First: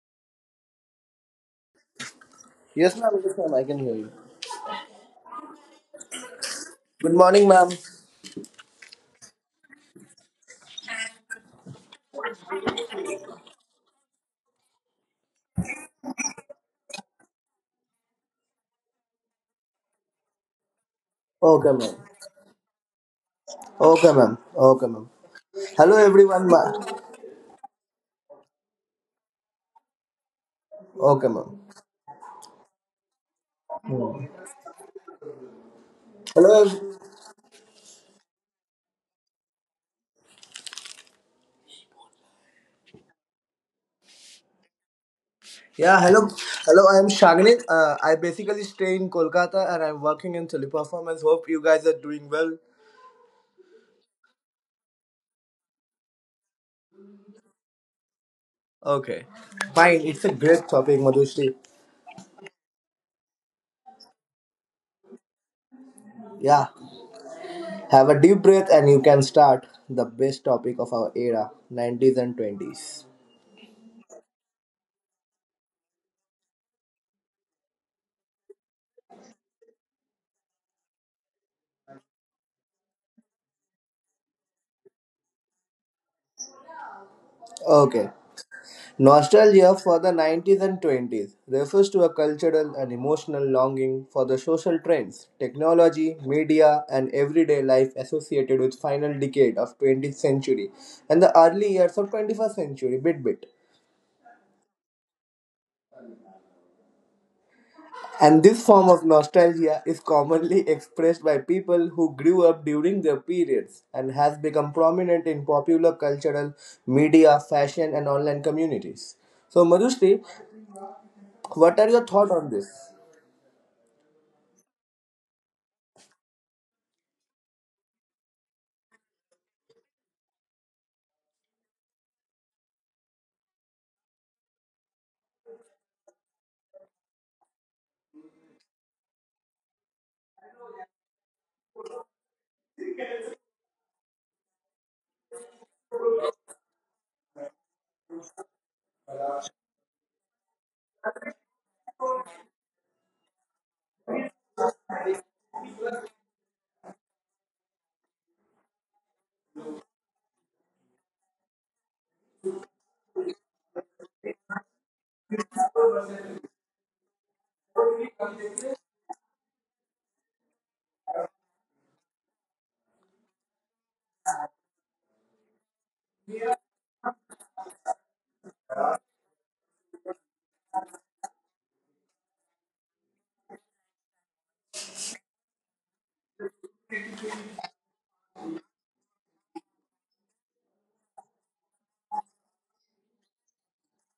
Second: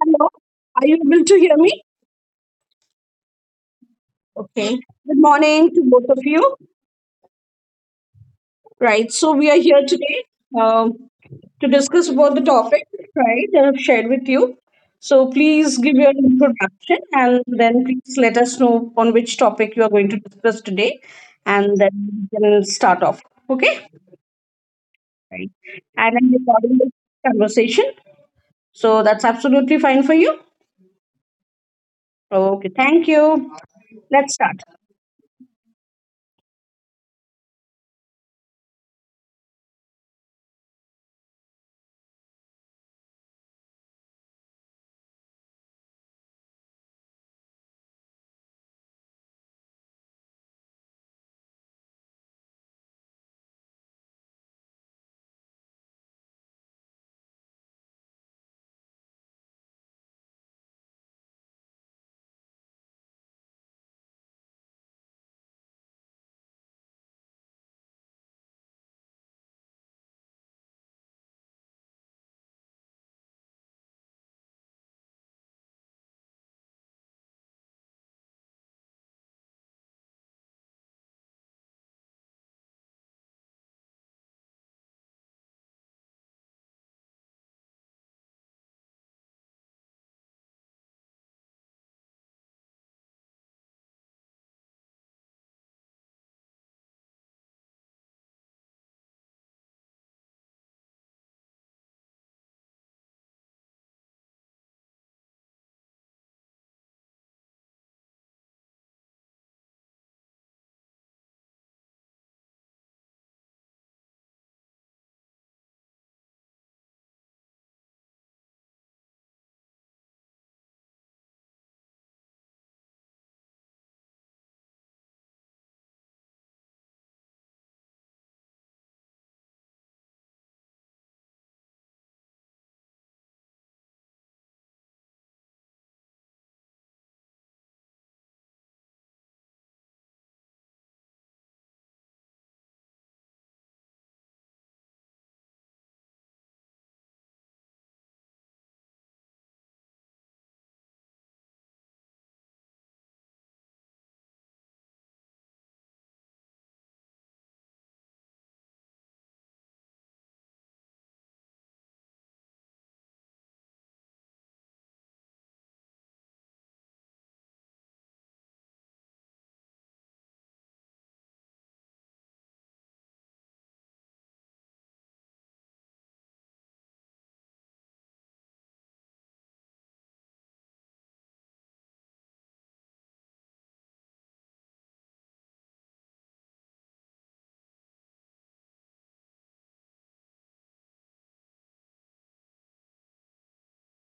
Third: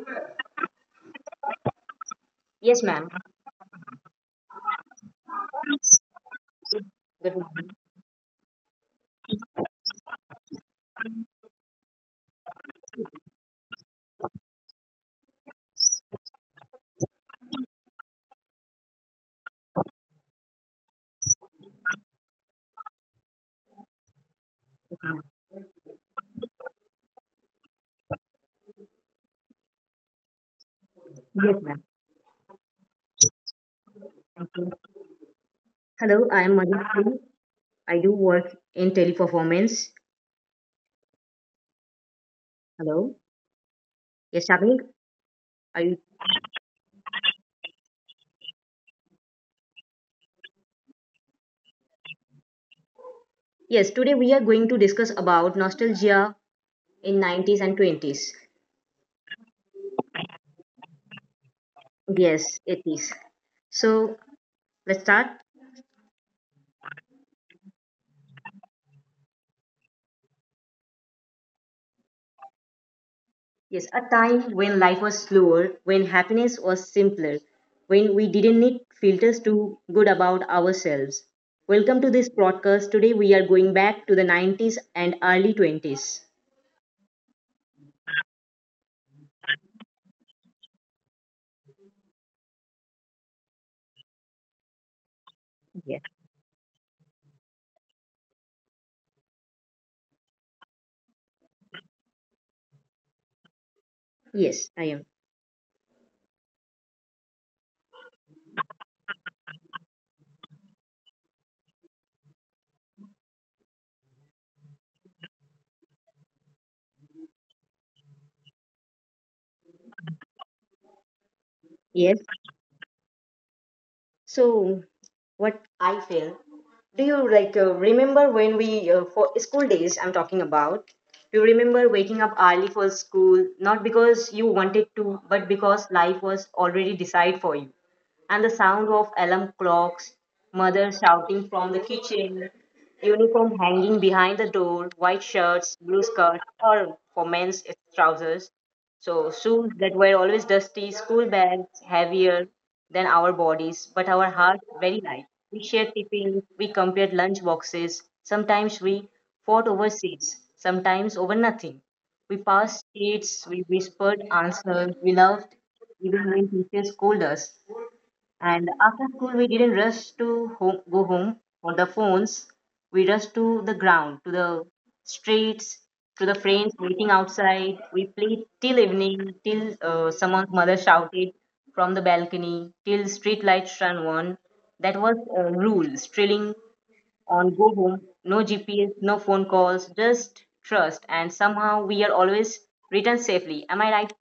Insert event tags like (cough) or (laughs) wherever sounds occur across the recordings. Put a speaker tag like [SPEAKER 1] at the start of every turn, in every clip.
[SPEAKER 1] Hello, are you able to hear me?
[SPEAKER 2] Yes,
[SPEAKER 3] Yes,
[SPEAKER 2] ma'am.
[SPEAKER 3] ma'am. Yes, ma'am. I can hear you.
[SPEAKER 1] Okay. Good morning to both of you.
[SPEAKER 3] Good
[SPEAKER 2] Good
[SPEAKER 3] morning, ma'am.
[SPEAKER 2] morning.
[SPEAKER 1] Right. So we are here today um, to discuss about the topic, right, that I've shared with you. So please give your introduction and then please let us know on which topic you are going to discuss today,
[SPEAKER 3] Okay,
[SPEAKER 1] and
[SPEAKER 3] ma'am.
[SPEAKER 1] then we'll start off. Okay.
[SPEAKER 3] Okay, ma'am. Okay, ma'am.
[SPEAKER 1] Right.
[SPEAKER 3] Hello,
[SPEAKER 1] And I'm
[SPEAKER 3] everyone.
[SPEAKER 1] recording this conversation, so that's absolutely fine for you.
[SPEAKER 3] Okay, ma'am.
[SPEAKER 2] Yes, ma'am.
[SPEAKER 1] Okay. Thank you. Let's start.
[SPEAKER 2] Hello, I am
[SPEAKER 3] Hello. ev-
[SPEAKER 2] Madhuri. I do work in teleperformance. Hello. Yes, Shabnik. Are you?
[SPEAKER 3] Yeah, hello. Hello, I am Shagnit. I basically stay in Kolkata and I'm working in teleperformance. Hope you guys are doing well.
[SPEAKER 2] Yes, today we are going to discuss about nostalgia in 90s and 20s.
[SPEAKER 3] Okay. Fine. It's a great topic, Madhushri.
[SPEAKER 2] Yes, 80s. So let's start.
[SPEAKER 3] Yeah. Have a deep breath and you can start the best topic of our era, 90s and 20s.
[SPEAKER 2] Yes, a time when life was slower, when happiness was simpler, when we didn't need filters to good about ourselves. Welcome to this broadcast. Today we are going back to the 90s and early 20s.
[SPEAKER 3] Okay. Nostalgia for the 90s and 20s refers to a cultural and emotional longing for the social trends,
[SPEAKER 2] Yes.
[SPEAKER 3] technology, media, and everyday life associated with final decade of 20th century and the early years of 21st century bit bit.
[SPEAKER 2] Yes, I am.
[SPEAKER 3] And this form of nostalgia is commonly expressed by people who grew up during their periods and has become prominent in popular cultural, media, fashion, and online communities. So, Madhushri, what are your
[SPEAKER 2] Yes.
[SPEAKER 3] thoughts on this?
[SPEAKER 2] So, what I feel, do you remember when for school days, I'm talking about, do you remember waking up early for school, not because you wanted to, but because life was already decided for you? And the sound of alarm clocks, mother shouting from the kitchen, uniform hanging behind the door, white shirts, blue skirts, or for men's it's trousers. So shoes that were always dusty, school bags heavier than our bodies, but our hearts very light. We shared tiffins, we compared lunch boxes. Sometimes we fought over seats, sometimes over nothing. We passed sheets, we whispered answers, we loved even when teachers scolded us. And after school, we didn't rush to home, go home on the phones. We rushed to the ground, to the streets, to the friends waiting outside. We played till evening, till someone's mother shouted from the balcony, till street lights shone on. That was a rule, strilling on go home, no GPS, no phone calls, just trust. And somehow we are always returned safely. Am I right?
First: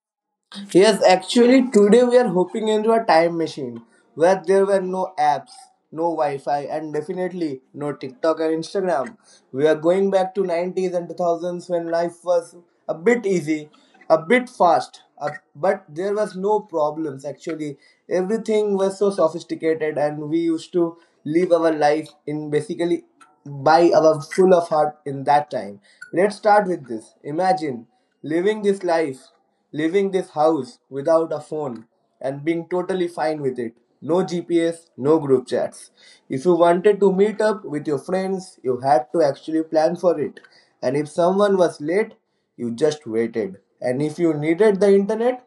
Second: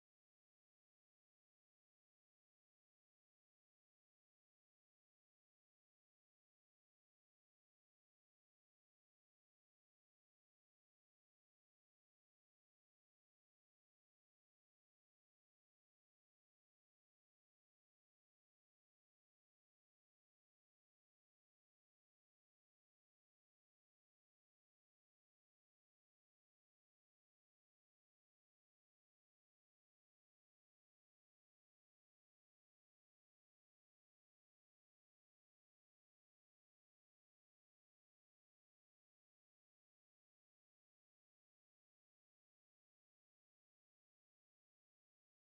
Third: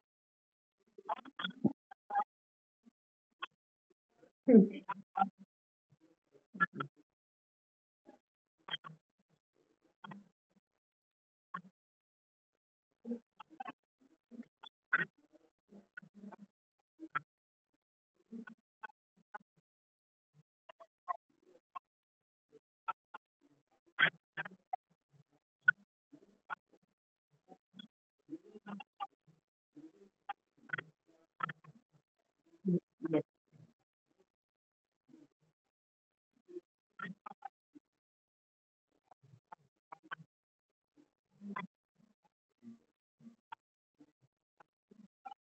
[SPEAKER 3] Yes, actually, today we are hopping into a time machine where there were no apps, no Wi-Fi, and definitely no TikTok and Instagram. We are going back to 90s and 2000s when life was a bit easy, a bit fast, but there was no problems. Actually, everything was so sophisticated, and we used to live our life in basically by our full of heart in that time. Let's start with this. Imagine living this life. Leaving this house without a phone and being totally
[SPEAKER 2] Yes.
[SPEAKER 3] fine with it. No GPS, no group chats. If you wanted to meet up with your friends, you had to actually plan for it. And if someone was late, you just waited. And if you needed the internet,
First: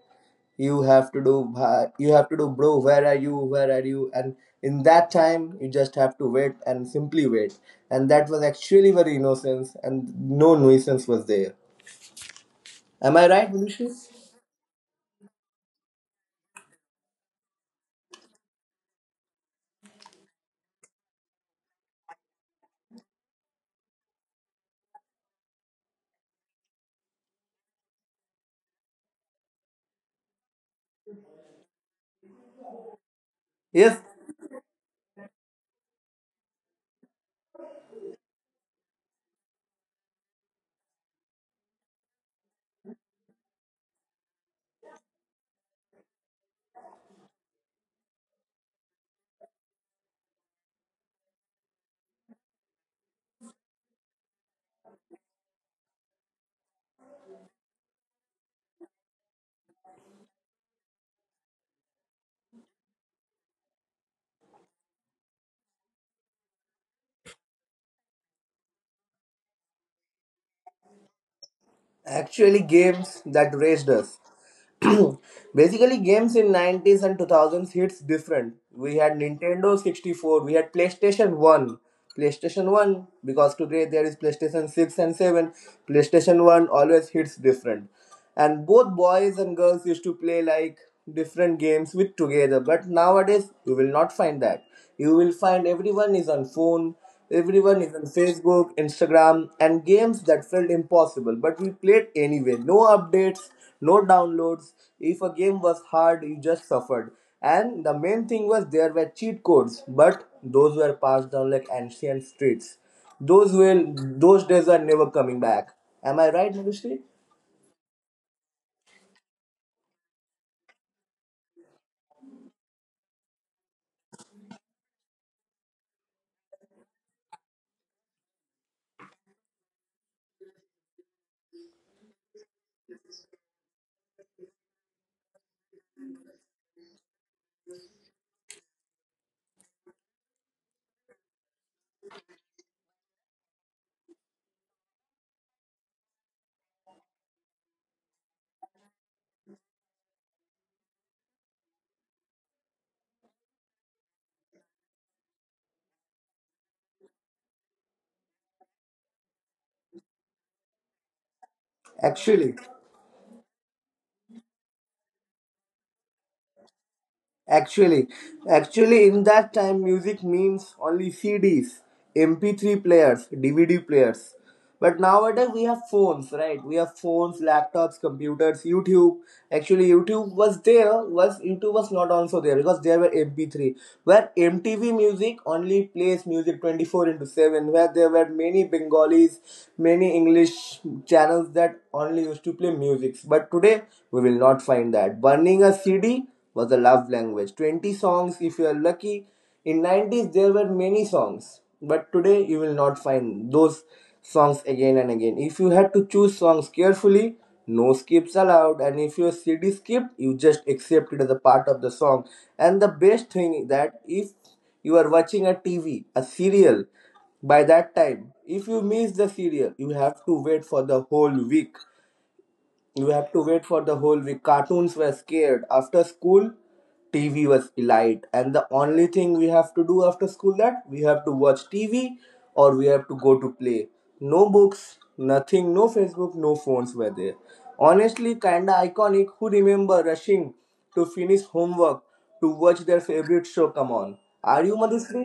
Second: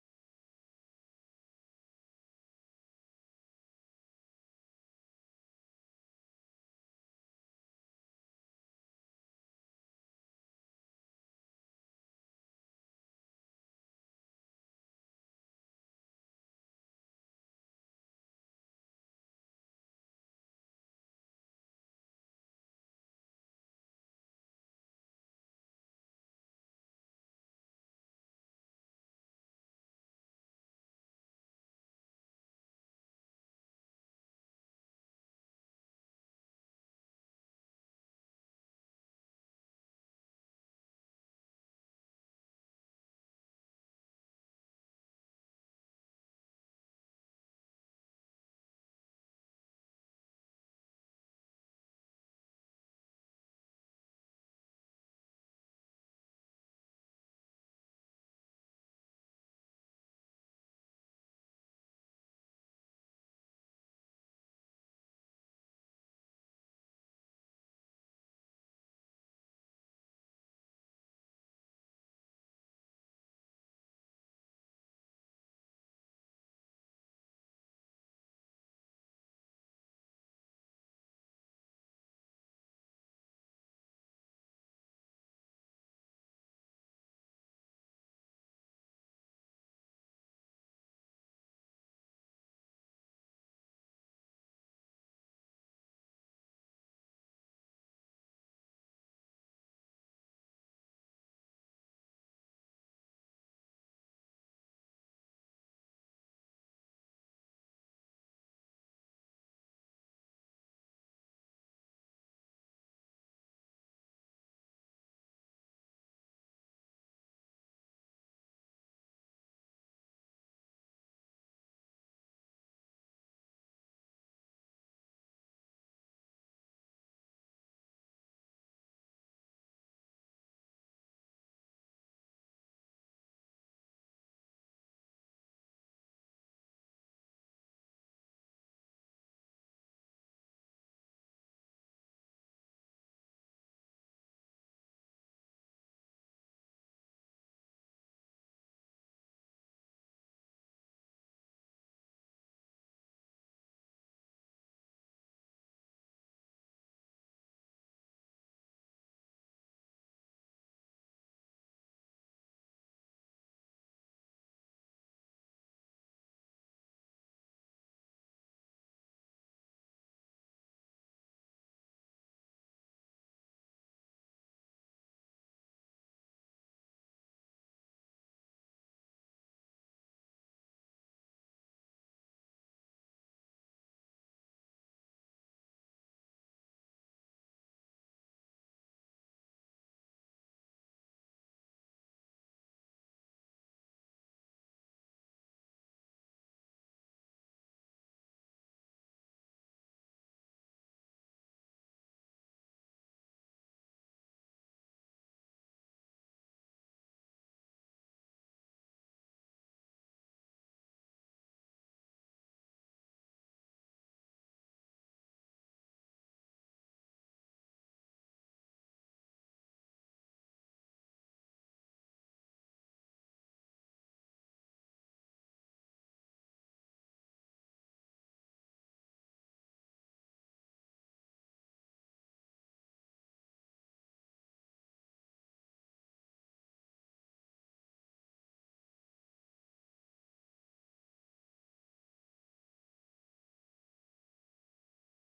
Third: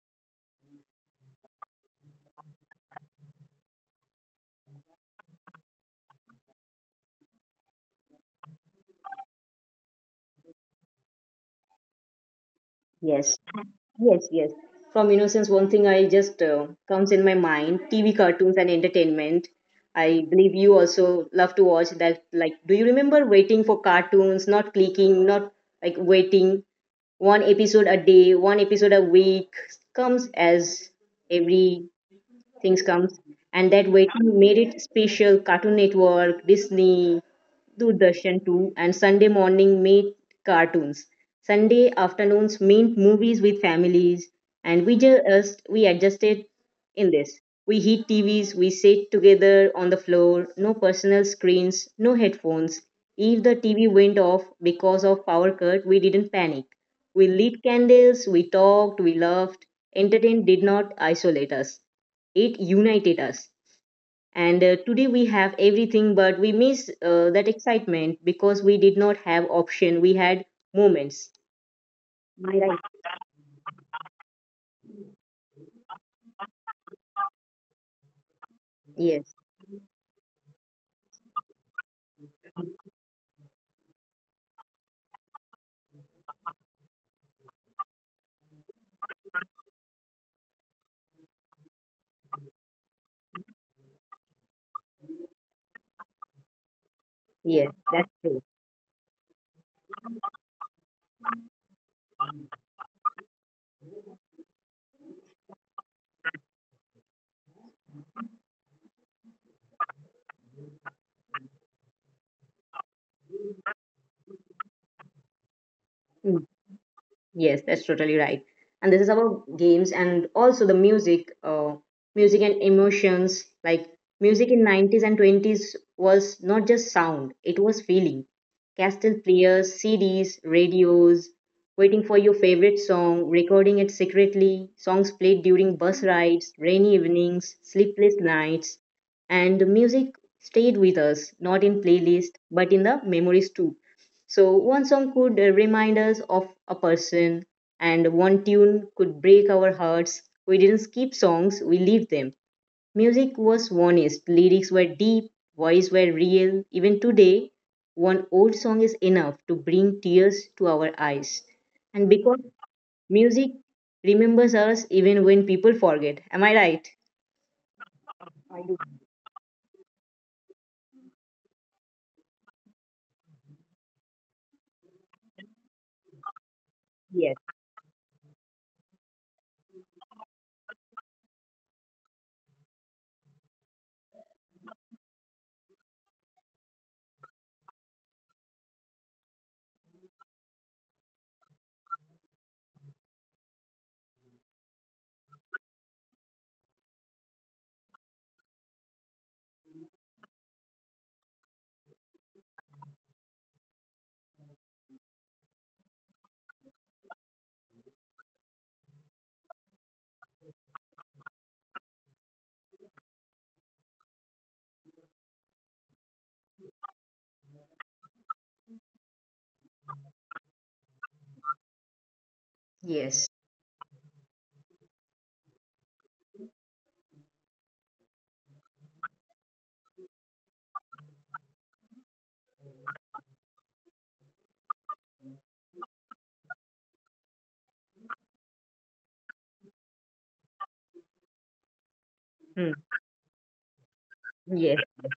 [SPEAKER 3] you have to do you have to do, bro, where are you? And in that time you just have to wait and simply wait, and that was actually very innocence and no nuisance was there. Am I
[SPEAKER 2] Yes.
[SPEAKER 3] right, Manishi?
[SPEAKER 2] Yes, yes. From innocence, one thing I just comes in my mind: TV cartoons and entertainment. I believe you also love to watch that. Like, do you remember waiting for cartoons, not clicking, not like waiting one episode a day, one episode a week comes as every things comes, and that
[SPEAKER 3] Yes.
[SPEAKER 2] waiting made it special. Cartoon Network, Disney, Doordarshan 2, and Sunday morning made cartoons. Sunday afternoons meant movies with families, and we adjusted in this. We hit TVs, we sat together on the floor, no personal screens, no headphones. If the TV went off because of power cut, we didn't panic. We lit candles, we talked, we laughed. Entertainment did not isolate us, it united us. And today we have everything, but we miss that excitement because we did not have option. We had moments. Am I
[SPEAKER 3] Actually,
[SPEAKER 2] right?
[SPEAKER 3] games that raised us. (clears throat) Basically, games in 90s and 2000s hits different. We had
[SPEAKER 2] Yes,
[SPEAKER 3] Nintendo 64, we had PlayStation 1. PlayStation 1, because today there is PlayStation 6 and 7. PlayStation 1 always hits different. And both boys and girls used to play like different games with together. But nowadays, you will not find that. You will find everyone is on phone,
[SPEAKER 2] yes,
[SPEAKER 3] everyone is on
[SPEAKER 2] that's true.
[SPEAKER 3] Facebook, Instagram, and games that felt impossible, but we played anyway. No updates, no downloads. If a game was hard, you just suffered. And the main thing was there were cheat codes, but those were passed down like ancient streets. Those days are never coming back. Am I
[SPEAKER 2] Hmm.
[SPEAKER 3] right, Manushree?
[SPEAKER 2] Yes, that's totally right. And this is about games and also the music, music and emotions. Like music in 90s and 20s was not just sound, it was feeling. Cassette players, CDs, radios, waiting for your favorite song, recording it secretly, songs played during bus rides, rainy evenings, sleepless nights. And the music stayed with us, not in playlist, but in the memories too. So one song could remind us of a person, and one tune could break our hearts. We didn't skip songs, we lived them. Music was honest, lyrics were deep, voice were real. Even today, one old song is enough to bring tears to our eyes. And because
[SPEAKER 3] Actually.
[SPEAKER 2] music remembers us even when people forget. Am I right?
[SPEAKER 3] Actually,
[SPEAKER 2] I do.
[SPEAKER 3] actually, in that time, music means only CDs, MP3 players, DVD players. But nowadays, we have phones, right? We have phones,
[SPEAKER 2] Yes.
[SPEAKER 3] laptops, computers, YouTube. Actually, YouTube was there, was YouTube was not also there because there were MP3, where MTV music only plays music 24 into 7, where there were many Bengalis, many English channels that only used to play music. But today, we will not find that. Burning a CD was the love language. 20 songs, if you are lucky. In 90s, there were many songs. But today, you will not find those songs again and again. If you had to choose songs carefully, no skips allowed. And if your CD skipped, you just accept it as a part of the song. And the best thing is that if you are watching a TV, a serial, by that time, if you miss the serial, you have
[SPEAKER 2] Yes.
[SPEAKER 3] to wait for the whole week. Cartoons were scared. After school, TV was elite. And the only thing we have to do after school that we have to watch TV or we have to go to play. No books, nothing, no Facebook, no phones were there. Honestly, kinda iconic. Who remember rushing to finish homework to
[SPEAKER 2] Hmm.
[SPEAKER 3] watch their favorite show come on? Are you,
[SPEAKER 2] Yes.
[SPEAKER 3] Madhusri?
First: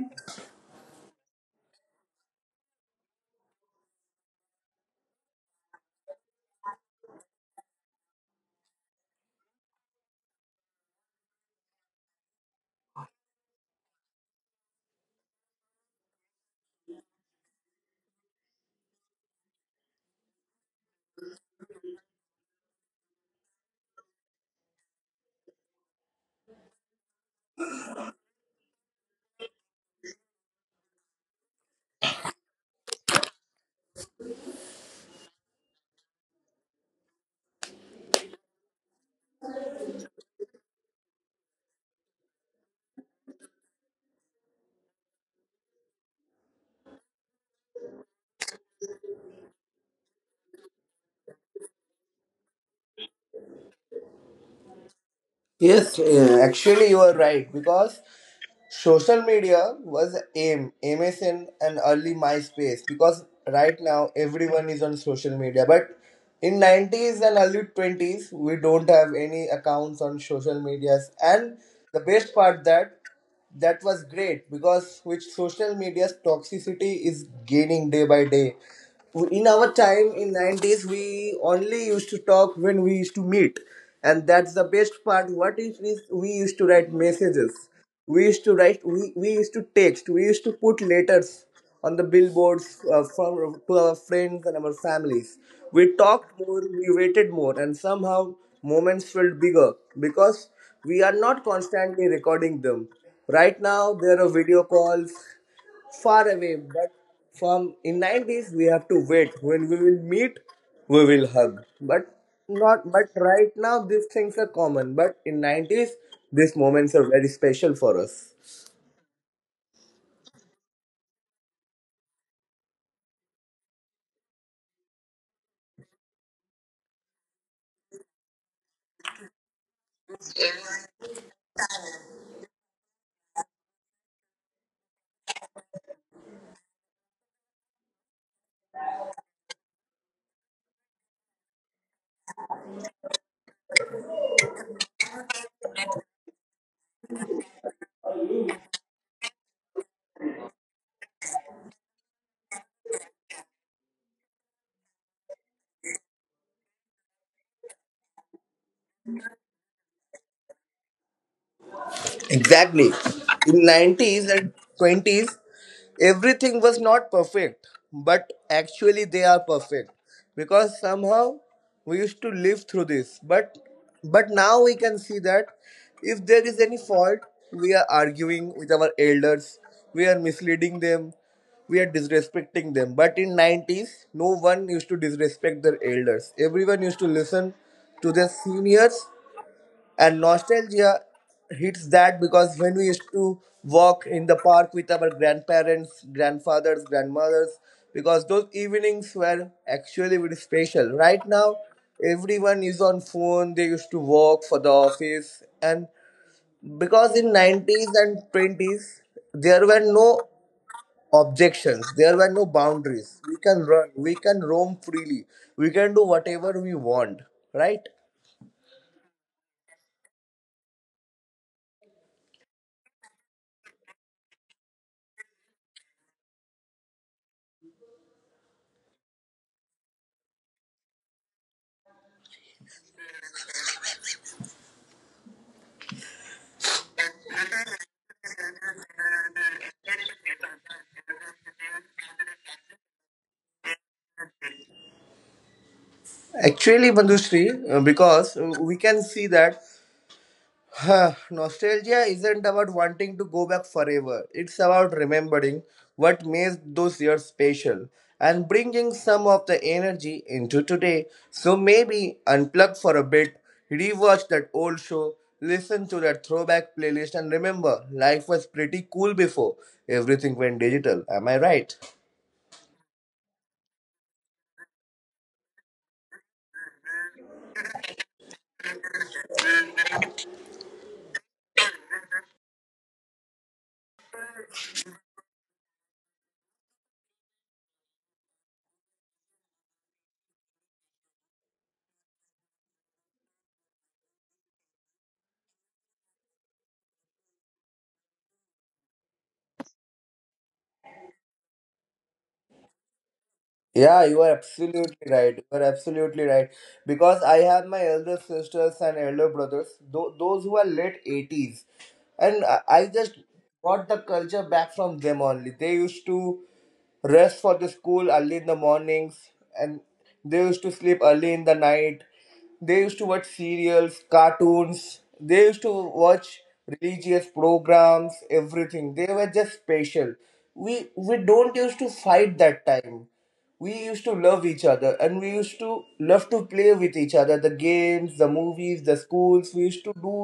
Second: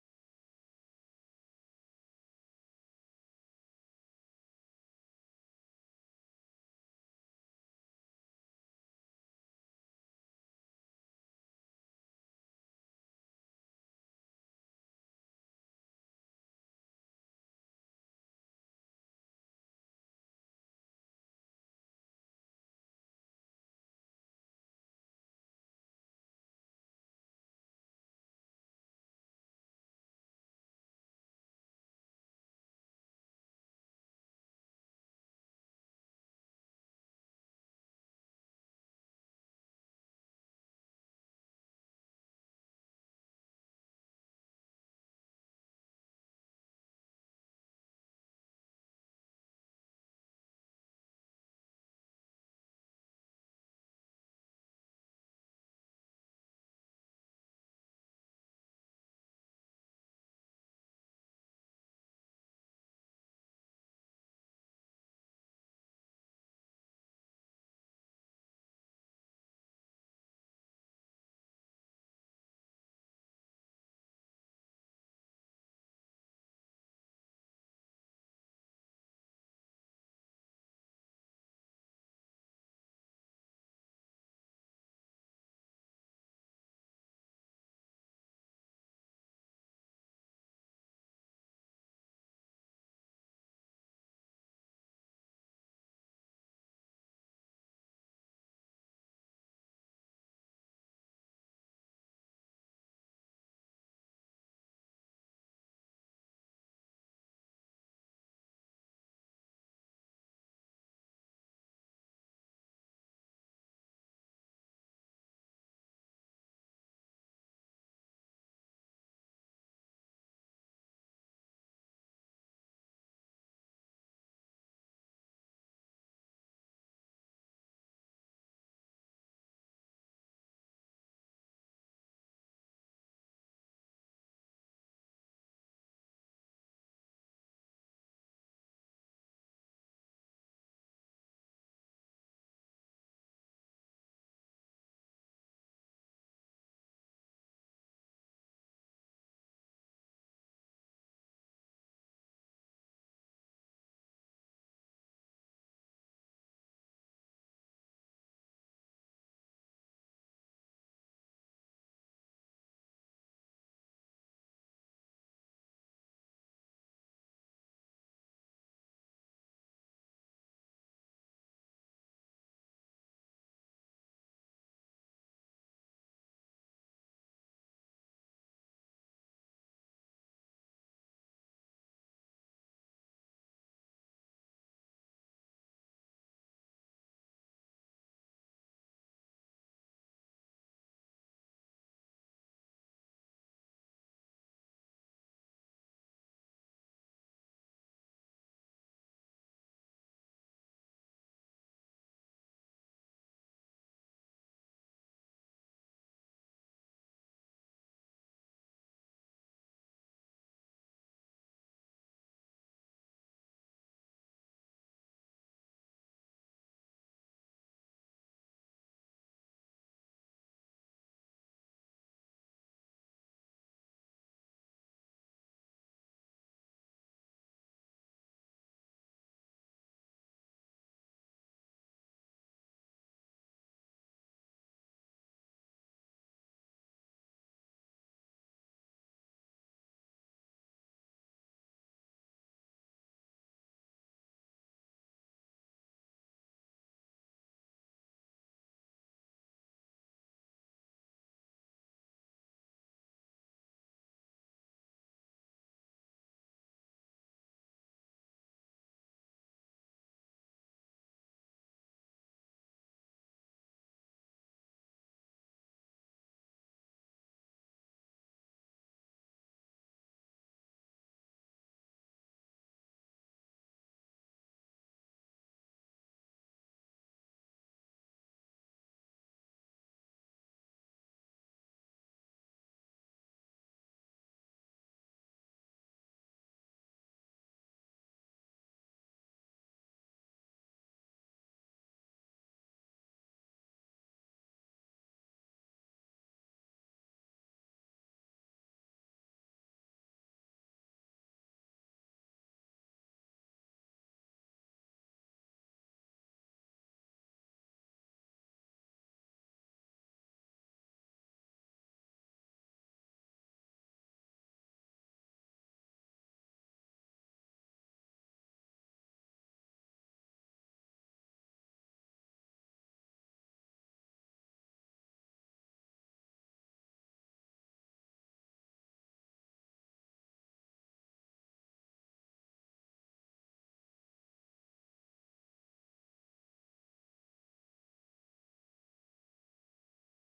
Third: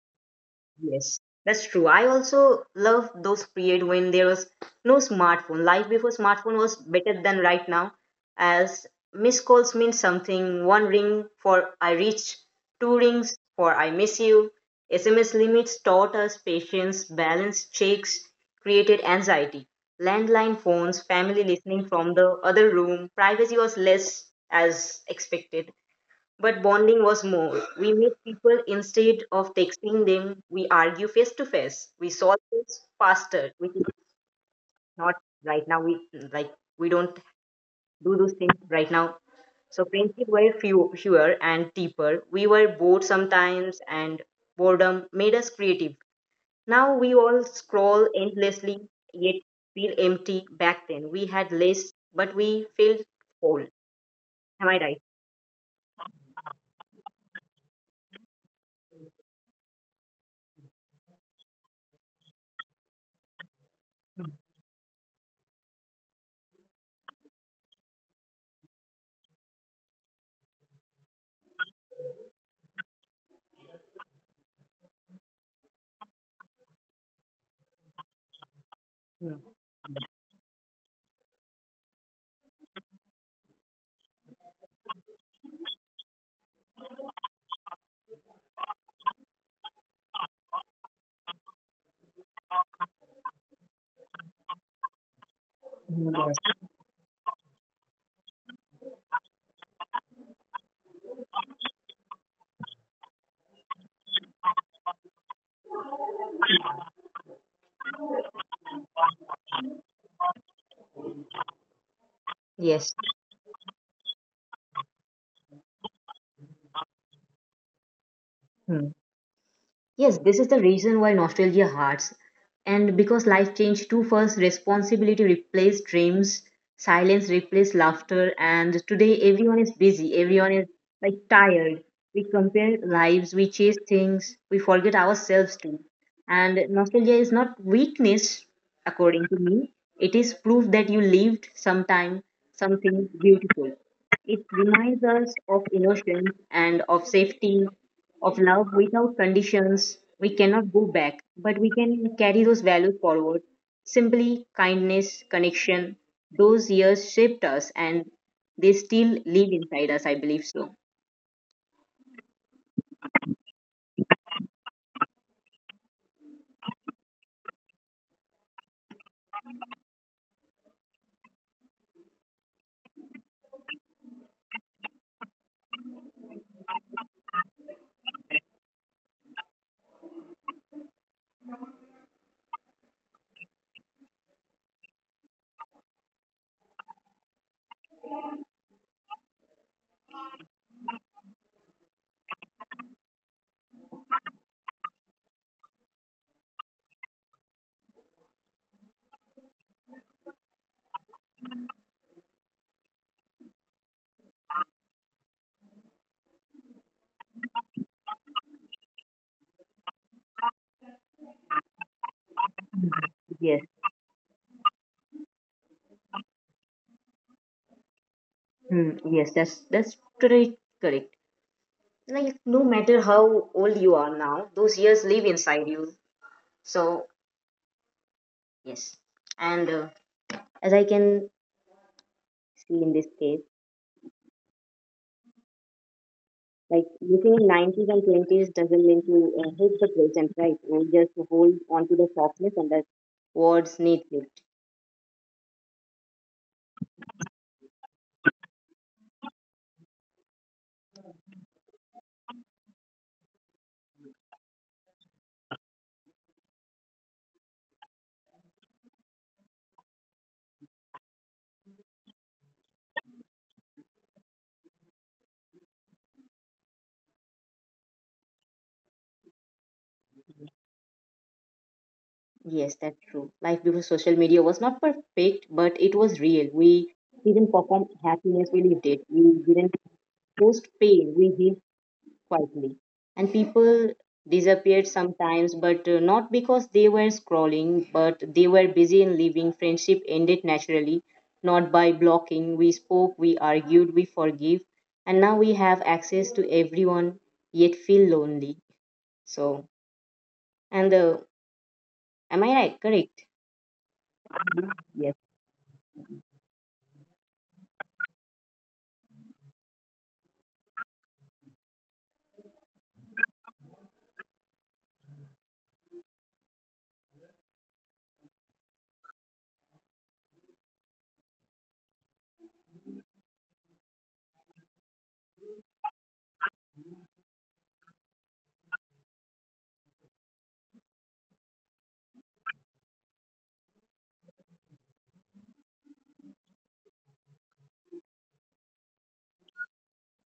[SPEAKER 2] Yes, that's true. I also love those period when there was no smartphone. Life before smartphone was better than right now, as missed calls mean something. One ring for I reach, two rings for I miss you. SMS limits taught us patience, balance checks created anxiety. Landline phones, family listening from the other room, privacy was less as expected. But bonding was more. We met people instead of texting them. We argue face to face. We solve things faster, which is not right now. We like we don't do those things right now. So friendship were few, fewer and deeper. We were bored sometimes, and boredom made us creative. Now we all scroll endlessly, yet feel empty. Back then we had less, but we felt whole. Am I right?
[SPEAKER 3] Yes, actually, you are right because social media was AIM, MSN, and early MySpace because right now everyone is on social media. But in 90s and early 20s, we don't have any accounts on social medias. And the best part that that was great because which social media's toxicity is gaining day by day
[SPEAKER 2] Hmm.
[SPEAKER 3] in our time in 90s, we only used to talk when we used to meet, and that's the best part. What if we used to write messages, we used to write, we used to text, we used to put letters on the billboards, from to our friends and our families. We
[SPEAKER 2] Hmm,
[SPEAKER 3] talked
[SPEAKER 2] that's-
[SPEAKER 3] more, we waited more, and somehow moments felt bigger because we are not constantly recording them. Right now, there are video calls far away, but from in 90s, we have to wait. When we will meet, we will hug. But not.
[SPEAKER 2] Yes.
[SPEAKER 3] But right now, these things are common. But in 90s, these moments are very special for us.
[SPEAKER 2] Yes, this is the reason why nostalgia hurts. And because life changed too fast, responsibility replaced dreams, silence replaced laughter, and today everyone is busy, everyone is like tired, we compare lives, we chase things, we forget ourselves too. And nostalgia is not weakness, according to me. It is proof that you lived sometime something beautiful. It reminds us of emotions and of safety, of love without conditions. We cannot go back, but we can carry those values forward. Simply kindness, connection, those years shaped us, and they still live inside us, I believe so.
[SPEAKER 3] Exactly. In 90s and 20s, everything was not perfect, but actually they are perfect because somehow we used to live through this. But now we can see that if there is any fault, we are arguing with our elders, we are misleading them, we are disrespecting them. But in 90s, no one used to disrespect their elders. Everyone used to listen to their seniors, and nostalgia hits that because when we used to walk in the park with our grandparents, grandfathers, grandmothers, because those evenings were actually very special. Right now, everyone is on phone, they used to walk for the office. And because in 90s and 20s, there were no objections, there were no boundaries. We can
[SPEAKER 2] Yes.
[SPEAKER 3] run, we can roam freely, we can do whatever we want, right?
[SPEAKER 2] Hmm, yes, that's pretty correct. Like no matter how old you are now, those years live inside you. So yes, and as I can see in this case, like living in nineties and twenties doesn't mean to hate the present, right? Or just to hold on to the softness and the words need it.
[SPEAKER 3] Actually, Manjushri, because we can see that nostalgia isn't about wanting to go back forever. It's about remembering what made those years special and bringing some of the energy into today. So maybe unplug for a bit, rewatch that old show, listen to that throwback playlist, and remember life was pretty cool before everything went digital. Am I right?
[SPEAKER 2] Yes, that's true. Life before social media was not perfect, but it was real. We didn't perform happiness, we lived it. We didn't post pain, we healed quietly. And people disappeared sometimes, but not because they were scrolling, but they were busy in living. Friendship ended naturally, not by blocking. We spoke, we argued, we forgive, and now we have access to everyone, yet feel lonely. So, and am I right? Correct.
[SPEAKER 3] Yeah, you are
[SPEAKER 2] Yes.
[SPEAKER 3] absolutely right. You are absolutely right. Because I have my elder sisters and elder brothers, those who are late 80s. And I just got the culture back from them only. They used to rest for the school early in the mornings and they used to sleep early in the night. They used to watch serials, cartoons. They used to watch religious programs, everything. They were just special. We don't used to fight that time, we used to love each other, and we used to love to play with each other, the games, the movies, the schools, we used to do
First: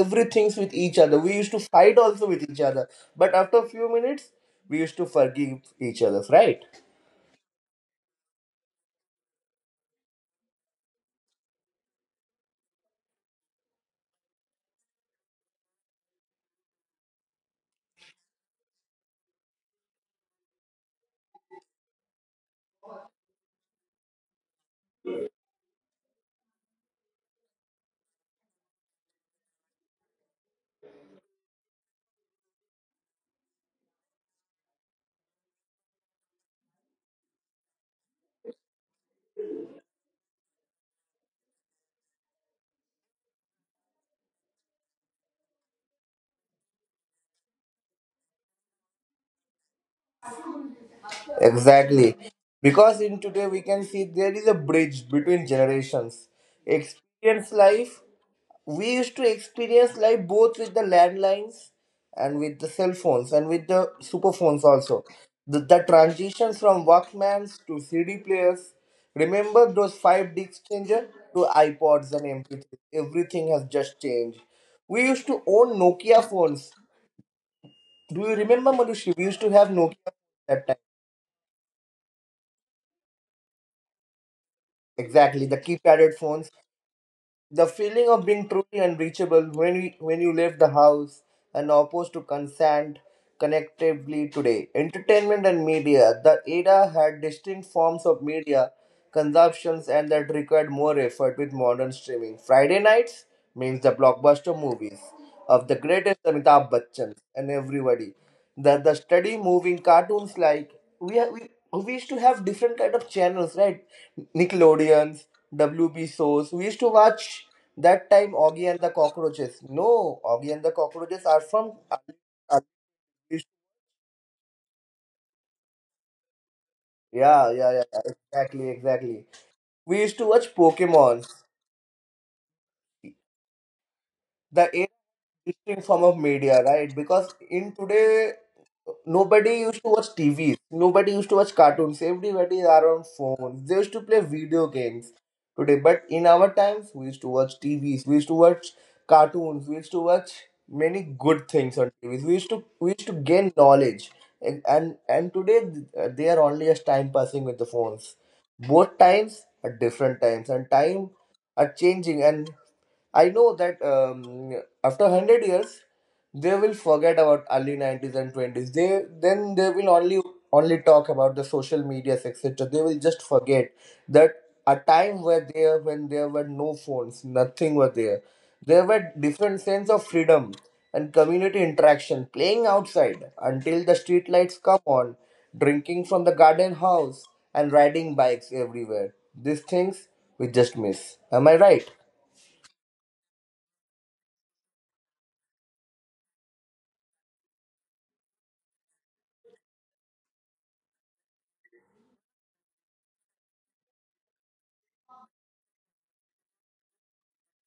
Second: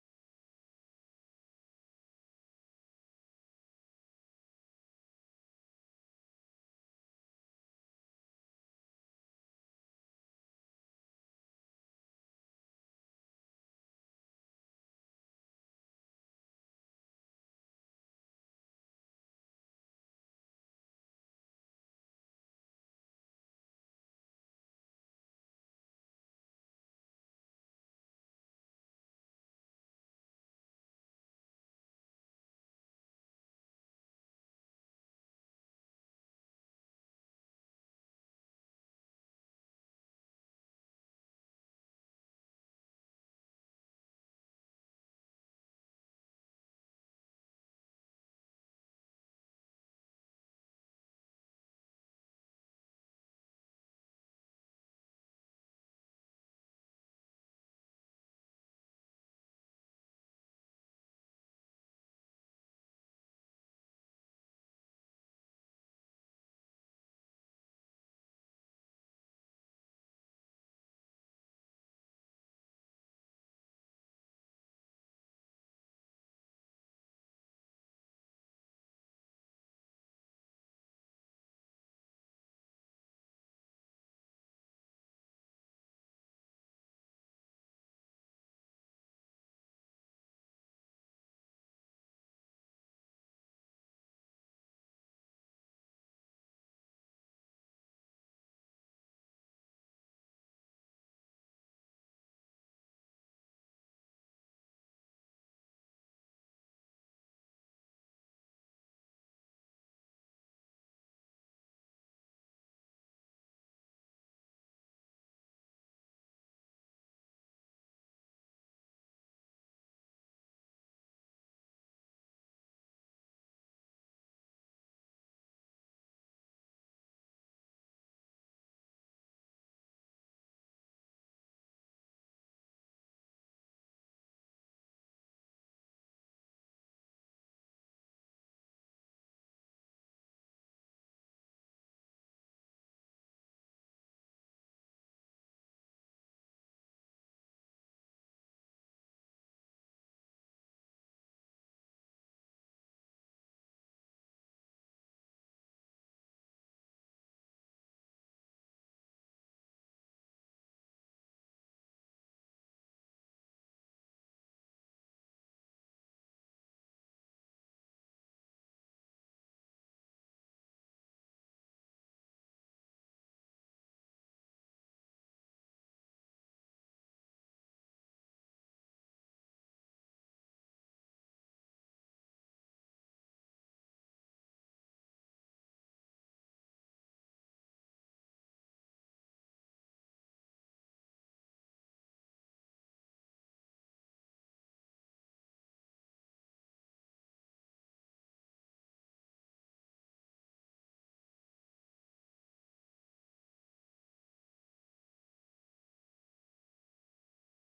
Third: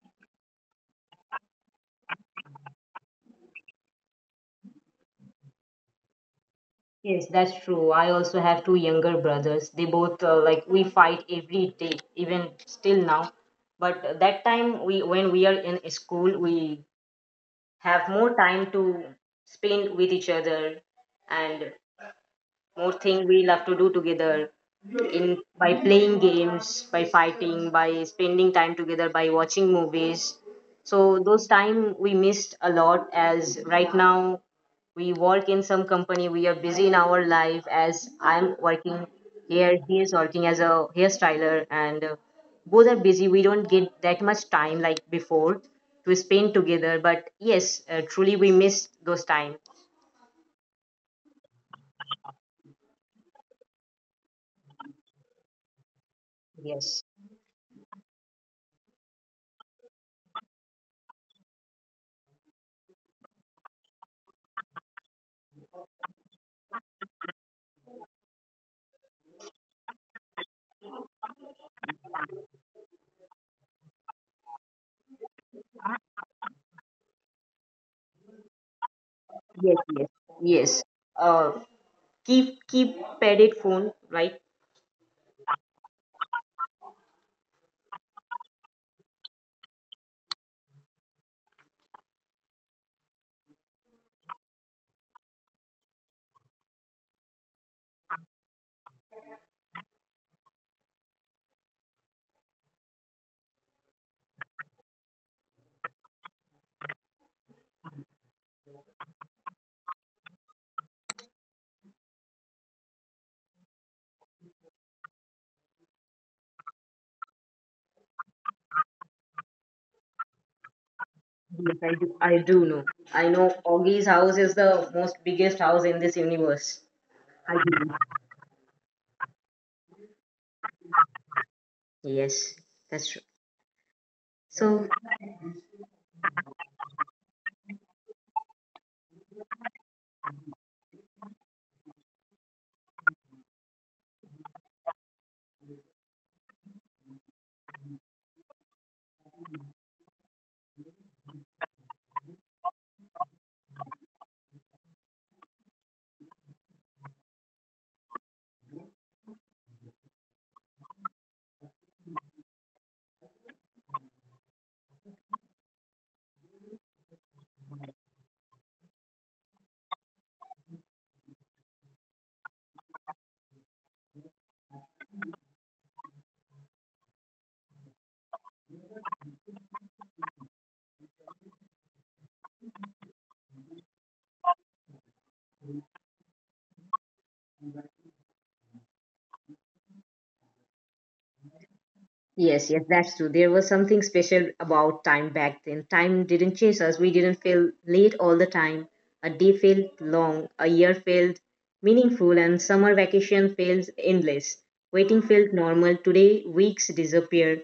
[SPEAKER 3] everything with each other, we used to fight also with each other, but after a few minutes, we used to forgive each other, right?
[SPEAKER 2] Yes, that's true. I also have two younger brothers. They both like we fight every day, even still now. But that time we when we are in school, we have more time to spend with each other, and more thing we love to do together in by playing games, by fighting, by spending time together, by watching movies. So those time we missed a lot as right now we work in some company, we are busy in our life as I'm working here, he is working as a hairstyler, and both are busy. We don't get that much time like before to spend together, but yes, truly we missed those time.
[SPEAKER 3] Exactly. Because in today we can see there is a bridge between generations.
[SPEAKER 2] Yes.
[SPEAKER 3] Experience life. We used to experience life both with the landlines and with the cell phones and with the super phones also. The transitions from Walkmans to CD players. Remember those five disc changer to iPods and MP3. Everything has just changed. We used to own Nokia phones. Do you remember, Manushi? We used to have
[SPEAKER 2] Yes,
[SPEAKER 3] Nokia
[SPEAKER 2] yes,
[SPEAKER 3] phones at
[SPEAKER 2] yes.
[SPEAKER 3] that time.
[SPEAKER 2] Uh, keep padded phone, right?
[SPEAKER 3] Exactly, the keypadded phones. The feeling of being truly unreachable when we when you leave the house and opposed to consent connectively today. Entertainment and media. The era had distinct forms of media consumptions and that required more effort with modern streaming. Friday nights means the blockbuster movies of the greatest Amitabh Bachchan and everybody. The steady moving cartoons like we, ha- we used to have different kind of channels, right? Nickelodeons, WB shows. We used to watch that time Augie and the Cockroaches. No, Augie and the Cockroaches are from.
[SPEAKER 2] Yes, I do. I do know. I know Augie's house is the most biggest house in this universe.
[SPEAKER 3] Yeah,
[SPEAKER 2] I
[SPEAKER 3] yeah,
[SPEAKER 2] do.
[SPEAKER 3] yeah. Exactly, exactly. We used to watch Pokemon.
[SPEAKER 2] Yes, that's true.
[SPEAKER 3] The era
[SPEAKER 2] So
[SPEAKER 3] different form of media, right? Because in today, nobody used to watch TVs, nobody used to watch cartoons. Everybody are on phones. They used to play video games today. But in our times, we used to watch TVs, we used to watch cartoons, we used to watch many good things on TVs. We used to gain knowledge, and and today they are only just time passing with the phones. Both times are different times, and time are changing, and I know that after 100 years, they will forget about early 90s and twenties. They will only talk about the social medias etc. They will just forget that a time were there when there were no phones, nothing were there. There were different sense of freedom and community interaction, playing outside until the street lights come on, drinking from the garden house, and riding bikes everywhere. These things we just miss. Am I right?
[SPEAKER 2] yes, yes, that's true. There was something special about time back then. Time didn't chase us. We didn't feel late all the time. A day felt long, a year felt meaningful, and summer vacation felt endless. Waiting felt normal. Today, weeks disappear,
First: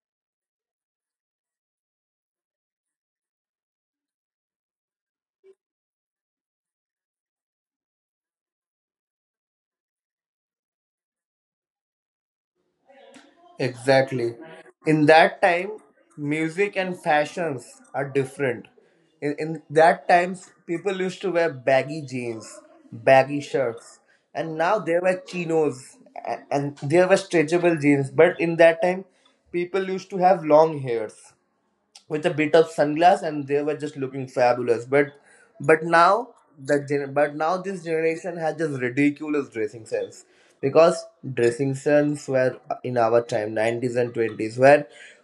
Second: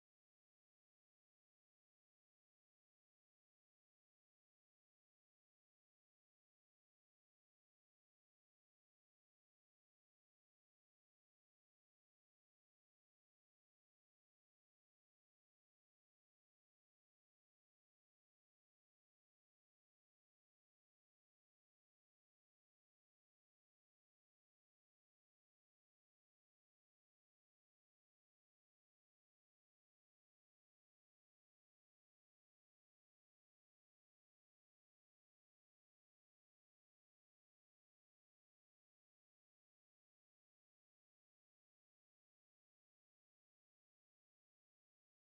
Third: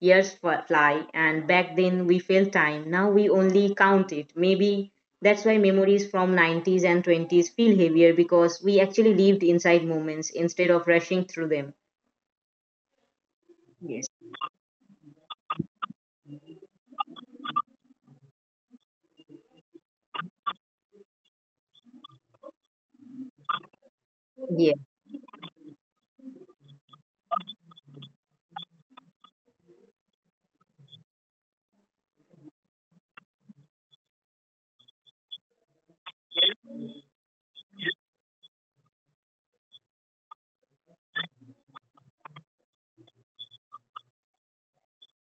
[SPEAKER 2] years f- fly, and back then we felt time. Now we only count it. Maybe that's why memories from 90s and 20s feel heavier because we actually lived inside moments instead of rushing through them. Yes.
[SPEAKER 3] Exactly. In that time, music and fashions are different. In that times, people used to wear baggy jeans, baggy shirts, and now they wear chinos and they were stretchable jeans. But in that time, people used to have long hairs with a bit of sunglass and they were just looking fabulous but now but now this generation has just ridiculous dressing sense because dressing sense were in our time 90s and 20s where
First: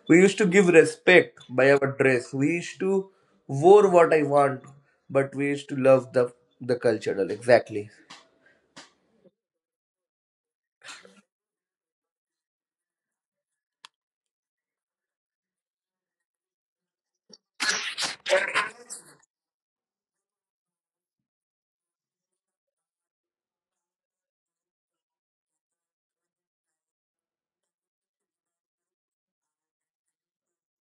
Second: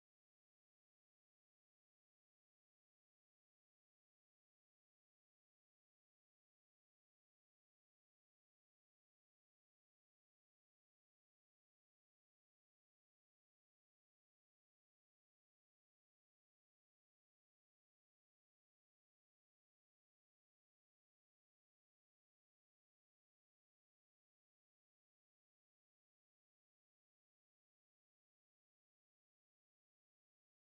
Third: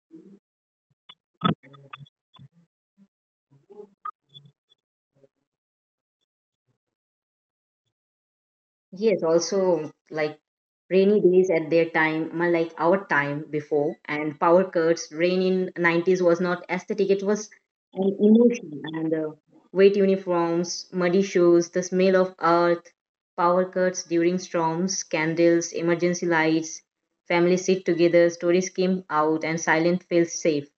[SPEAKER 3] we used to give respect by our dress, we used to wore what I want, but we used to love the cultural. Exactly.
[SPEAKER 2] Yes, also like rainy days at their time, ma- like our time before, and power cuts. Rain in nineties was not aesthetic; it was an emotion. And wet uniforms, muddy shoes, the smell of earth, power cuts during storms, candles, emergency lights. Families sit together, stories came out, and silence felt safe.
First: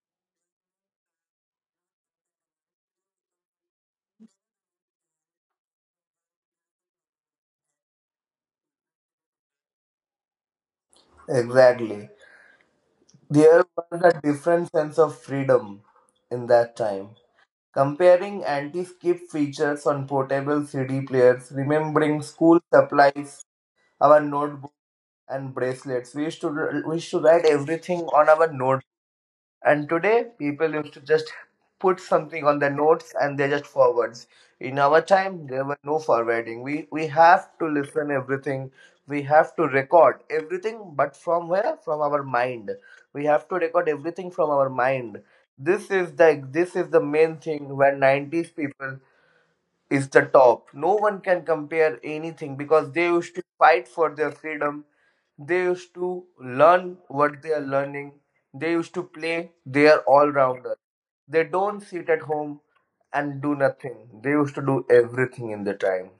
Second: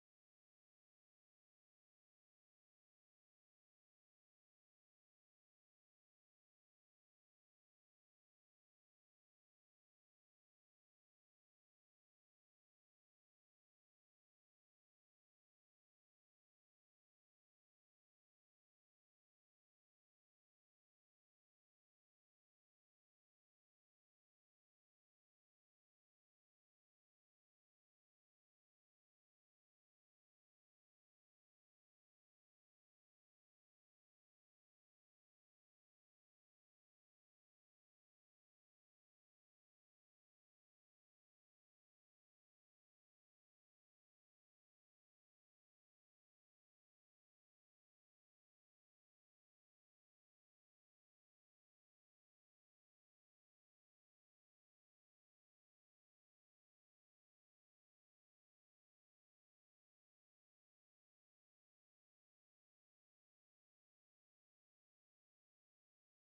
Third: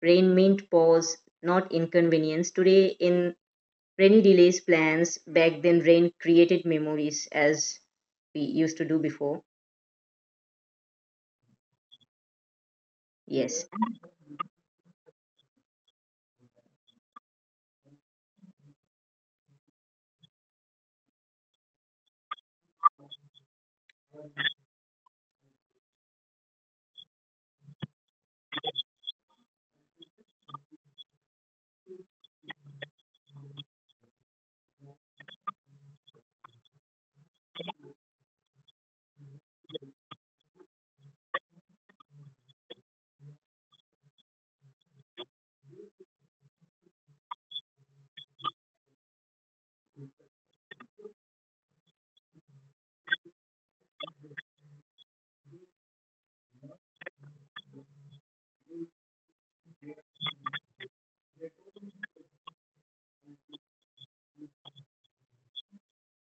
[SPEAKER 2] Rain meant pause, not inconvenience. Today, in rainy delays plans. Back then, rain created memories as we used to do before.
[SPEAKER 3] Exactly, there
[SPEAKER 2] Yes.
[SPEAKER 3] was a different sense of freedom in that time. Comparing anti-skip features on portable CD players, remembering school supplies, our notebooks and bracelets. We used to write everything on our note. And today, people used to just put something on their notes and they just forwards. In our time, there were no forwarding. We have to listen everything. We have to record everything, but from where? From our mind. We have to record everything from our mind. This is the this is the main thing where 90s people is the top. No one can compare anything because they used to fight for their freedom. They used to learn what they are learning. They used to play. They are all rounders. They don't sit at home and do nothing. They used to do everything in the time.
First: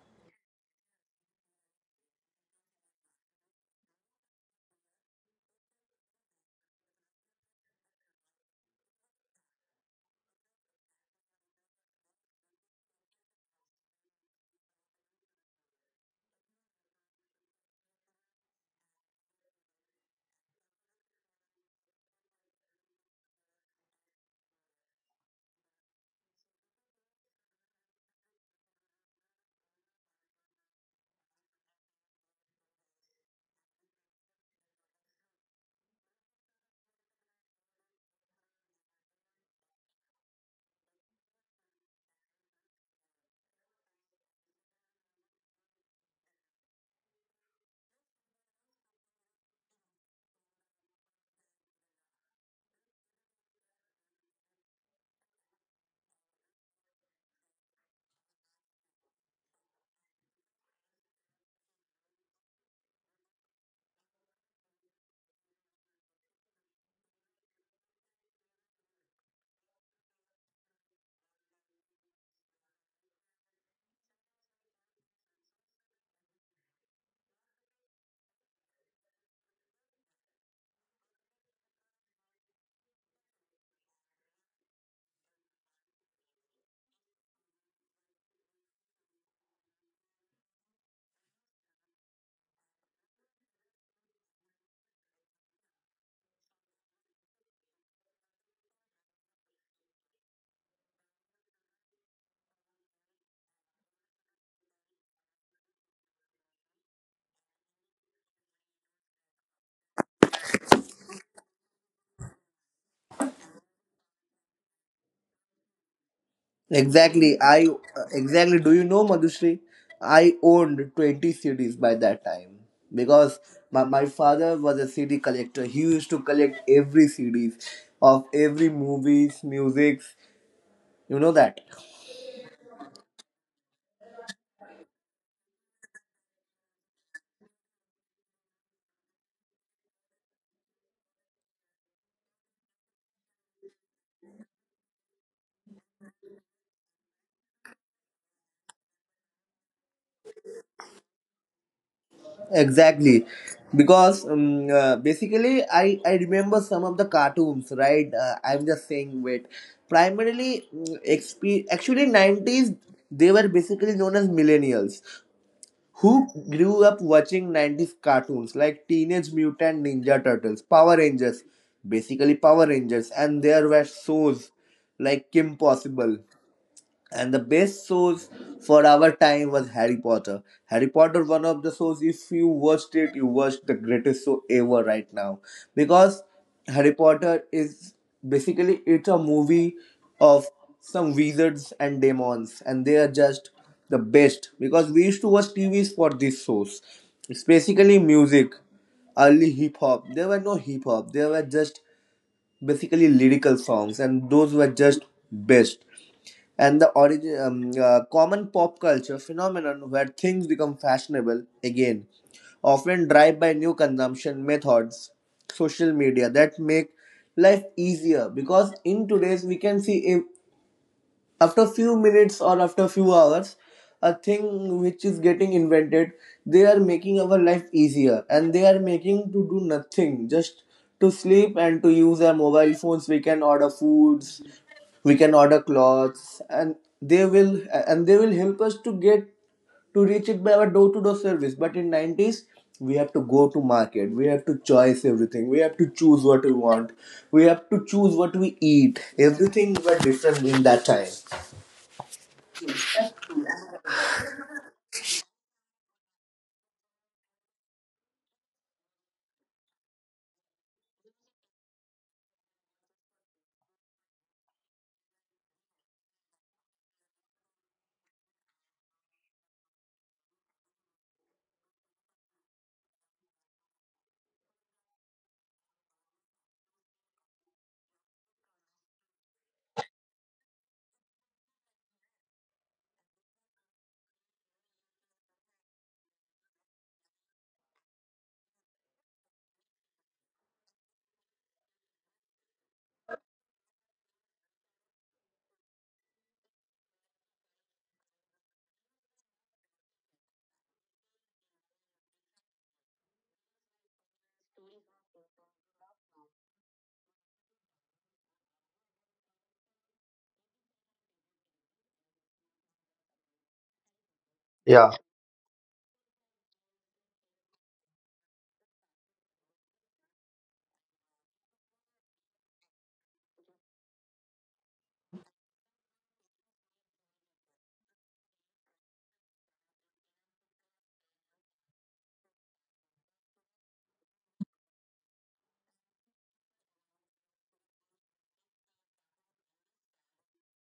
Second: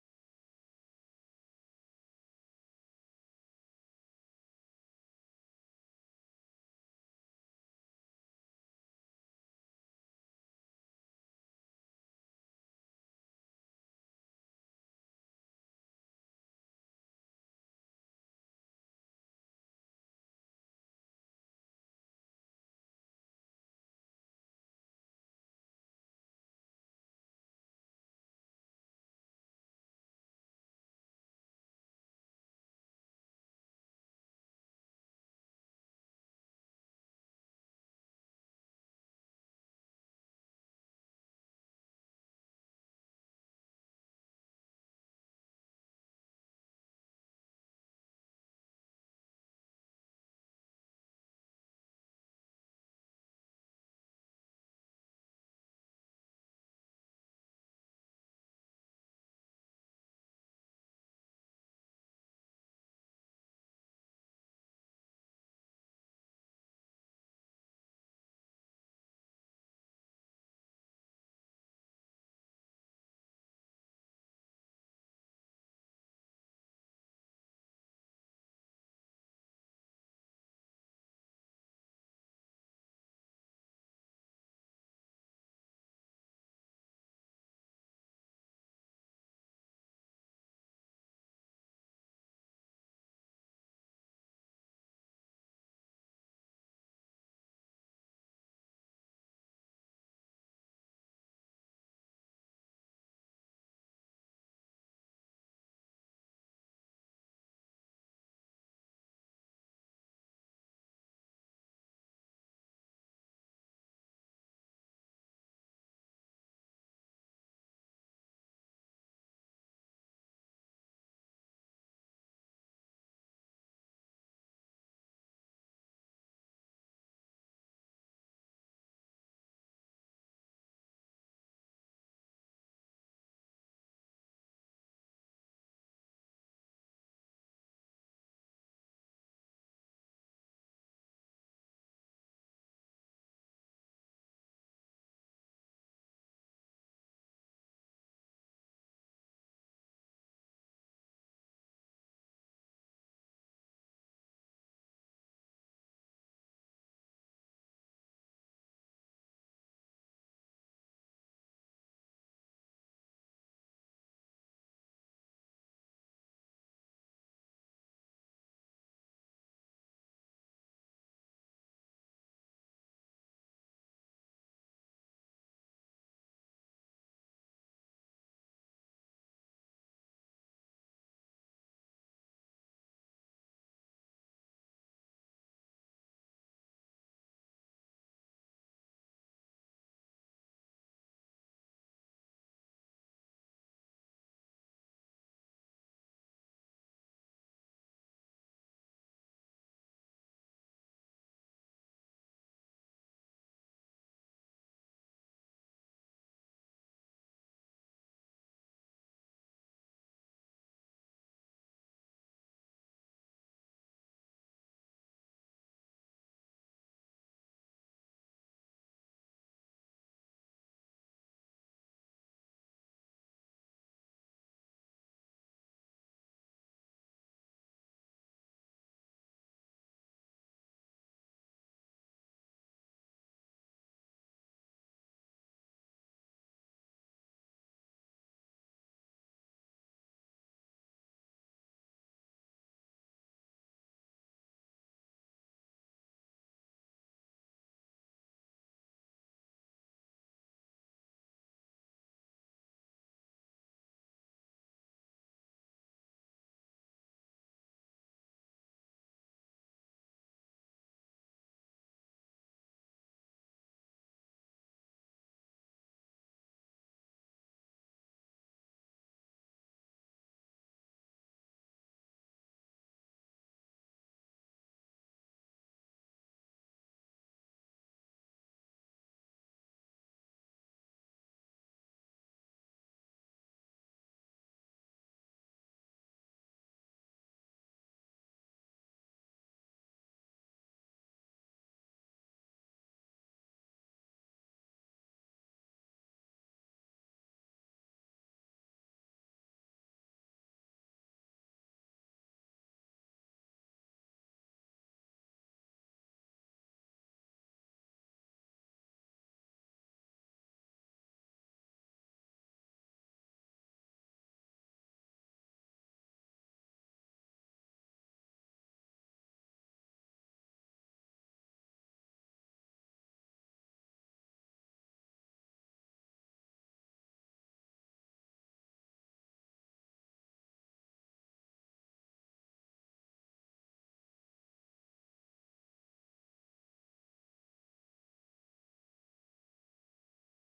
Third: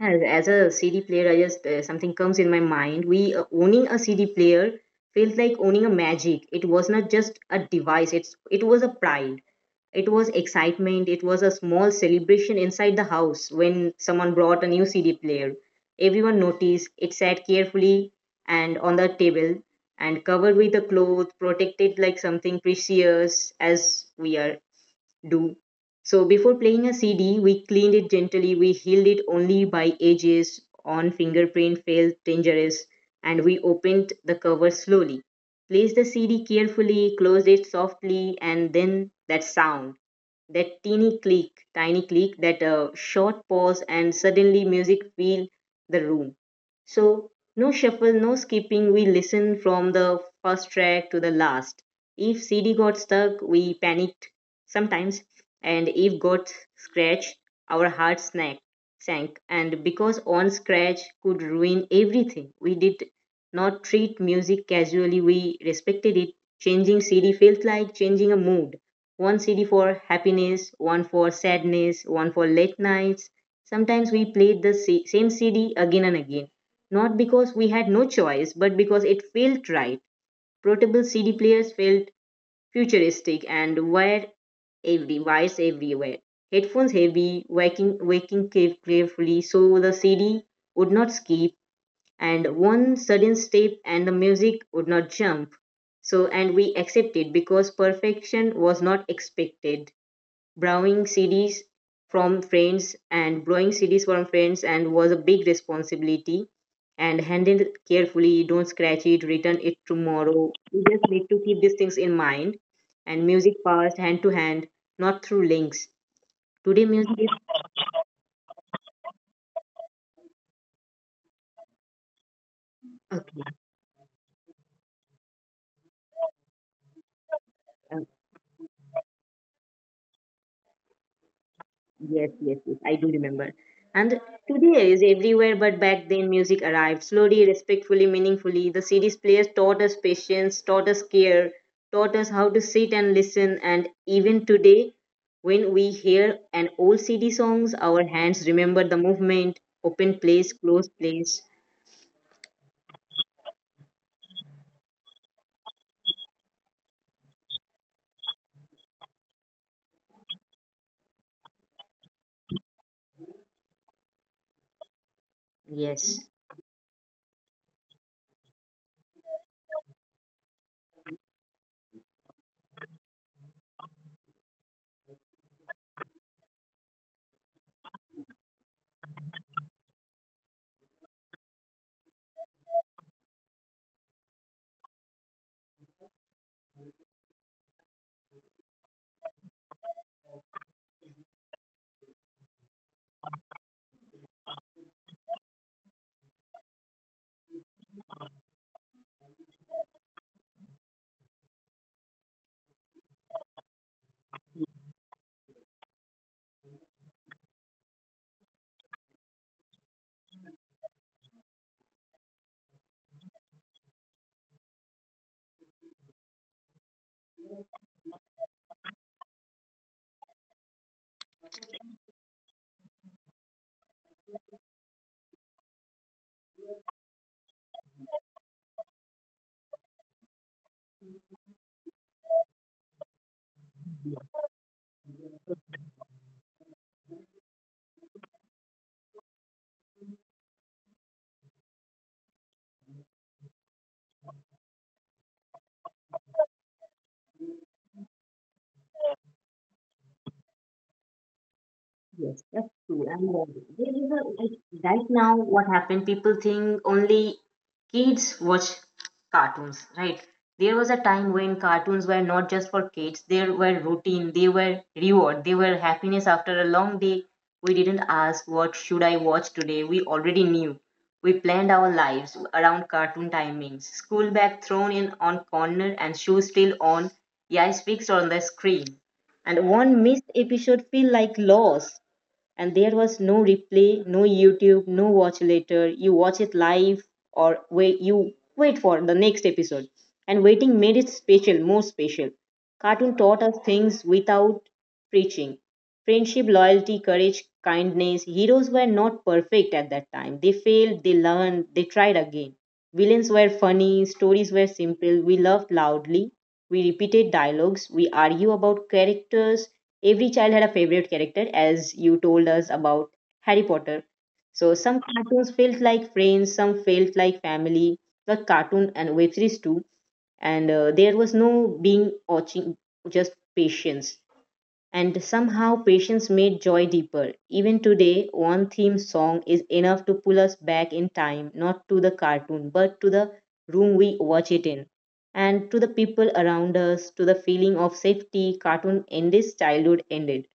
[SPEAKER 2] As a CD player, I just something comes in my mind. We owning a CD player felt like owning a magic. It was not just a device. It was a pride. It was excitement, it was a small celebration inside the house when someone brought a new CD player. Everyone noticed it sat carefully and on the table and covered with a cloth, protected like something precious as we are do. So before playing a CD, we cleaned it gently, we healed it only by edges on fingerprint felt dangerous, and we opened the cover slowly, placed the CD carefully, closed it softly, and then that sound, that teeny click, tiny click, that short pause, and suddenly music filled the room. So, no shuffle, no skipping, we listened from the first track to the last. If CD got stuck, we panicked sometimes, and if got scratched, our heart snack, sank. And because on scratch could ruin everything, we did not treat music casually, we respected it. Changing CD felt like changing a mood, one CD for happiness, one for sadness, one for late nights. Sometimes we played the sa- same CD again and again, not because we had no choice, but because it felt right. Portable CD players felt futuristic and wired. Every wires everywhere. Headphones heavy, waking care- carefully, so the CD would not skip, and one sudden step and the music would not jump. So and we accepted because perfection was not expected. Borrowing CDs from friends and borrowing CDs from friends and was a big responsibility. And handle it carefully, don't scratch it, return it tomorrow. You just need to keep these things in mind, and music passed hand to hand, not through links. Today music
[SPEAKER 3] Exactly.
[SPEAKER 2] is
[SPEAKER 3] I exactly. Do you know Madhushri? I owned 20 CDs by that time because
[SPEAKER 2] okay
[SPEAKER 3] my father was a CD collector. He used to collect every CDs
[SPEAKER 2] uh,
[SPEAKER 3] of every movies, musics. You know that.
[SPEAKER 2] yes, yes, yes, I do remember. And today is everywhere, but back then music arrived slowly, respectfully, meaningfully. The CD's players taught us patience, taught us care, taught us how to sit and listen. And even today, when we hear an old CD songs, our hands remember the movement, open place, close place.
[SPEAKER 3] Exactly, because basically I remember some of the cartoons. Right. I'm just saying. Wait. Primarily, actually nineties. They were basically known as millennials
[SPEAKER 2] Yes.
[SPEAKER 3] who grew up watching 90s cartoons like Teenage Mutant Ninja Turtles, Power Rangers, basically Power Rangers, and there were shows like Kim Possible, and the best shows for our time was Harry Potter. Harry Potter, one of the shows. If you watched it, you watched the greatest show ever right now, because Harry Potter is basically, it's a movie of some wizards and demons, and they are just the best, because we used to watch TVs for these shows. It's basically music, early hip hop. There were no hip hop, there were just basically lyrical songs, and those were just best. And the origin, common pop culture phenomenon where things become fashionable again, often drive by new consumption methods, social media, that make life easier, because in today's we can see after few minutes or after few hours a thing which is getting invented, they are making our life easier, and they are making to do nothing, just to sleep and to use our mobile phones. We can order foods, we can order clothes, they will and they will help us to get to reach it by our door to door service. But in 90s, we have to go to market, we have to choice everything, we have to choose what we want, we have to choose what we eat. Everything were different in that time.
[SPEAKER 2] Yes, that's true. And There is a like right now what happened, people think only kids watch cartoons, right? There was a time when cartoons were not just for kids, they were routine, they were reward, they were happiness after a long day. We didn't ask what should I watch today. We already knew. We planned our lives around cartoon timings. School bag thrown in on corner and shoes still on, eyes fixed on the screen, and one missed episode feel like loss. And there was no replay, no YouTube, no watch later. You watch it live or wait, you wait for the next episode. And waiting made it special, more special. Cartoon taught us things without preaching: friendship, loyalty, courage, kindness. Heroes were not perfect at that time, they failed, they learned, they tried again. Villains were funny, stories were simple, we laughed loudly, we repeated dialogues, we argue about characters. Every child had a favorite character, as you told us about Harry Potter. So
[SPEAKER 3] Yeah,
[SPEAKER 2] some cartoons felt like friends, some felt like family, like cartoon and web series too. And There was no being watching, just patience. And somehow patience made joy deeper. Even today, one theme song is enough to pull us back in time, not to the cartoon, but to the room we watch it in, and to the people around us, to the feeling of safety. Cartoon ended, childhood ended,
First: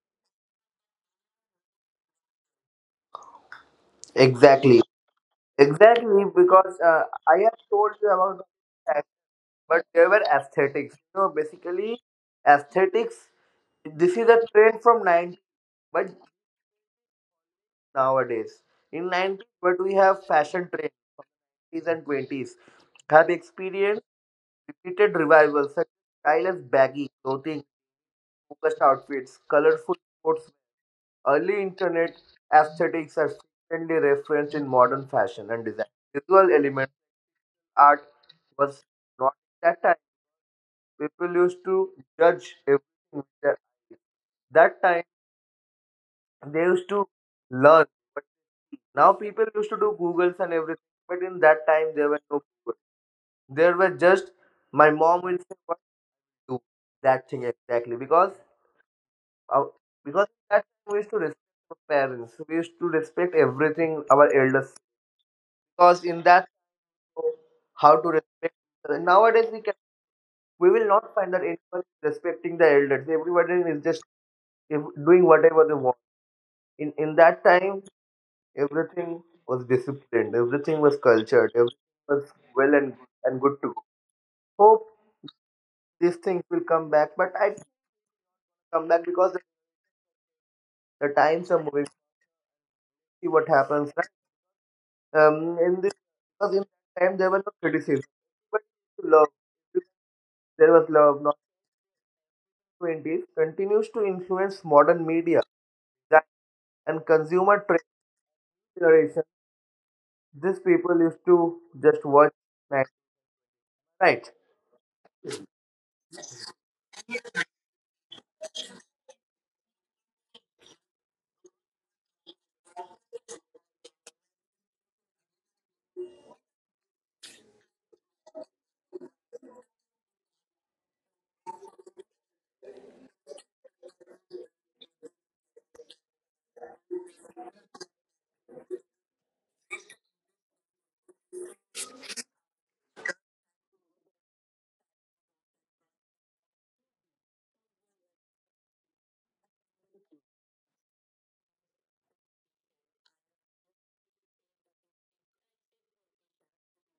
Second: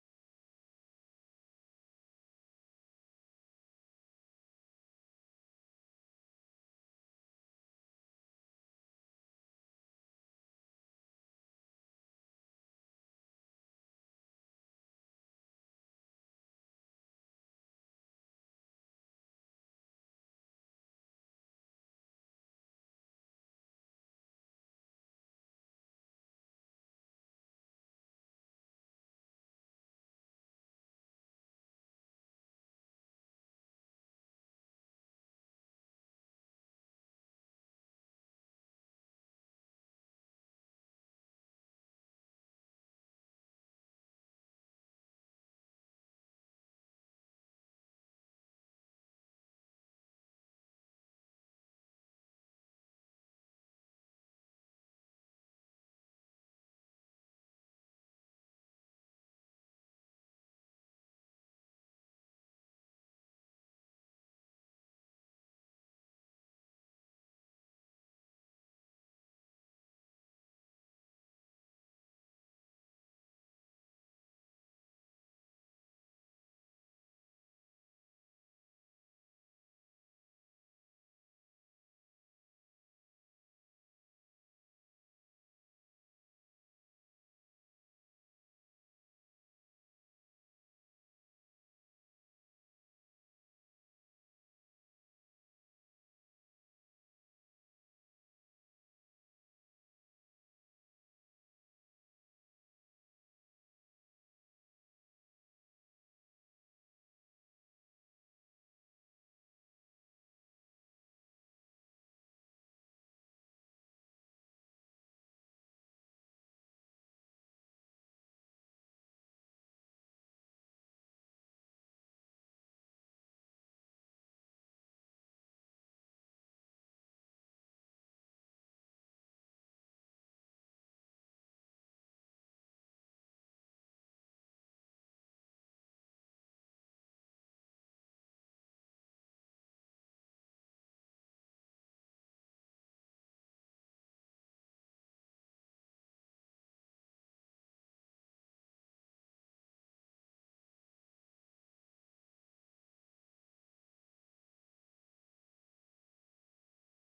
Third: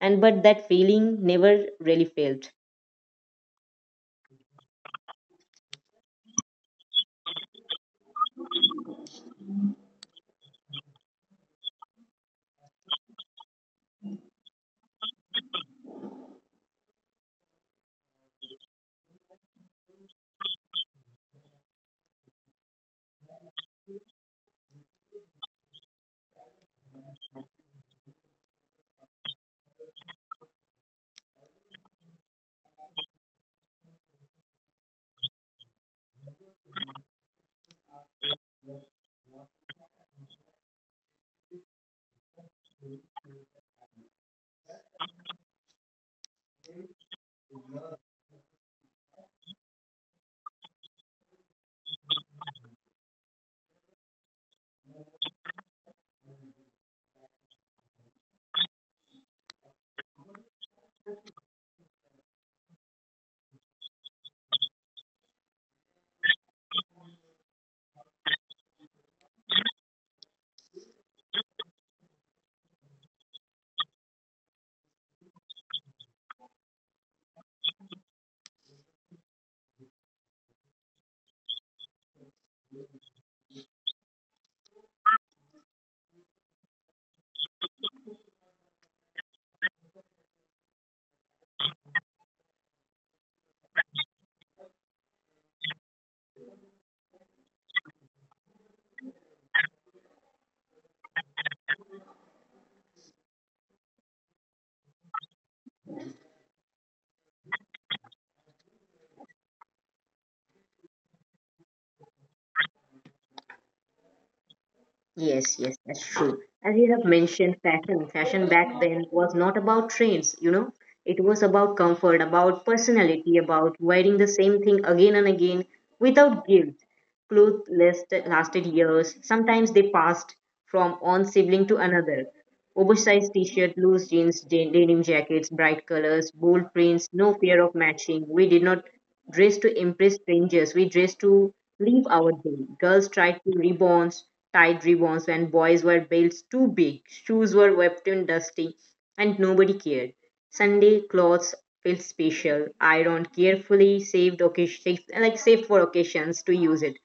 [SPEAKER 2] and but that feeling never really felt.
[SPEAKER 3] exactly. Exactly, because I have told you about the aesthetics, but there were aesthetics. You know, basically, aesthetics, this is a trend from 90s, but nowadays. In 90s, but we have fashion trends from 90s and 20s, have experienced repeated revivals such as style as baggy clothing, focused outfits, colorful sports. Early internet aesthetics are frequently referenced in modern fashion and design. Visual elements art was not that time. People used to judge everything with their eyes. That time they used to learn. But now people used to do Googles and everything. But in that time there were no Google. There were just my mom will say what to do that thing. Exactly, uh, because that time we used to respect our parents. We used to respect everything our elders, because in that how to respect. Nowadays we will not find that anyone is respecting the elders. Everybody is just, if, doing whatever they want. In that time, everything was disciplined, everything was cultured, everything was well and good to go. Hope these things will come back, but I think come back because the times are moving. See what happens. Right? In this, because in that time there were no criticism, but love, there was love. Not twenties continues to influence modern media that- and consumer trends. These people used to just watch Max, right?
[SPEAKER 2] Yes, yes, that's true. As you have mentioned, fashion back then was not about trends, you know. It was about comfort, about personality, about wearing the same thing again and again without guilt. Clothes last, lasted years. Sometimes they passed from one sibling to another. Oversized t-shirt, loose jeans, denim jackets, bright colors, bold prints, no fear of matching. We did not dress to impress strangers. We dressed to live our day. Girls tried to ribbons, Tied ribbons, and boys were belts too big. Shoes were wept and dusty, and nobody cared. Sunday clothes felt special, ironed carefully, saved occasion, like saved for occasions to use it.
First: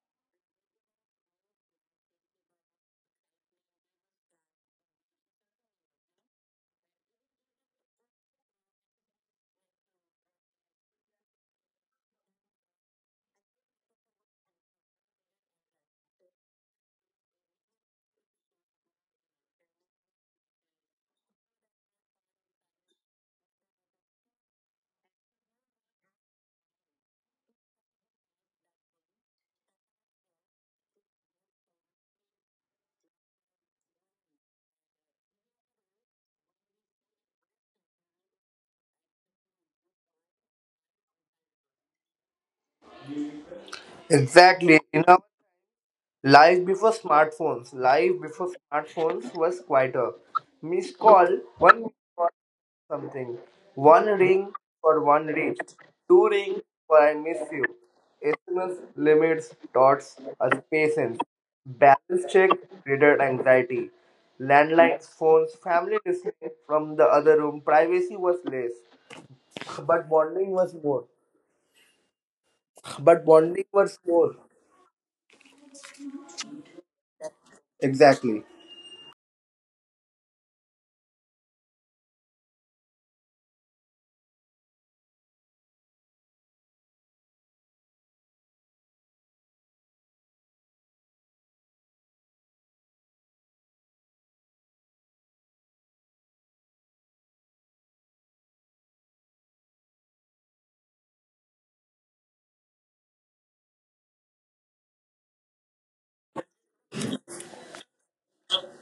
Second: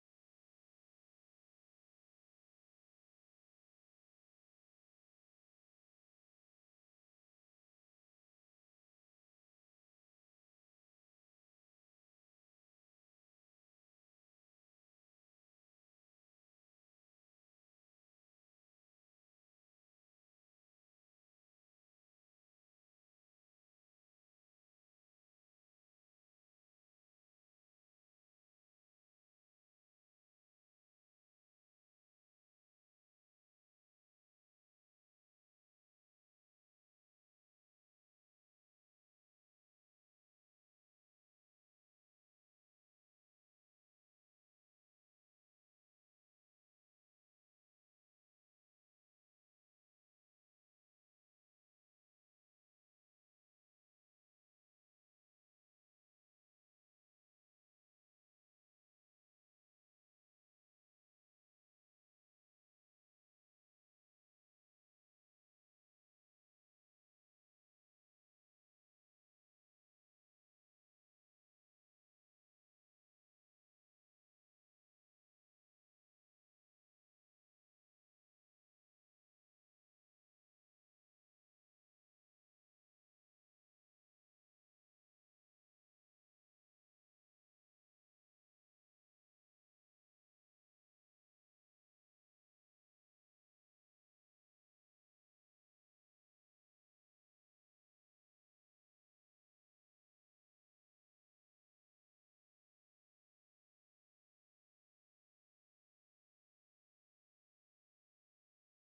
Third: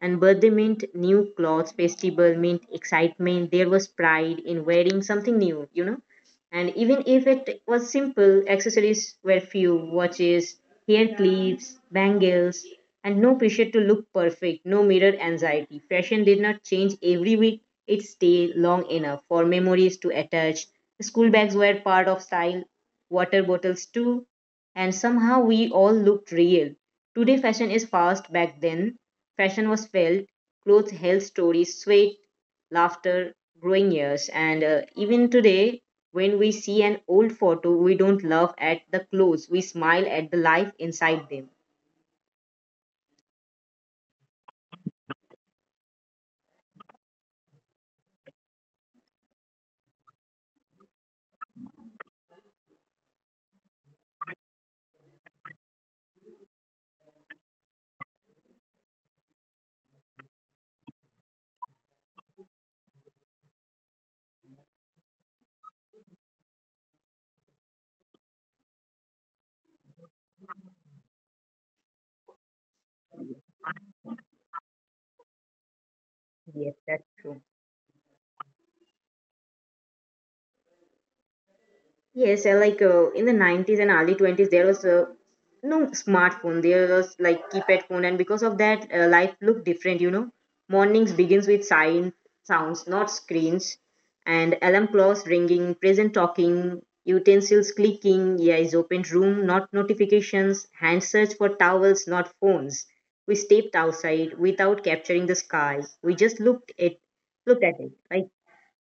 [SPEAKER 2] And birthday meant new clothes, festival meant excitement. There was pride in wearing something new, you know. And even if it was simple, accessories were few: watches, hair clips, bangles, and no pressure to look perfect, no mirror anxiety. Fashion did not change every week, it stayed long enough for memories to attach. School bags were part of style, water bottles too, and somehow we all looked real. Today, fashion is fast, back then, fashion was felt, clothes held stories, sweat, laughter, growing years. And Even today, when we see an old photo, we don't laugh at the clothes, we smile at the life inside them.
[SPEAKER 3] Exactly. You know, life before smartphones was quieter. Missed call, one missed call for something, one ring for one reach. Two ring for I miss you. SMS limits dots us patience. Balance check triggered anxiety. Landline phones, family listening from the other room. Privacy was less, but bonding was more. But bonding was more.
[SPEAKER 2] Yes, that's true.
[SPEAKER 3] Exactly.
[SPEAKER 2] Yes, in the 90s and early 20s, there was no smartphone. There was like keypad phone, and because of that, life looked different. You know, mornings begins with sign sounds, not screens, and alarm clocks ringing, present talking, utensils clicking, eyes opened room, not notifications, hand search for towels, not phones. We stepped outside without capturing the sky. We just looked at it. Like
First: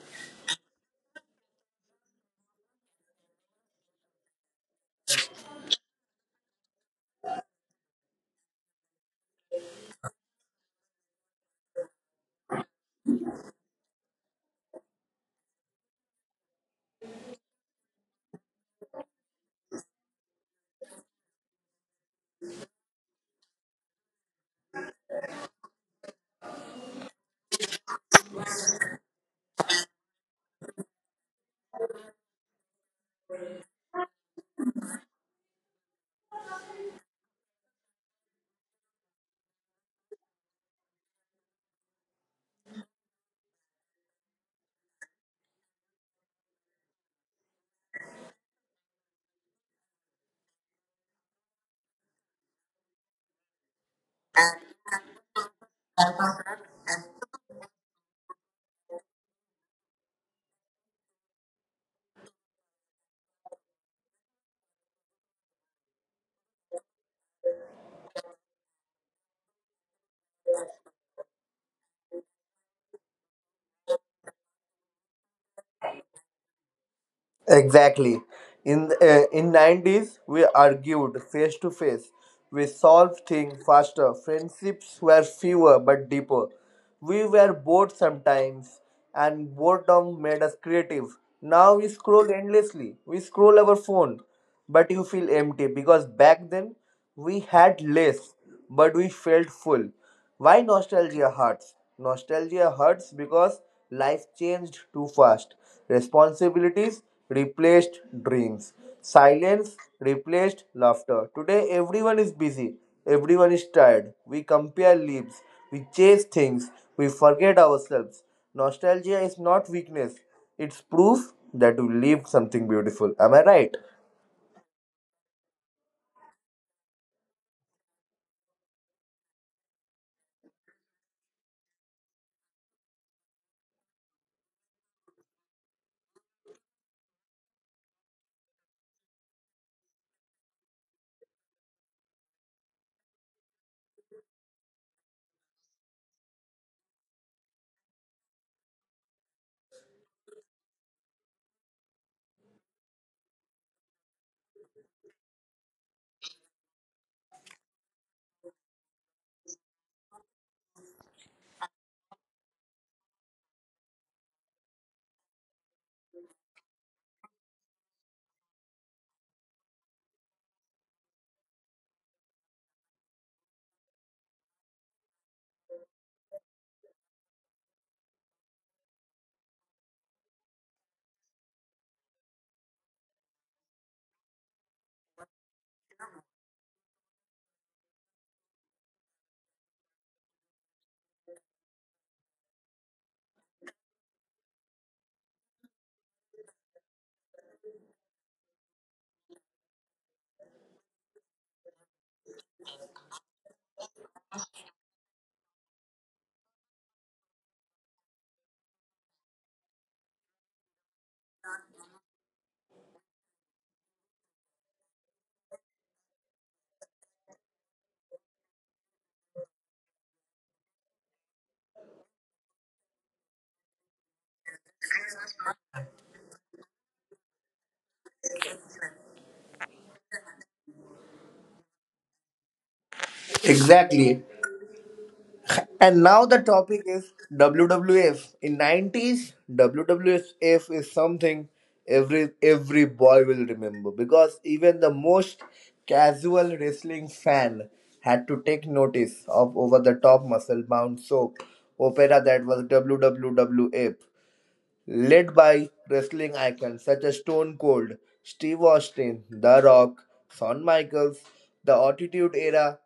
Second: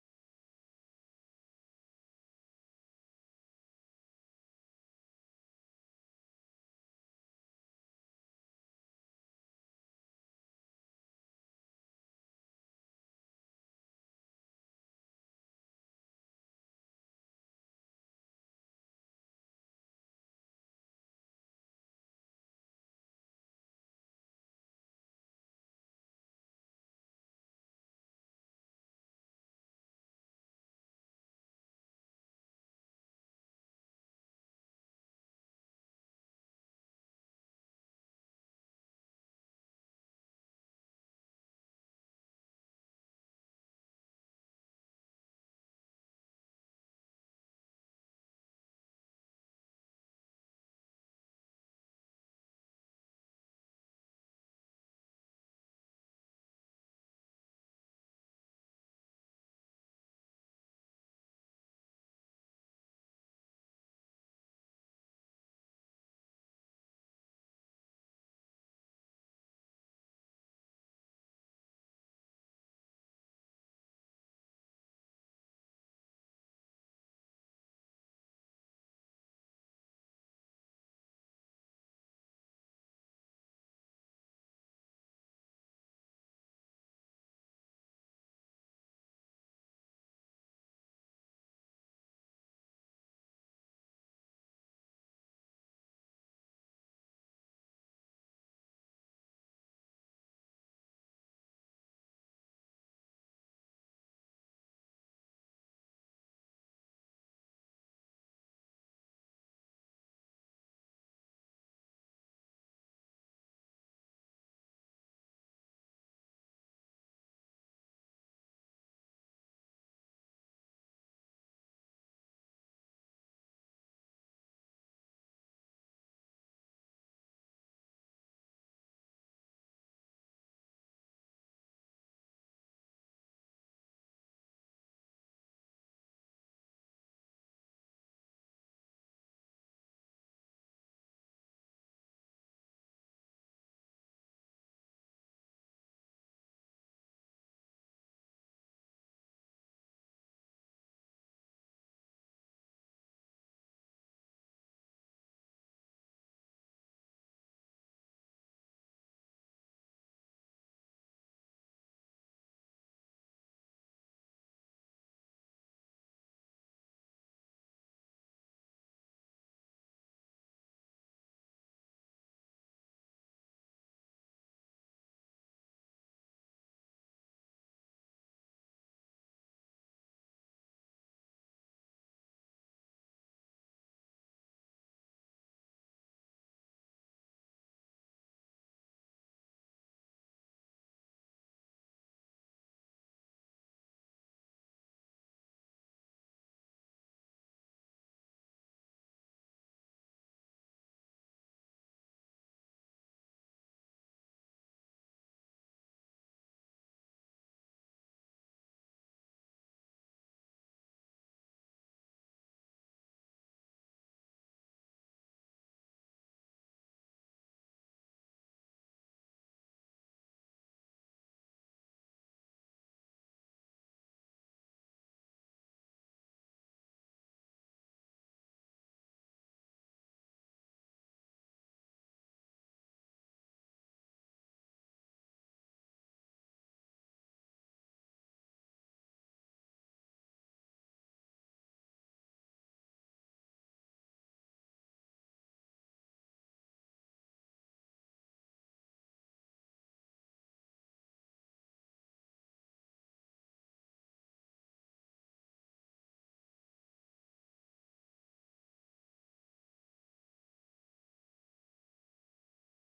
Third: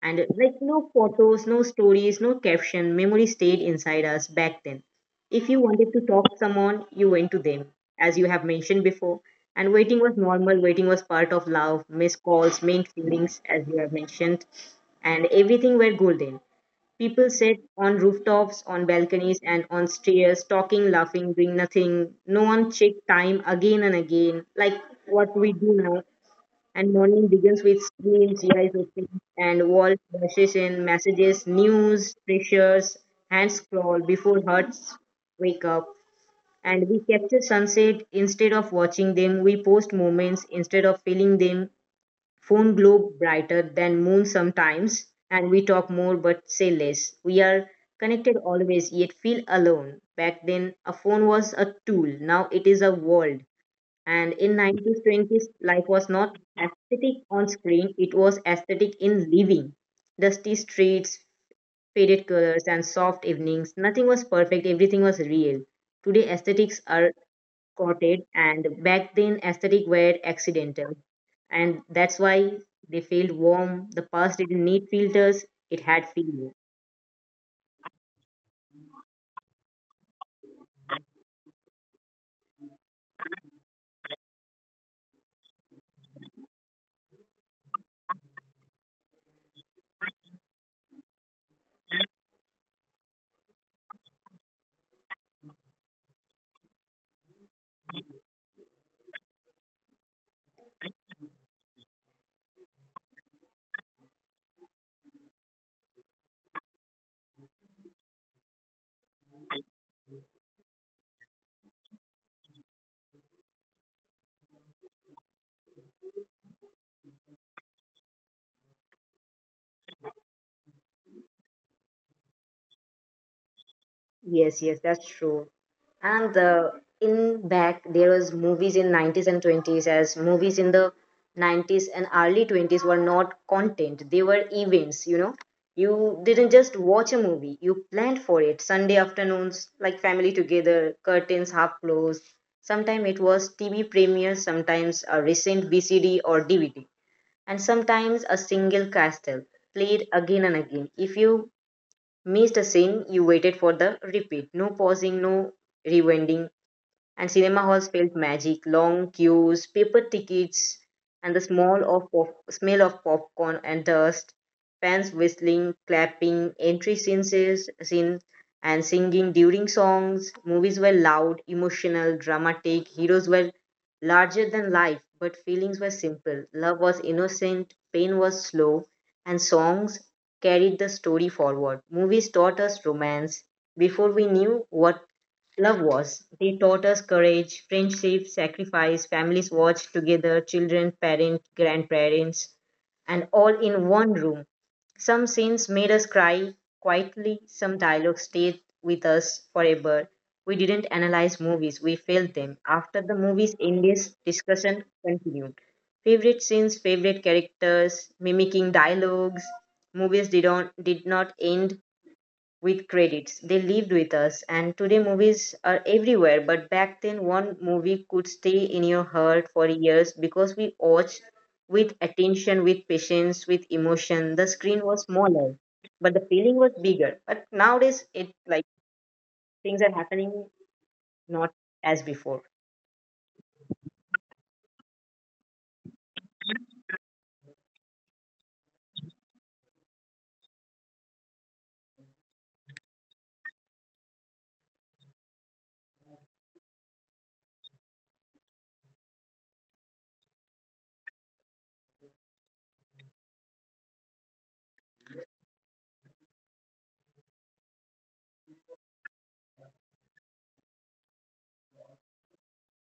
[SPEAKER 2] and uh, like no photos, no stories, no caption, memory stayed inside us back then. If you wanted to talk to someone, you went to them, as you have mentioned before. And waiting was normal, waiting was part of love, missed calls, main feelings, as you have mentioned, and everything were golden. People sat on rooftops, on balconies, and on stairs, talking, laughing, doing nothing. No one checked time again and again, like what we do now. And morning begins with screens, eyes open, and wall flashes in messages, news, pressures, hands crawl before hearts wake up. And we capture sunset instead of watching them. We post moments instead of feeling them. Phone glow brighter than moon sometimes, and we talk more but say less. We are connected always, yet feel alone. Back then, a phone was a tool. Now it is a world. And in 1920s, life was not aesthetic on screen, it was aesthetic in living. Dusty streets, faded colors, and soft evenings. Nothing was perfect, everything was real. Today, aesthetics are courted, and back then, aesthetic were accidental. And that's why they felt warm. The past didn't need filters, it had feeling.
[SPEAKER 3] Exactly. In the- in 90s, we argued face to face. We solved things faster. Friendships were fewer but deeper. We were bored sometimes, and boredom made us creative. Now we scroll endlessly. We scroll our phone, but you feel empty because back then we had less, but we felt full. Why nostalgia hurts? Nostalgia hurts because life changed too fast. Responsibilities replaced dreams. Silence replaced laughter. Today, everyone is busy. Everyone is tired. We compare leaves. We chase things. We forget ourselves. Nostalgia is not weakness, it's proof that we lived something beautiful. Am I right?
[SPEAKER 2] Yes, yes, that's true. And In back there was movies in 90s and 20s, as movies in the 90s and early 20s were not content, they were events, you know. You didn't just watch a movie, you planned for it. Sunday afternoons like family together, curtains half closed. Sometimes it was TV premieres, sometimes a recent VCD or DVD, and sometimes a single castle played again and again. If you missed a scene, you waited for the repeat. No pausing, no rewinding. And cinema halls felt magic. Long queues, paper tickets, and the smell of popcorn and dust, fans whistling, clapping, entry scenes, scene and singing during songs. Movies were loud, emotional, dramatic. Heroes were larger than life, but feelings were simple. Love was innocent, pain was slow, and songs carried the story forward. Movies taught us romance before we knew what love was. They taught us courage, friendship, sacrifice, families watched together, children, parents, grandparents, and all in one room. Some scenes made us cry quietly, some dialogues stayed with us forever. We didn't analyze movies, we felt them. After the movies ended, discussion continued. Favorite scenes, favorite characters, mimicking dialogues. Movies did not end with credits. They lived with us, and today movies are everywhere. But back then, one movie could stay in your heart for years because we watched with attention, with patience, with emotion. The screen was smaller, but the feeling was bigger. But nowadays, it like things are happening not as before.
[SPEAKER 3] Exactly. And now the topic is WWF. In 90s, WWF is something every boy will remember, because even the most casual wrestling fan had to take notice of over the top muscle bound soap opera that was WWF, led by wrestling icons such as Stone Cold, Steve Austin, The Rock, Shawn Michaels. The Attitude Era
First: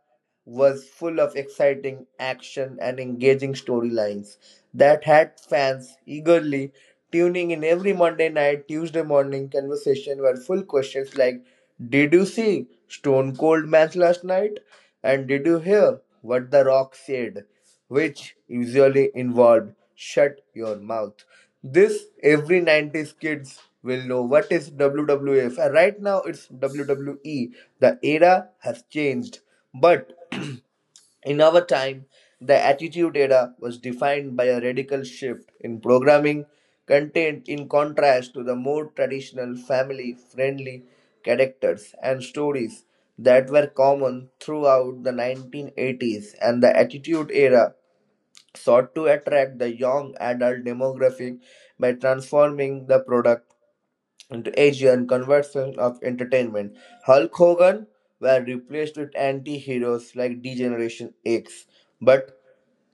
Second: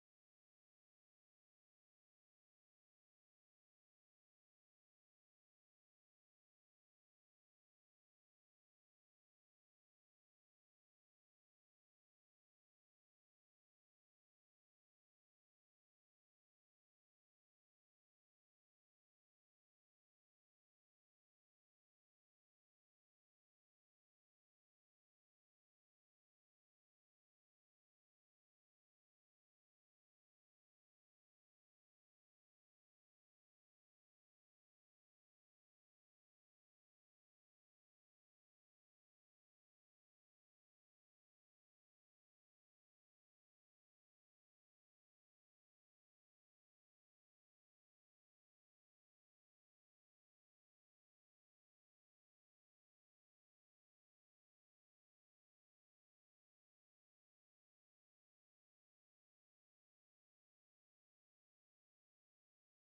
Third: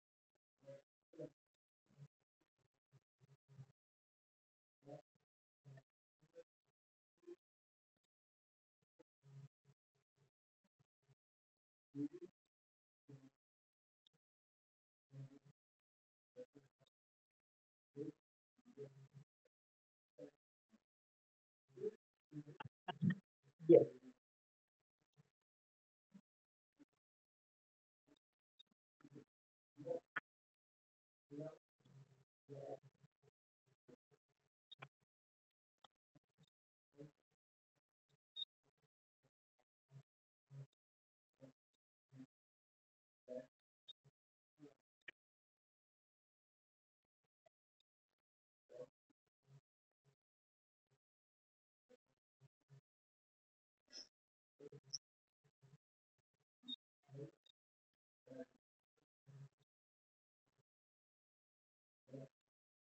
[SPEAKER 3] was full of exciting action and engaging storylines that had fans eagerly tuning in every Monday night. Tuesday morning conversation were full questions like, did you see Stone Cold match last night? And did you hear what The Rock said? Which usually involved shut your mouth. This every 90s kids will know what is WWF, and right now it's WWE. The era has changed, but (clears throat) in our time, the Attitude Era was defined by a radical shift in programming content, in contrast to the more traditional family friendly characters and stories that were common throughout the 1980s, and the Attitude Era sought to attract the young adult demographic by transforming the product into Asian conversion of entertainment. Hulk Hogan were replaced with anti-heroes like D-Generation X. But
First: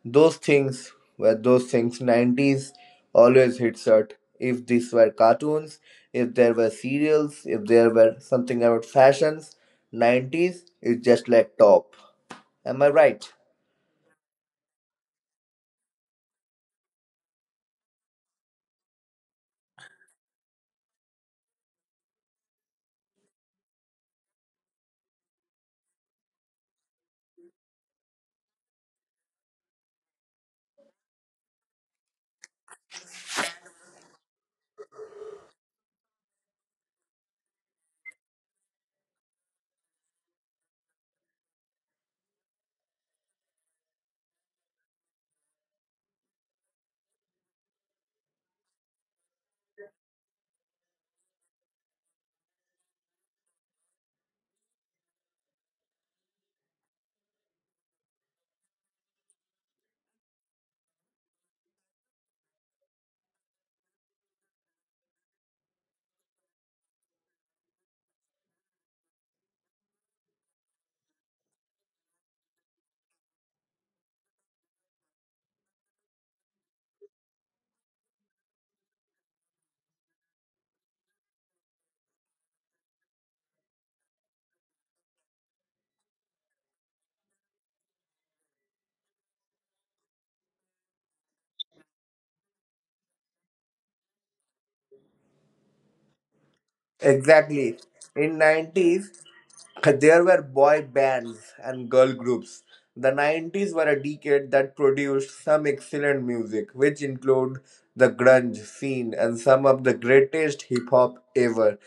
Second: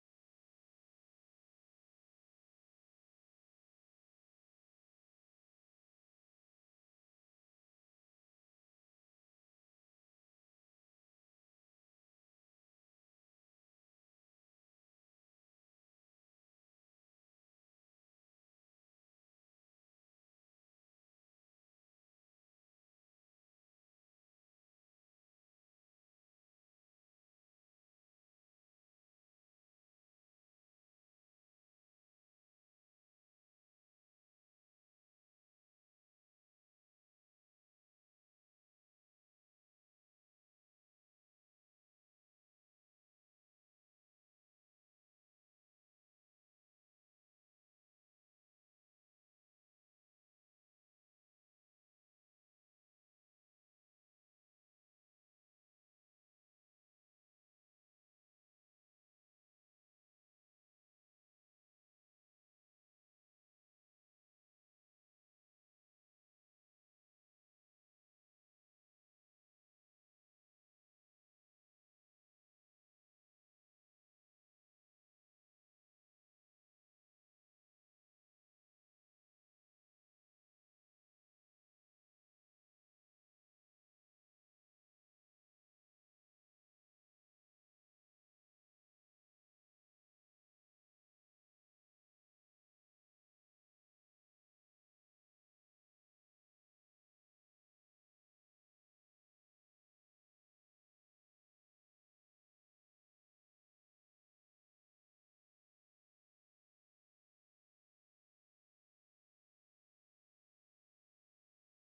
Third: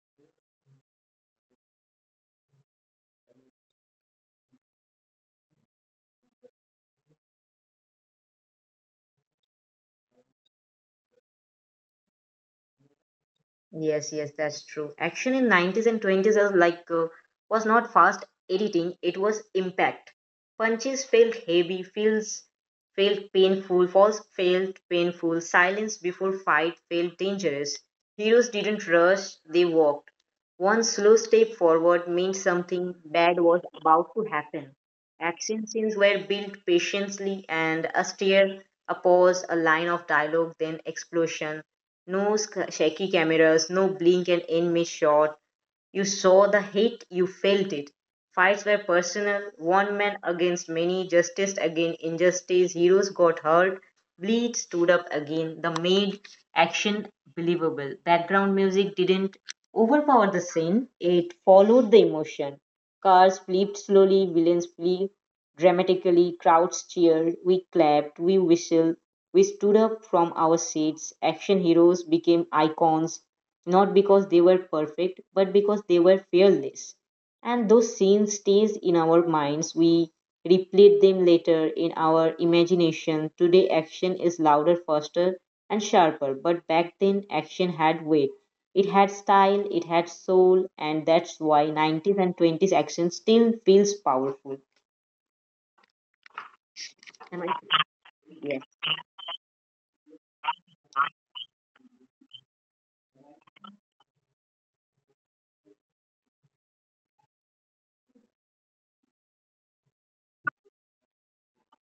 [SPEAKER 3] those things 90s always hits hard. If these were cartoons, if there were serials, if there were something about fashions, 90s is just like top. Am I right?
[SPEAKER 2] Yes, yes, that's true. Action in 90s and 20s was like was not fast editing, it was impact. Punches felt heavy, feels felt painful, falls felt painful, silence before fight felt dangerous. Heroes didn't rush, they walked. One slow step forward meant something bad was about to happen. Action scenes were built patiently, and a stare, a pause, a line of dialogue, then explosion. Shaky cameras, no blink and end miss shot. You saw the hit, you felt it. Fights were personal, one man against many, justice against injustice, heroes got hurt, bleed stood up again. The made action believable. Background music didn't overpowered the scene, it followed the emotion. Cars flipped slowly, villains flee dramatically, crowds cheered, we clapped, we whistled, we stood up from our seats. Action heroes became icons, not because they were perfect, but because they were fearless. And those scenes stays in our minds. We replayed them later in our imagination. Today action is louder, faster, and sharper, but back then action had weight. It had style, it had soul, and that's why 90s and 20s action still feels powerful. Am I-
[SPEAKER 3] Exactly. In
[SPEAKER 2] Yes,
[SPEAKER 3] 90s, there were boy bands and girl groups. The 90s were a decade that produced some excellent music, which include the grunge scene and some of the greatest hip hop ever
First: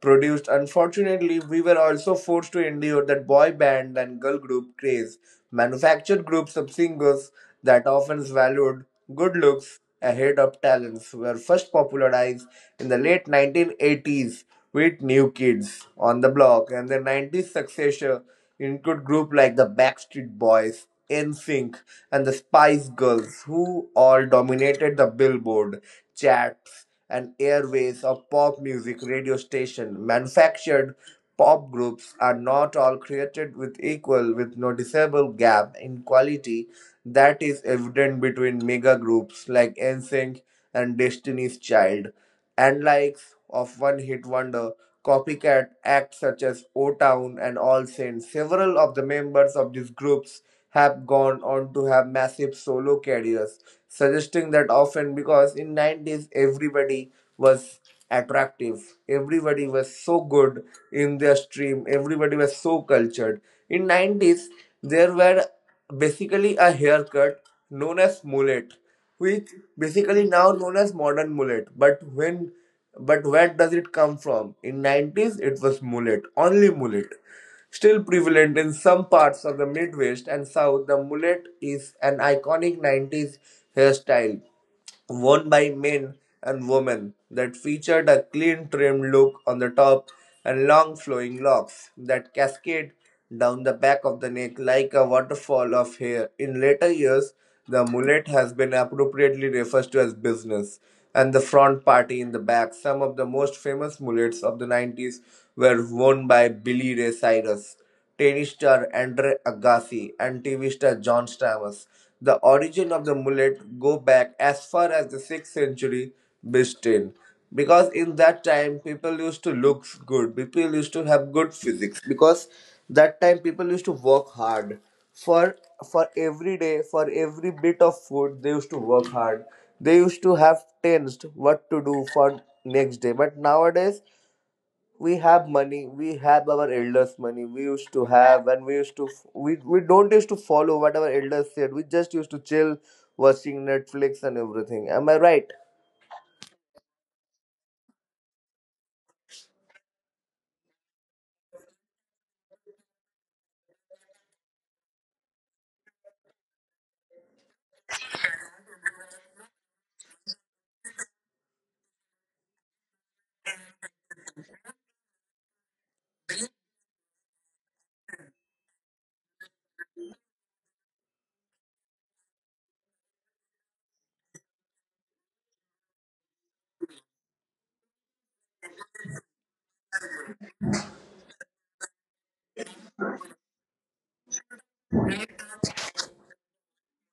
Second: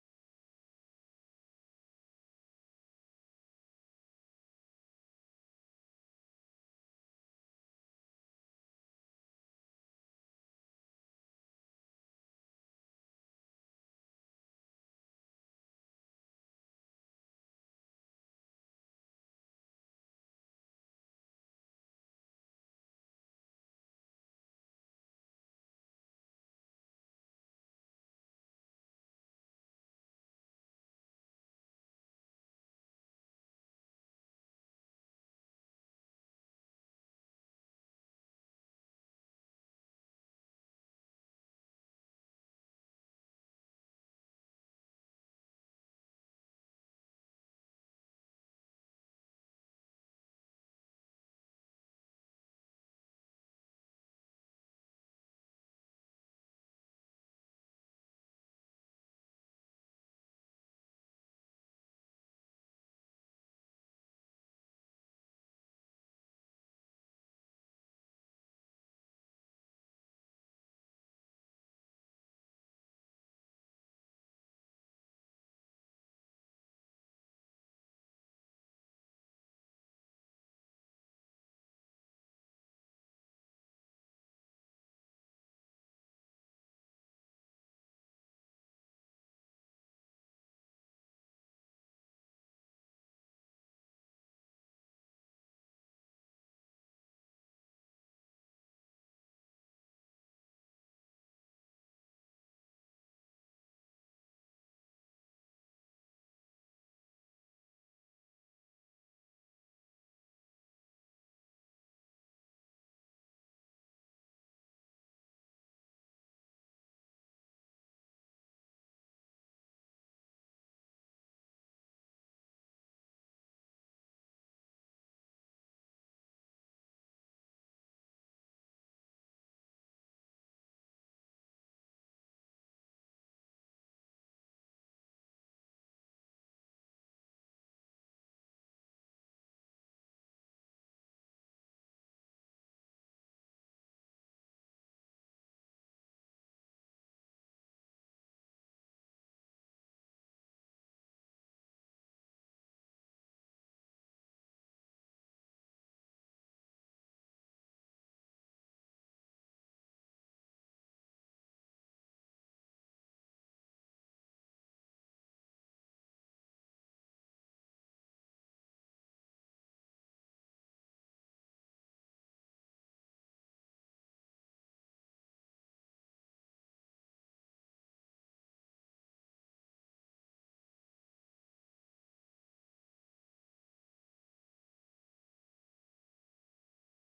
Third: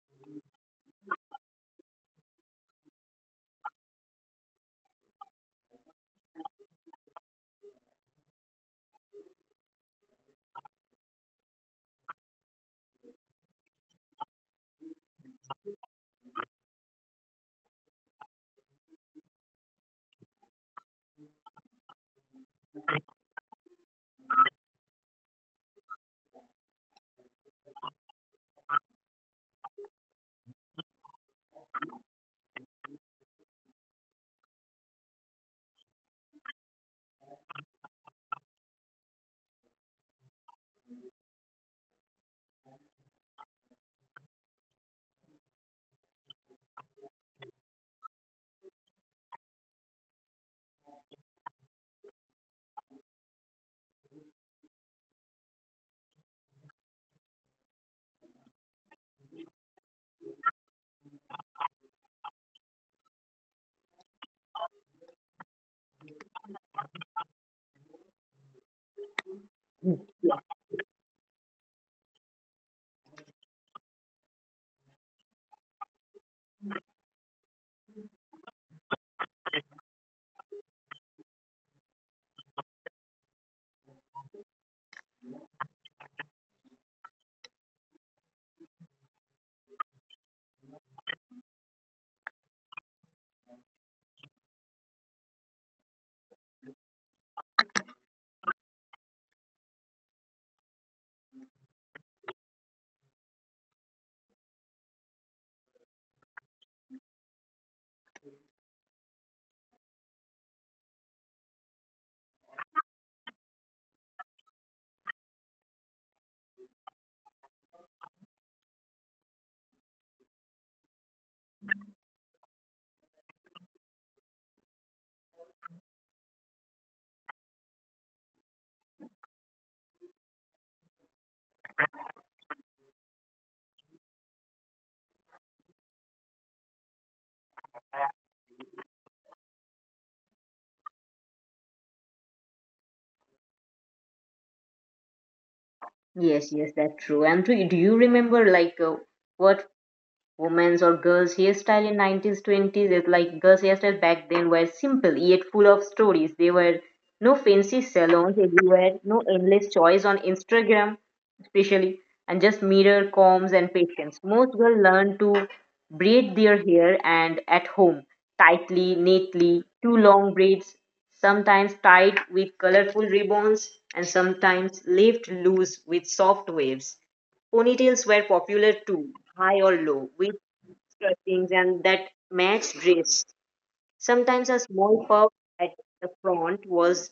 [SPEAKER 3] produced. Unfortunately, we were also forced to endure that boy band and girl group craze, manufactured groups of singers that often valued good looks ahead of talents, were first popularized in the late 1980s with new kids on the block, and the 90s successor include groups like the Backstreet Boys, NSYNC, and the Spice Girls, who all dominated the Billboard charts and airways of pop music radio station. Manufactured pop groups are not all created with equal, with noticeable gap in quality that is evident between mega groups like NSYNC and Destiny's Child, and likes of one hit wonder copycat acts such as O Town and All Saints. Several of the members of these groups have gone on to have massive solo careers, suggesting that often because in 90s everybody was attractive, everybody was so good in their stream, everybody was so cultured. In 90s there were basically a haircut known as mullet, which basically now known as modern mullet. But when, but where does it come from? In 90s it was mullet, only mullet. Still prevalent in some parts of the Midwest and South, the mullet is an iconic 90s hairstyle worn by men and women that featured a clean trimmed look on the top and long flowing locks that cascade down the back of the neck like a waterfall of hair. In later years, the mullet has been appropriately referred to as business and the front party in the back. Some of the most famous mullets of the 90s were worn by Billy Ray Cyrus, tennis star Andre Agassi, and TV star John Stamos. The origin of the mullet go back as far as the 6th century BC, because in that time people used to look good, people used to have good physics, because that time people used to work hard for for every day, for every bit of food they used to work hard. They used to have tensed what to do for next day, but nowadays we have money, we have our elders money we used to have, and we used to we don't used to follow what our elders said. We just used to chill watching Netflix and everything. Am I right?
[SPEAKER 2] yes, yes, that's true. And do you remember like what women's or girls' hairstyle in 90s, 20s? It's like girls' hairstyle back then were simple yet full of stories. There were no fancy salons everywhere, no endless choice on Instagram. Especially and just mirror combs and patience, most girls learn to braid their hair and at home, tightly, neatly, two long braids, sometimes tied with colorful ribbons, and sometimes left loose with soft waves. Ponytails were popular too, high or low, with skirtings and that matched dress. Sometimes a small pub at the front was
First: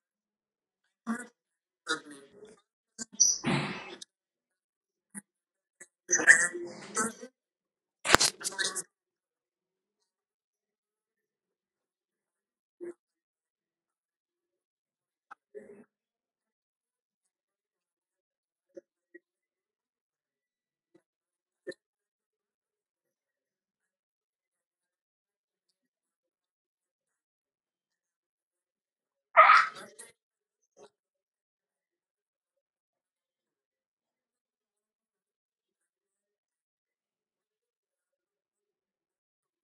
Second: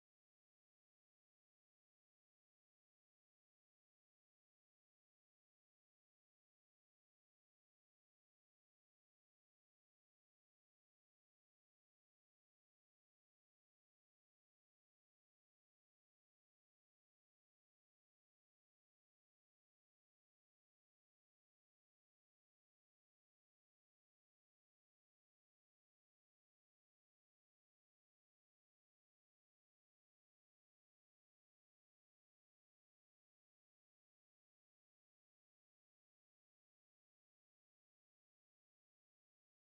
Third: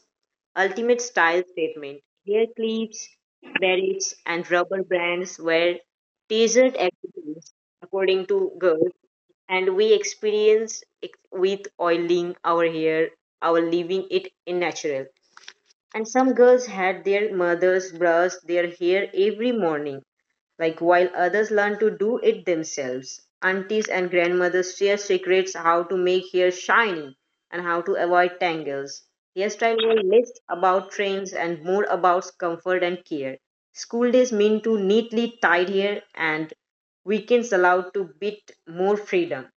[SPEAKER 2] ultimate style statement. Hair clips, berets, and rubber bands were teased accessories, according to girls, and we experienced it with oiling our hair, our leaving it in natural. And some girls had their mothers brush their hair every morning, like while others learn to do it themselves. Aunties and grandmothers share secrets how to make hair shiny and how to avoid tangles. Hairstyle were less about trends and more about comfort and care. School days mean to neatly tied hair, and weekends allowed to bit more freedom.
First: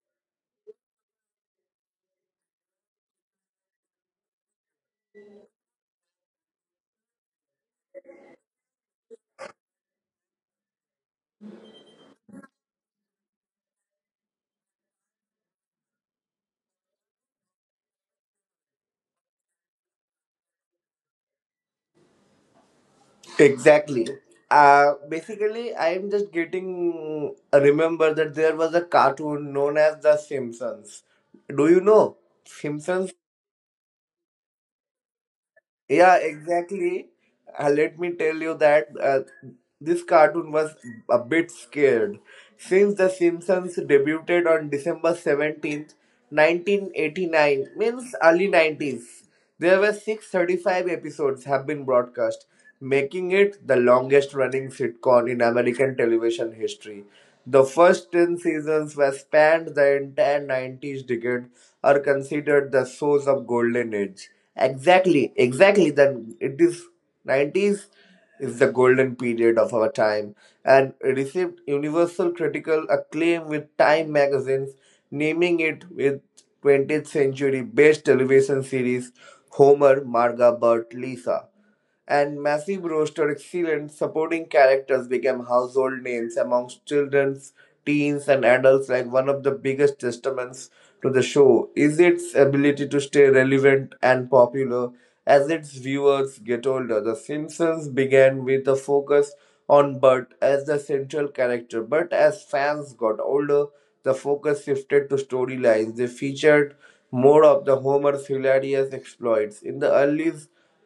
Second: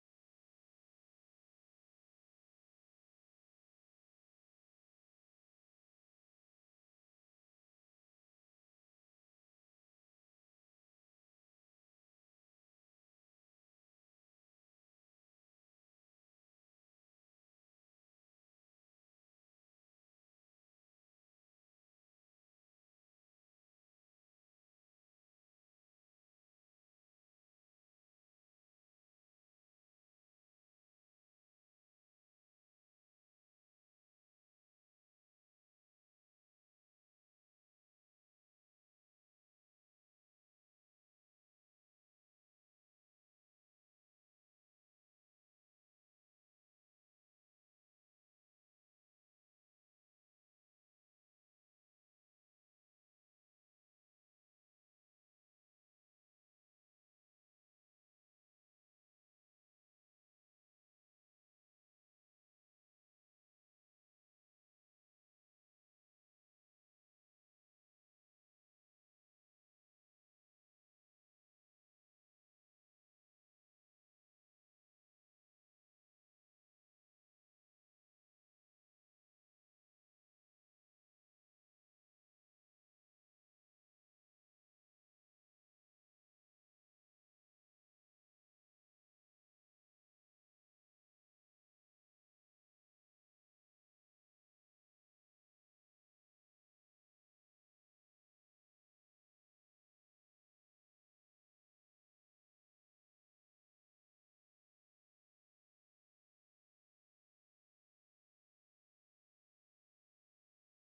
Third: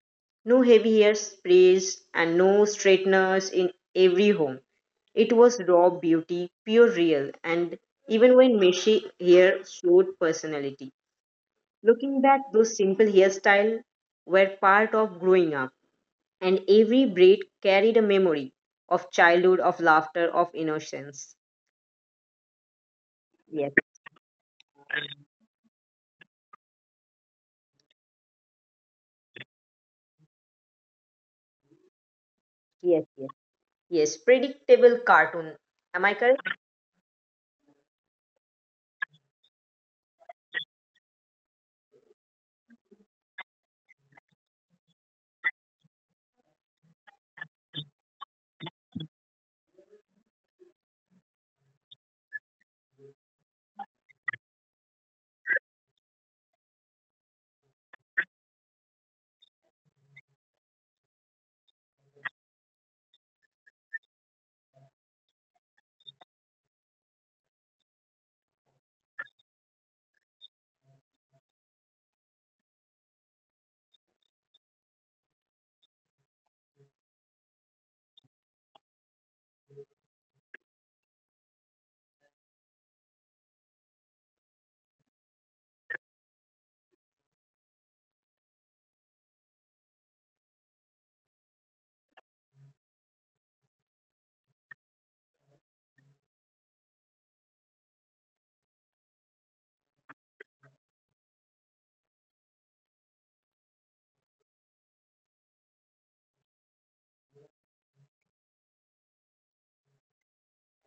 [SPEAKER 2] No heavy hair sprays and no straighteners in every home. It was raw beauty, pure real, and even when messy hair showed personality. Looking back, those simple hairstyles were part of growing up, and every braid carried a memory of childhood, of laughter, of innocence. Yes,
[SPEAKER 3] Exactly. Basically I'm just getting remember that there was a cartoon known as The Simpsons. Do you know
[SPEAKER 2] yes,
[SPEAKER 3] Simpsons?
[SPEAKER 2] yes. Yes, predictable cartoon. Am I
[SPEAKER 3] Yeah,
[SPEAKER 2] correct?
[SPEAKER 3] exactly. Let me tell you that this cartoon was a bit scared. Since The Simpsons debuted on December 17th, 1989, means early 90s, there were 635 episodes have been broadcast, making it the longest running sitcom in American television history. The first ten seasons, which spanned the entire 90s decade, are considered the source of golden age. Exactly, exactly. Then it is 90s is the golden period of our time and received universal critical acclaim, with Time magazines naming it with 20th century best television series. Homer, Marga, Bert, Lisa and massive roster excellent supporting characters became household names amongst children's, teens and adults. Like one of the biggest testaments to the show is its ability to stay relevant and popular as its viewers get older. The Simpsons began with a focus on Bert as the central character, but as fans got older, the focus shifted to storylines they featured more of the Homer's hilarious exploits. in the early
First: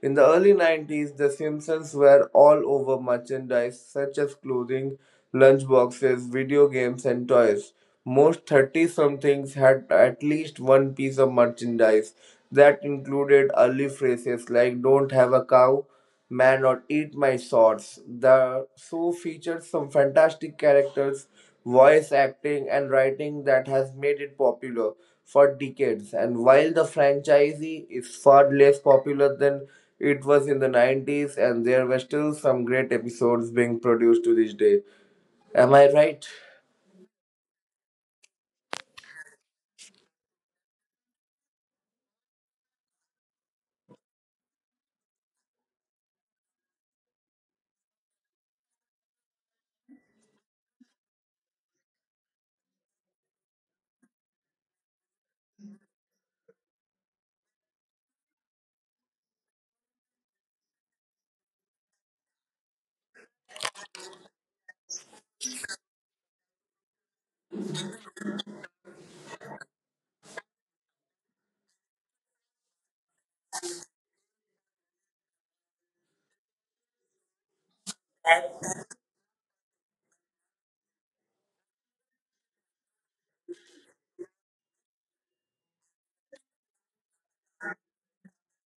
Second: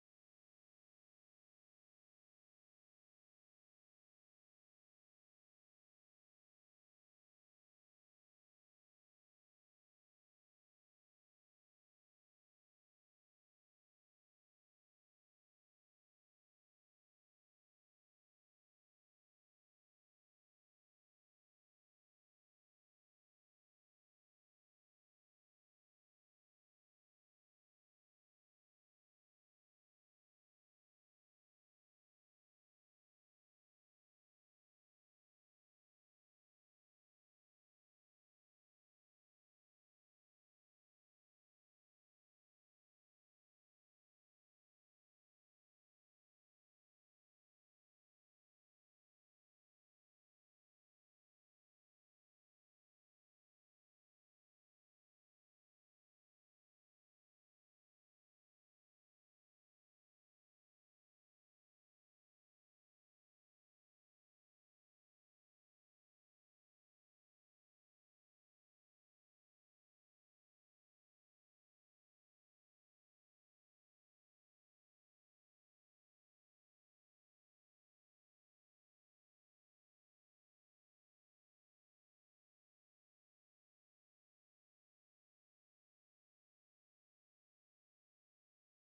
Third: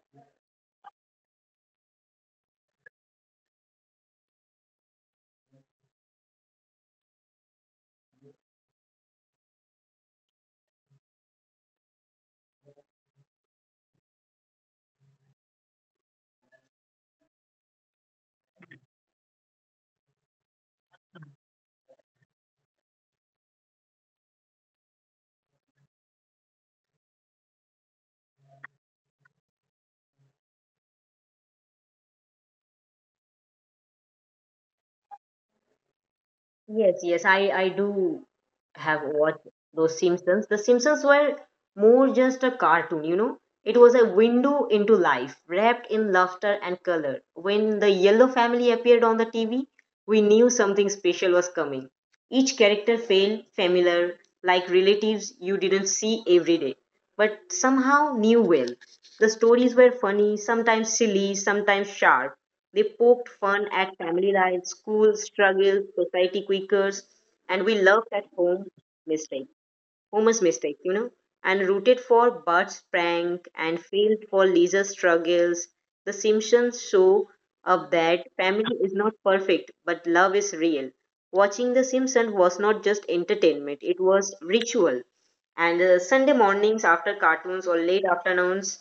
[SPEAKER 3] in the early 90s, The Simpsons were all over merchandise such as clothing, lunchboxes, video games, and toys. Most 30 somethings had at least one piece of merchandise that included early phrases like don't have a cow, Man Not Eat My Swords. The show features some fantastic characters, voice acting, and writing that has made it popular for decades. And while the franchise is far less popular than it was in the 90s, and there were still some great episodes being produced to this day. Am I right?
[SPEAKER 2] Yes, yes, I do have watched those Simpsons. The Simpsons were more just a cartoon, you know. It was a window into life, wrapped in laughter and color. When the Yellow family appeared on the TV, we knew something special was coming. Each character felt familiar, like relatives you didn't see every day, but somehow knew well. The stories were funny, sometimes silly, sometimes sharp. They poked fun at family life, school struggles, society quakers, and we loved at home mistake, Homer's mistake, and rooted for Bart's prank and failed for Lisa's struggles. The Simpsons show up that family is not perfect, but love is real. Watching The Simpsons was not just entertainment; it was ritual. And Sunday mornings after cartoons or late afternoons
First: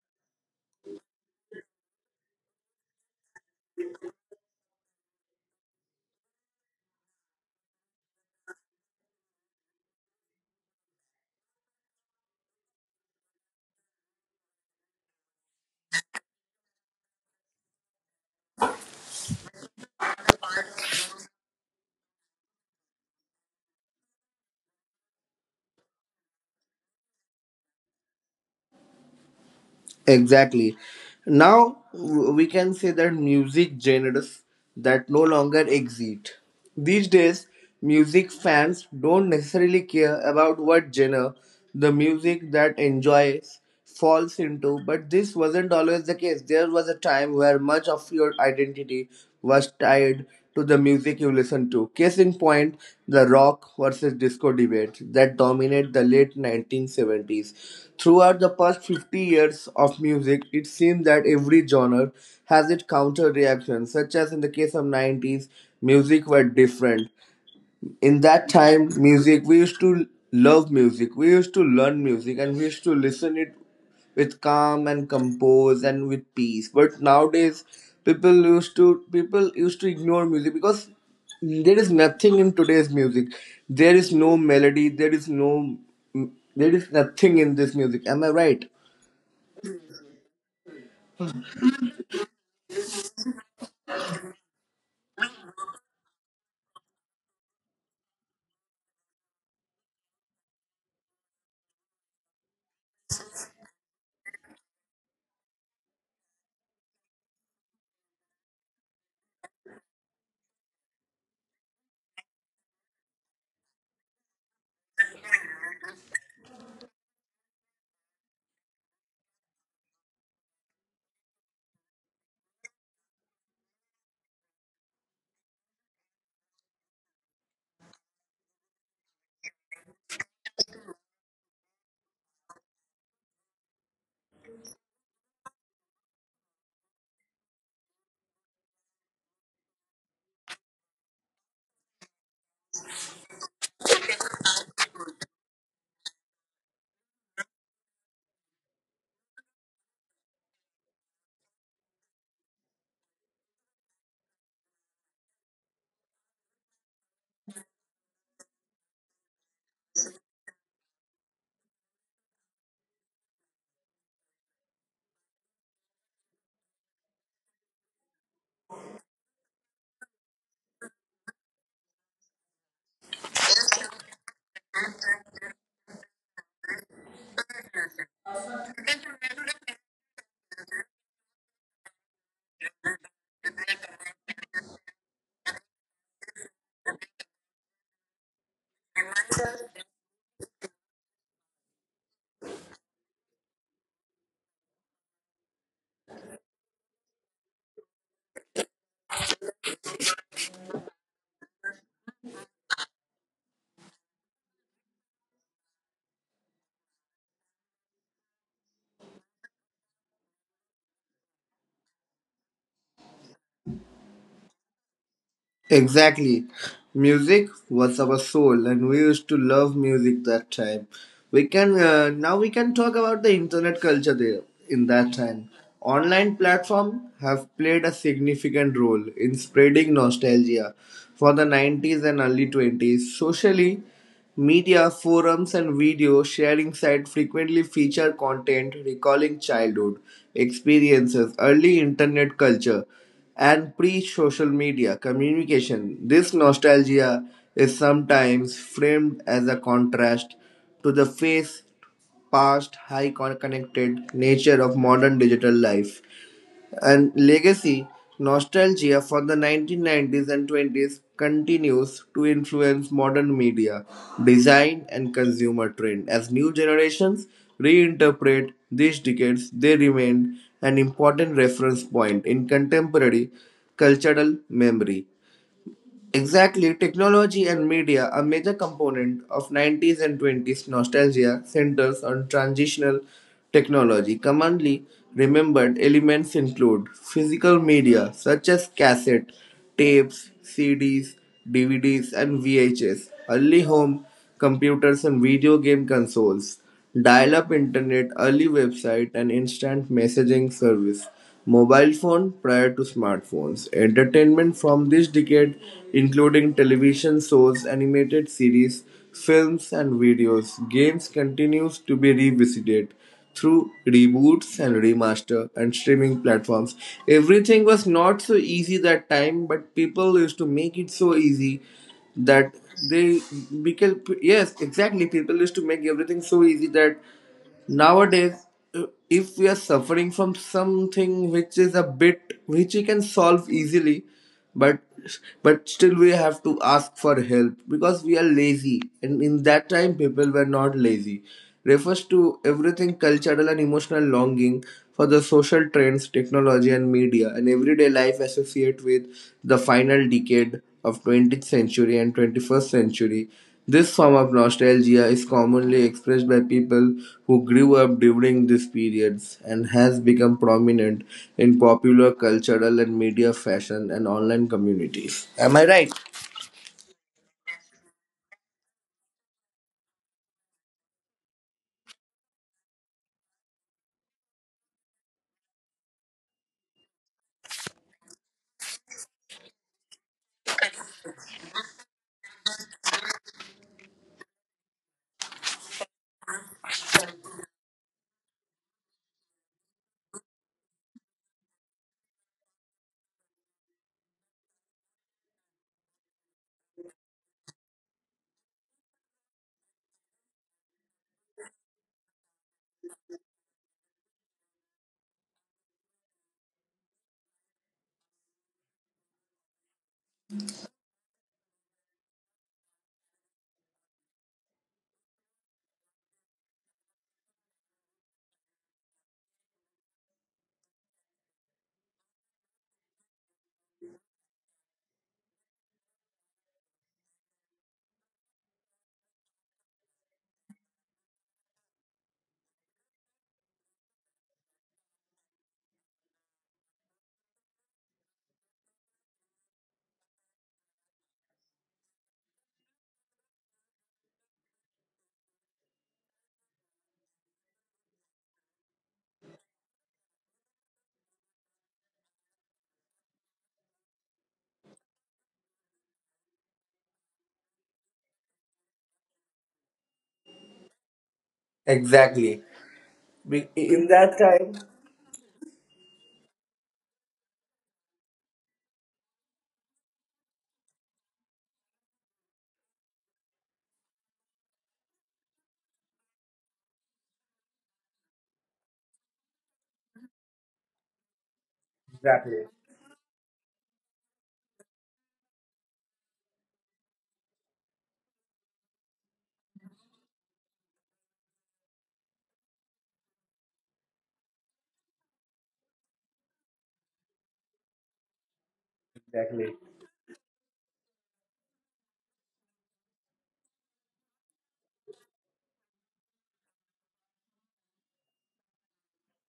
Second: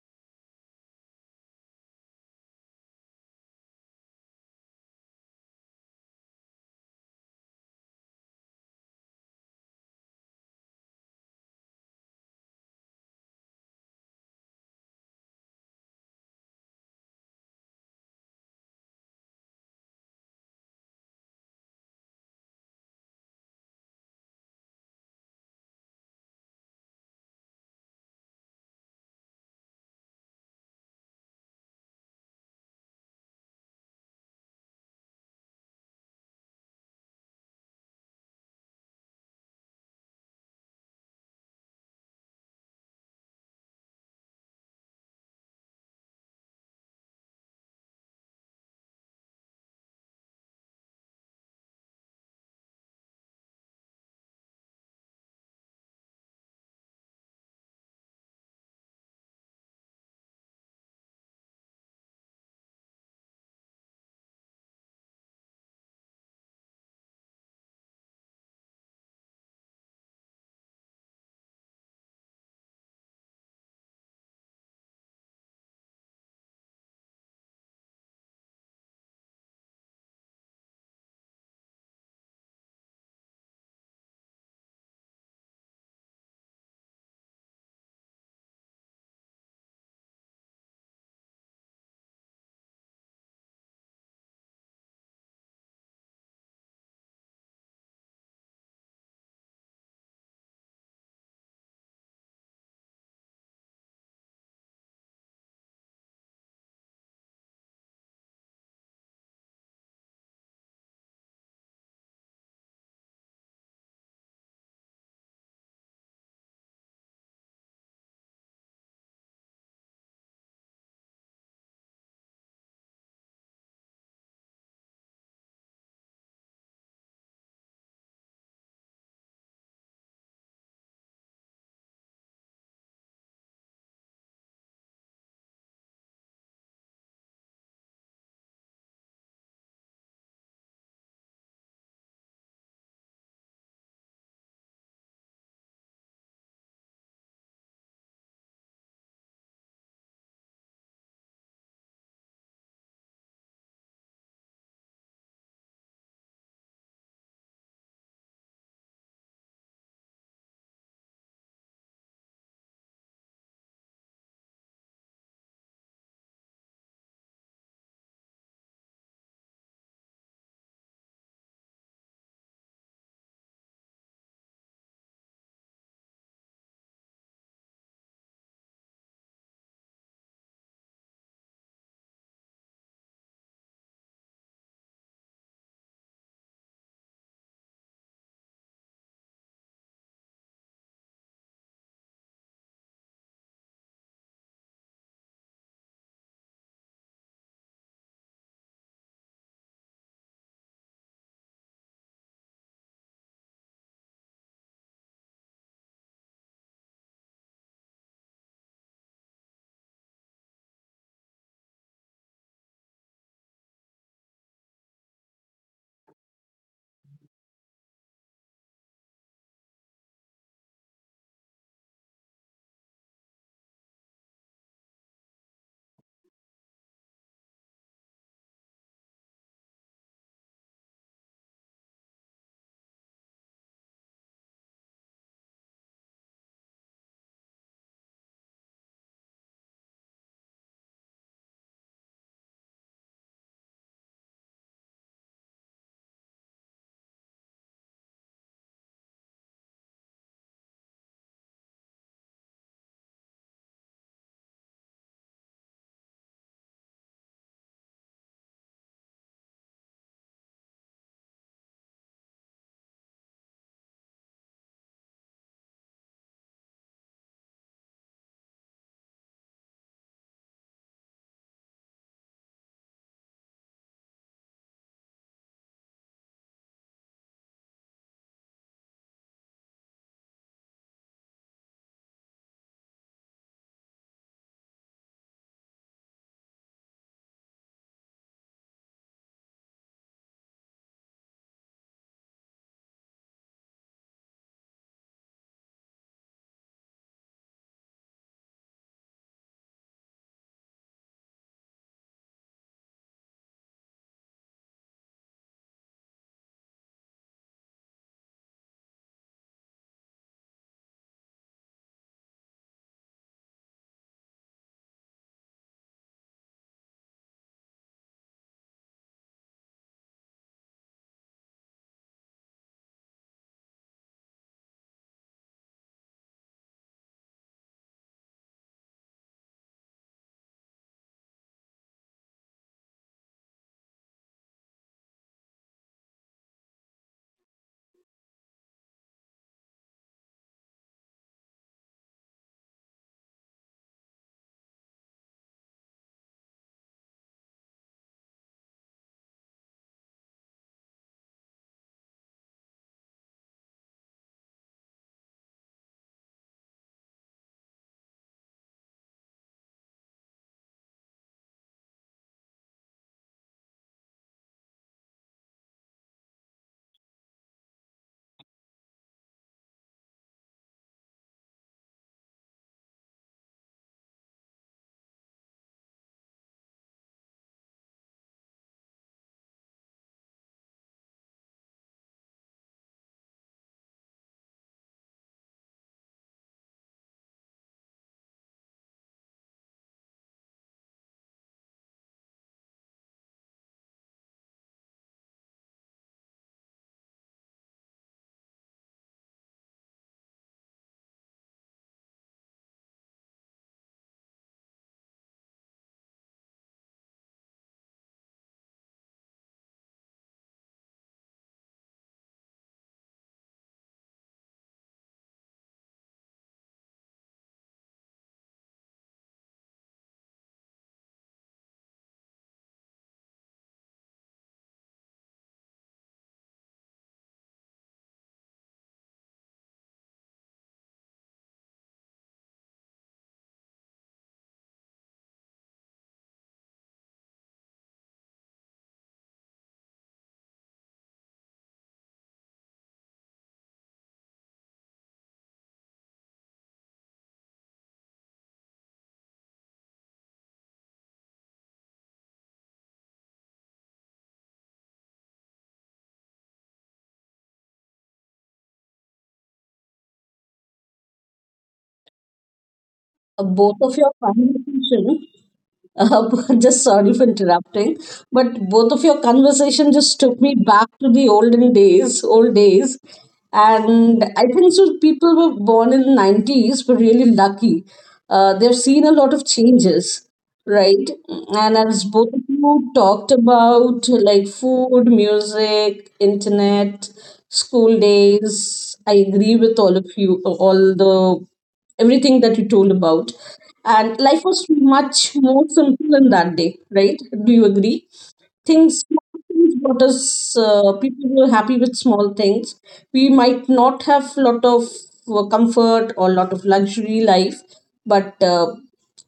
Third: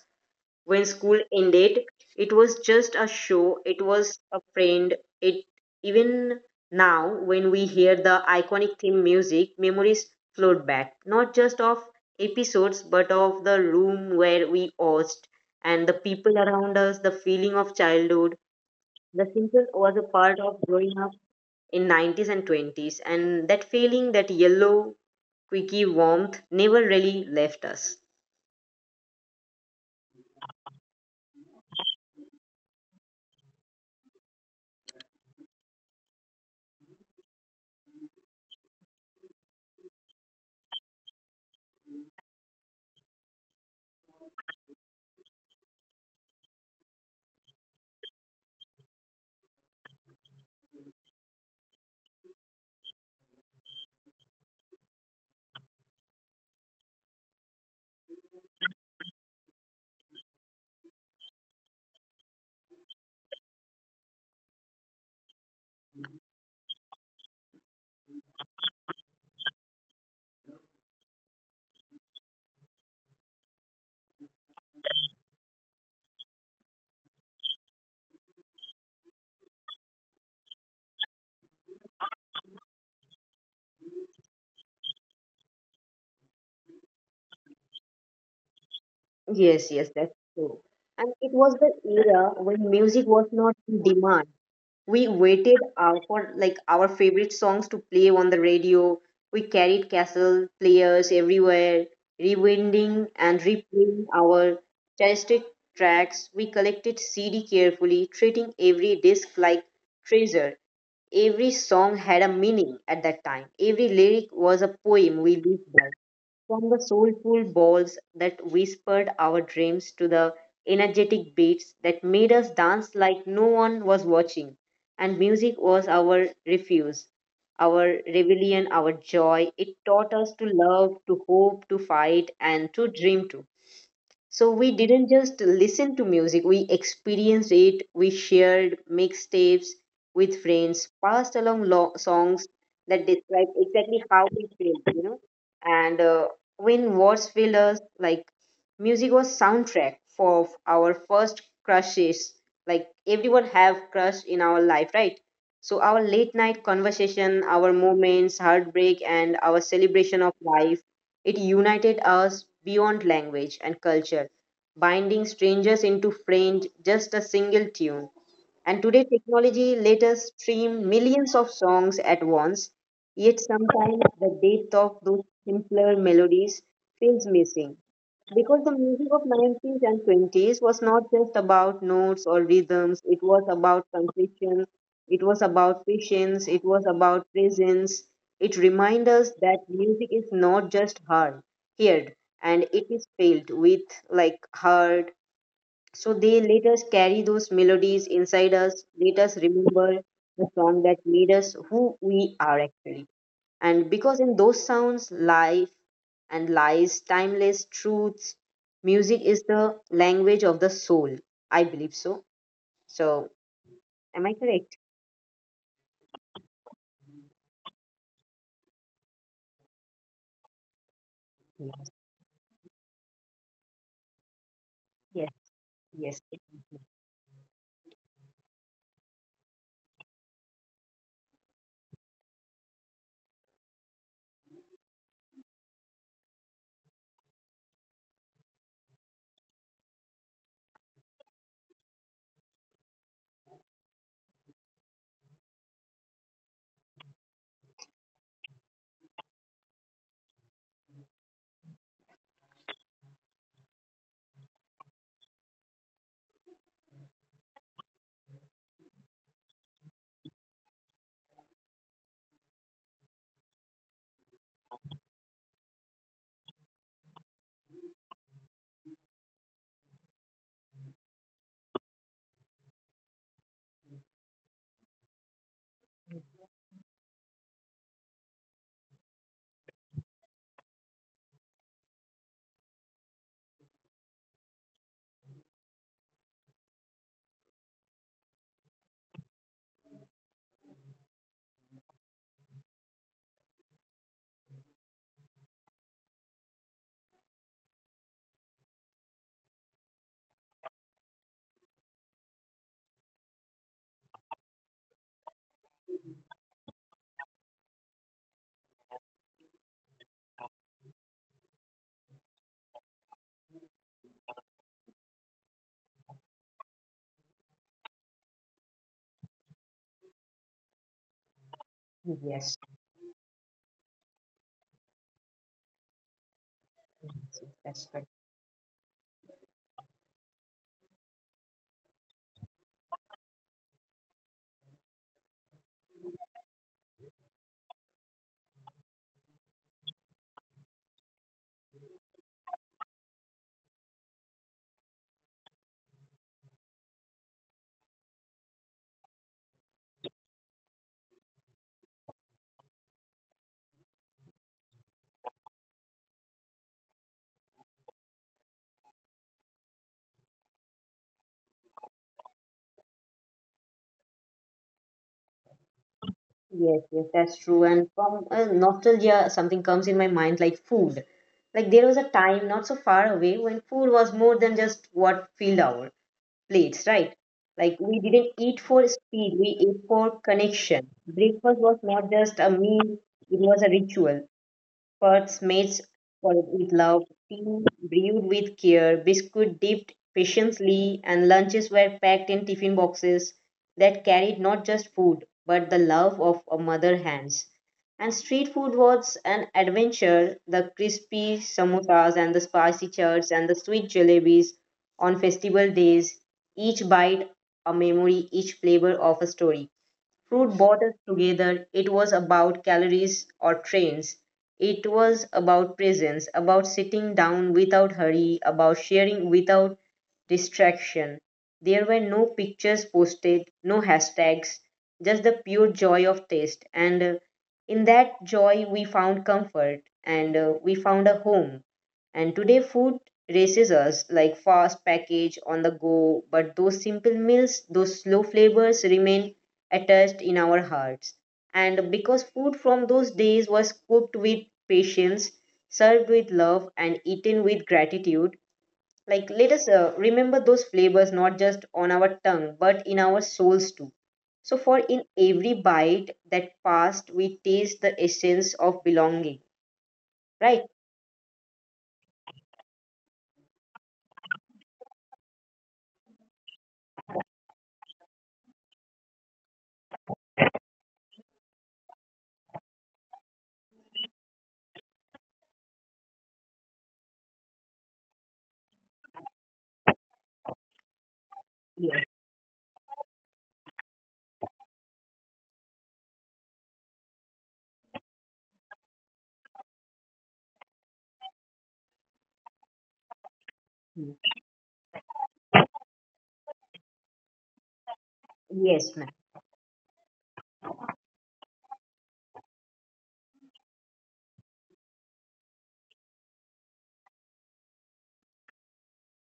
[SPEAKER 2] when school ended, it was just a show, it was a friend. It even now, when we hear the iconic theme music, memories float back, not just of episodes but of the room where we host and the people around us, the feeling of childhood. The Simpsons was a part of growing up in 90's and 20's, and that feeling, that yellow quickie warmth, never really left us.
[SPEAKER 3] Exactly. Now we can say that music genres that no longer exist. These days, music fans don't necessarily care about what genre the music that enjoys falls into, but this wasn't always the case. There was a time where much of your identity was tied to the music you listened to. Case in point, the rock versus disco debate that dominated the late 1970s. Throughout the past 50 years of music, it seems that every genre has its counter reaction, such as in the case of 90s, music were different. In that time music, we used to love music, we used to learn music, and we used to listen it with calm and compose and with peace. But nowadays people used to ignore music because there is nothing in today's music. There is no melody, there is nothing in this music. Am I right?
[SPEAKER 2] Yes, yes, that's true. And it was the era when music was not in demand. We waited out for like our favorite songs to play on the radio. We carried castle players everywhere, rewinding and replaying our cherished tracks. We collected CD carefully, treating every disc like treasure. Every song had a meaning at that time. Every lyric was a poem we lived by. From the soulful balls that whispered our dreams to the energetic beats that made us dance like no one was watching. And music was our refuge, our rebellion, our joy. It taught us to love, to hope, to fight, and to dream too. So we didn't just listen to music, we experienced it. We shared mixtapes with friends, passed along songs that describe exactly how we felt. And When words failed us, like music was soundtrack for our first crushes. Like everyone have crush in our life, right? So our late night conversation, our moments, heartbreak, and our celebration of life, it united us beyond language and culture, binding strangers into friends just a single tune. And today, technology let us stream millions of songs at once, yet sometimes the depth of those simpler melodies feels missing. Because the music of 19th and 20's was not just about notes or rhythms, it was about confession, it was about patience, it was about presence. It reminds us that music is not just heard, heard and it is felt with like heart. So they let us carry those melodies inside us, let us remember the song that made us who we are actually. And because in those sounds, life and lies, timeless truths, music is the language of the soul. I believe so. So, am I correct?
[SPEAKER 3] Exactly. Music was our soul, and we used to love music that time. We can
[SPEAKER 2] Yes,
[SPEAKER 3] Now we can talk about the internet culture there in that
[SPEAKER 2] yes,
[SPEAKER 3] time.
[SPEAKER 2] yes,
[SPEAKER 3] Online platform have played a significant role in spreading nostalgia for the 90s and early 20s. Socially, media, forums and video sharing sites frequently feature content recalling childhood experiences, early internet culture, and pre-social media communication. This nostalgia is sometimes framed as a contrast to the face past high connected nature of modern digital life and legacy. Nostalgia for the 1990s and 20s continues to influence modern media, design, and consumer trend. As new generations reinterpret these decades, they remain an important reference point in contemporary cultural memory. Exactly, technology and media, a major component of 90s and 20s nostalgia, centers on transitional technology. Commonly remembered elements include physical media such as cassette, tapes, CDs, DVDs, and VHS, early home computers and video game consoles, dial up internet, early website, and instant messaging service. Mobile phone prior to smartphones. Entertainment from this decade, including television shows, animated series, films, and videos, games continues to be revisited through reboots and remaster and streaming platforms. Everything was not so easy that time, but people used to make it so easy
[SPEAKER 2] yes,
[SPEAKER 3] that
[SPEAKER 2] yes,
[SPEAKER 3] they because yes exactly people used to make everything so easy that
[SPEAKER 2] that's correct.
[SPEAKER 3] nowadays, if we are suffering from something which is a bit which we can solve easily, but but still we have to ask for help because we are lazy, and in that time people were not lazy. Refers to everything cultural and emotional longing for the social trends, technology, and media, and everyday life associate with the final decade of 20th century and 21st century. This form of nostalgia is commonly expressed by people who grew up during these periods and has become prominent in popular cultural and media fashion and online communities. Am I right?
[SPEAKER 2] Yes, yes, that's true. And from nostalgia, something comes in my mind like food. Like there was a time not so far away when food was more than just what filled our plates, right? Like we didn't eat for speed, we ate for connection. Breakfast was not just a meal, it was a ritual. Pots made with love, tea brewed with care, biscuit dipped patiently, and lunches were packed in tiffin boxes that carried not just food but the love of a mother hands. And street food was an adventure. The crispy samosas and the spicy chats and the sweet jalebis on festival days, each bite a memory, each flavor of a story. Food brought us together. It was about calories or trains. It was about presence, about sitting down without hurry, about sharing without distraction. There were no pictures posted, no hashtags, just the pure joy of taste. And In that joy, we found comfort and we found a home. And today, food races us like fast package on the go, but those simple meals, those slow flavors remain attached in our hearts. And because food from those days was cooked with patience, served with love, and eaten with gratitude, like let us remember those flavors not just on our tongue, but in our souls too. So, for in every bite that passed, we taste the essence of belonging, right?
[SPEAKER 3] Exactly. Be-
[SPEAKER 1] Both
[SPEAKER 3] In
[SPEAKER 1] of your
[SPEAKER 3] that time,
[SPEAKER 1] conversation Uh, (laughs) just sorry for interrupting, but both of your conversation just took me back to the olden days, old days, and I think so people were born in the 90s were really lucky. They've seen a lot of changes, right? And as
[SPEAKER 2] Yes.
[SPEAKER 1] both of
[SPEAKER 3] exactly,
[SPEAKER 1] you talked about like food, music, internet, school days, I agree with all of you, all the everything that you told about. And life was much more simple in that day, right? Do you agree?
[SPEAKER 2] Yes,
[SPEAKER 1] Things,
[SPEAKER 2] ma'am.
[SPEAKER 1] small
[SPEAKER 3] exactly,
[SPEAKER 1] things brought us, people were happy with small things. We might not have lot of comfort or lot of luxury life, but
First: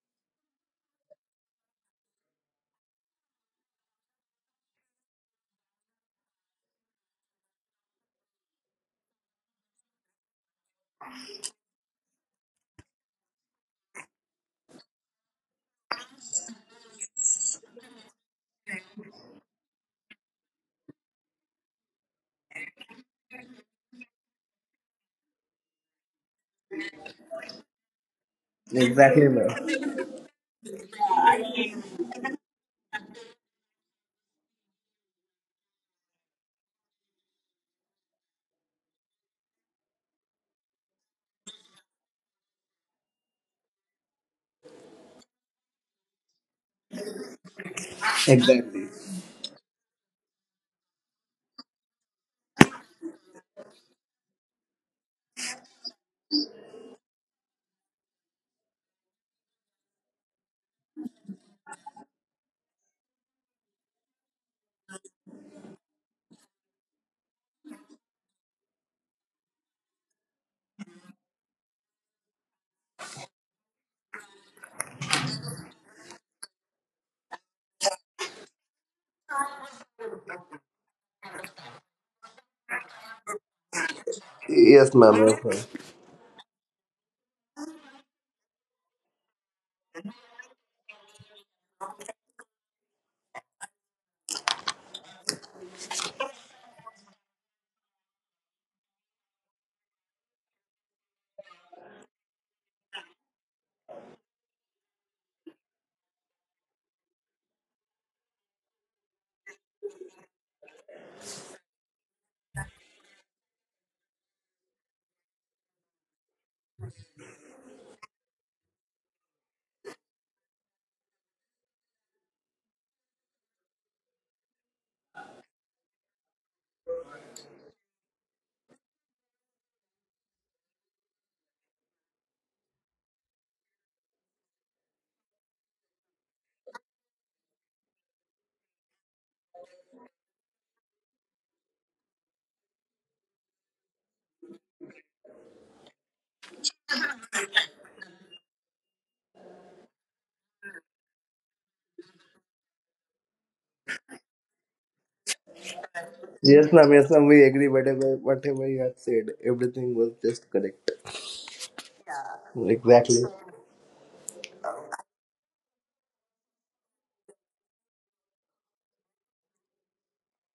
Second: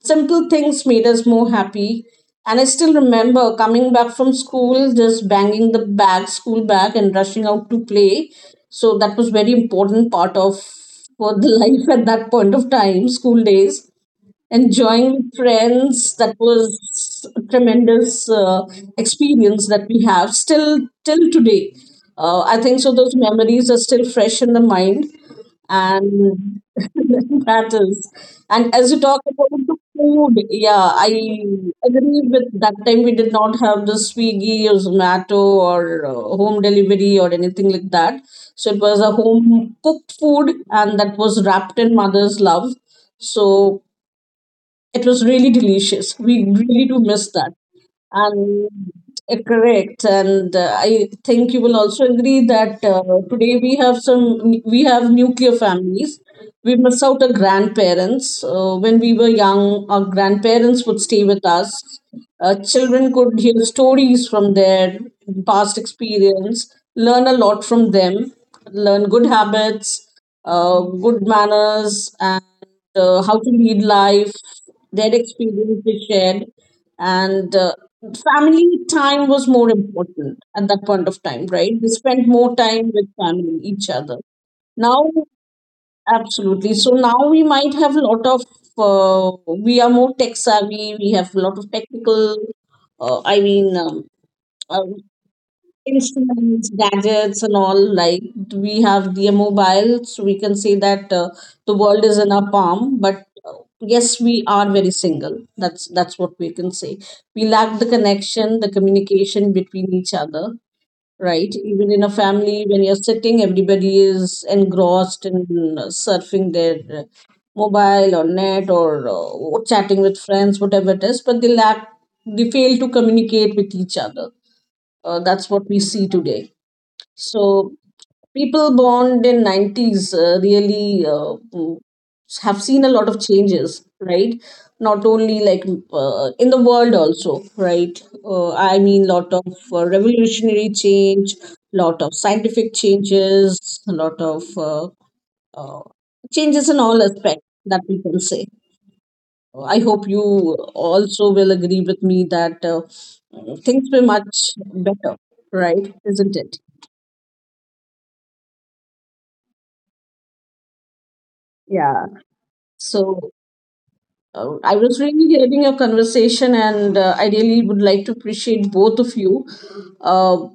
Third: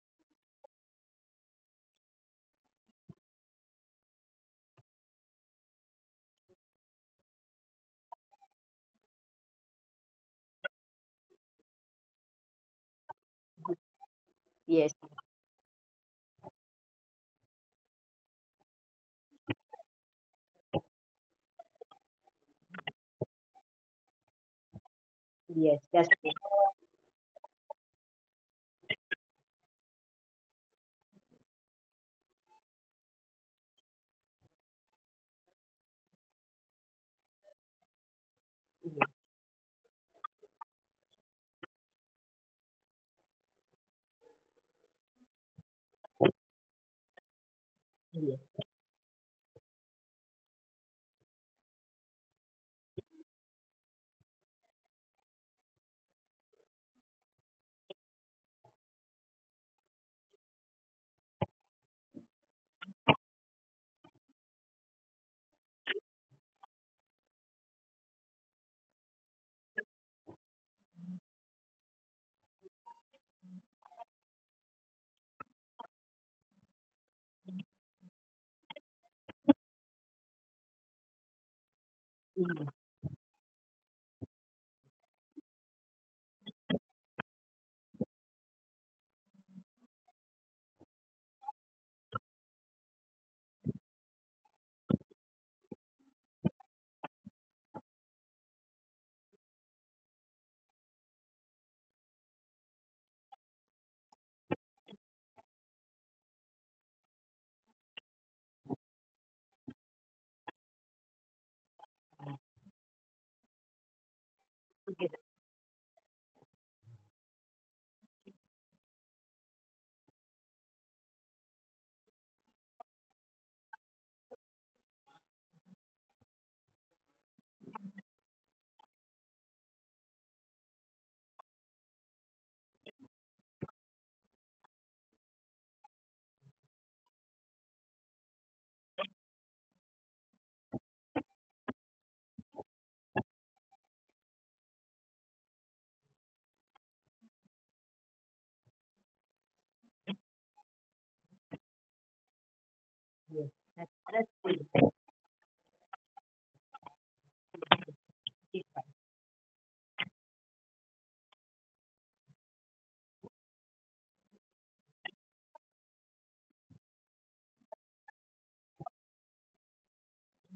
[SPEAKER 1] simple things made us more happy. And I still remember coming back from school, just banging the bag, school bag, and rushing out to play. So that was very important part of for the (laughs) life at that point of time, school days,
[SPEAKER 2] Yes.
[SPEAKER 1] enjoying with friends. That was a tremendous experience that we have still till today. I think so. Those memories are still fresh in the mind,
[SPEAKER 2] Yes, that's true.
[SPEAKER 1] and (laughs) that is. And as you talk
[SPEAKER 3] exactly,
[SPEAKER 1] about the
[SPEAKER 3] ma'am.
[SPEAKER 1] food, yeah, I agree with that time we did not have the Swiggy or Zomato or home delivery or anything like that. So it was a
[SPEAKER 2] Yes,
[SPEAKER 1] home cooked food, and that was wrapped in mother's love. So it was really delicious. We really do miss that.
[SPEAKER 2] yes,
[SPEAKER 1] And
[SPEAKER 3] Exactly.
[SPEAKER 1] correct, and i think you will also agree that today we have some we have nuclear families. We miss out our grandparents. When we were young, our grandparents would stay with us. Children could hear stories from their past experience, learn a lot from them, learn good habits, good manners, and how to lead life. Their experience they shared, and family time was more important at that point of time, right? We spent more
[SPEAKER 2] yes,
[SPEAKER 1] time with family, each other
[SPEAKER 3] Yes,
[SPEAKER 1] now.
[SPEAKER 3] ma'am. Yes, ma'am.
[SPEAKER 1] Absolutely. So now we might have a lot of uh, we are more tech savvy, we have a lot of technical uh, i mean um, uh, instruments, gadgets, and all. Like we have the mobiles, we can say that the world is in our palm. But yes, we are very single. That's what we can say. We lack the connection, the communication between each other, right? Even in a family, when you're sitting, everybody is engrossed in surfing their mobile or net or chatting with friends, whatever it is, but they fail to communicate with each other. That's what we see today. So people born in 90s have seen a lot of changes, right? Not only like in the world also, right? Lot of revolutionary change, lot of scientific changes, a lot of uh, changes in all aspects that we can say. I hope you also will agree with me that
[SPEAKER 2] yes.
[SPEAKER 1] things were
[SPEAKER 2] That's
[SPEAKER 1] much
[SPEAKER 2] good.
[SPEAKER 1] better, right? Isn't it?
[SPEAKER 3] Yes, ma'am. Yes, ma'am. We agree. Whatever,
[SPEAKER 2] Yes,
[SPEAKER 3] whatever you have said, everything was just correct.
[SPEAKER 1] Yeah.
[SPEAKER 3] Exactly.
[SPEAKER 1] So I was really having a conversation, and I really would like to appreciate both of you. Uh,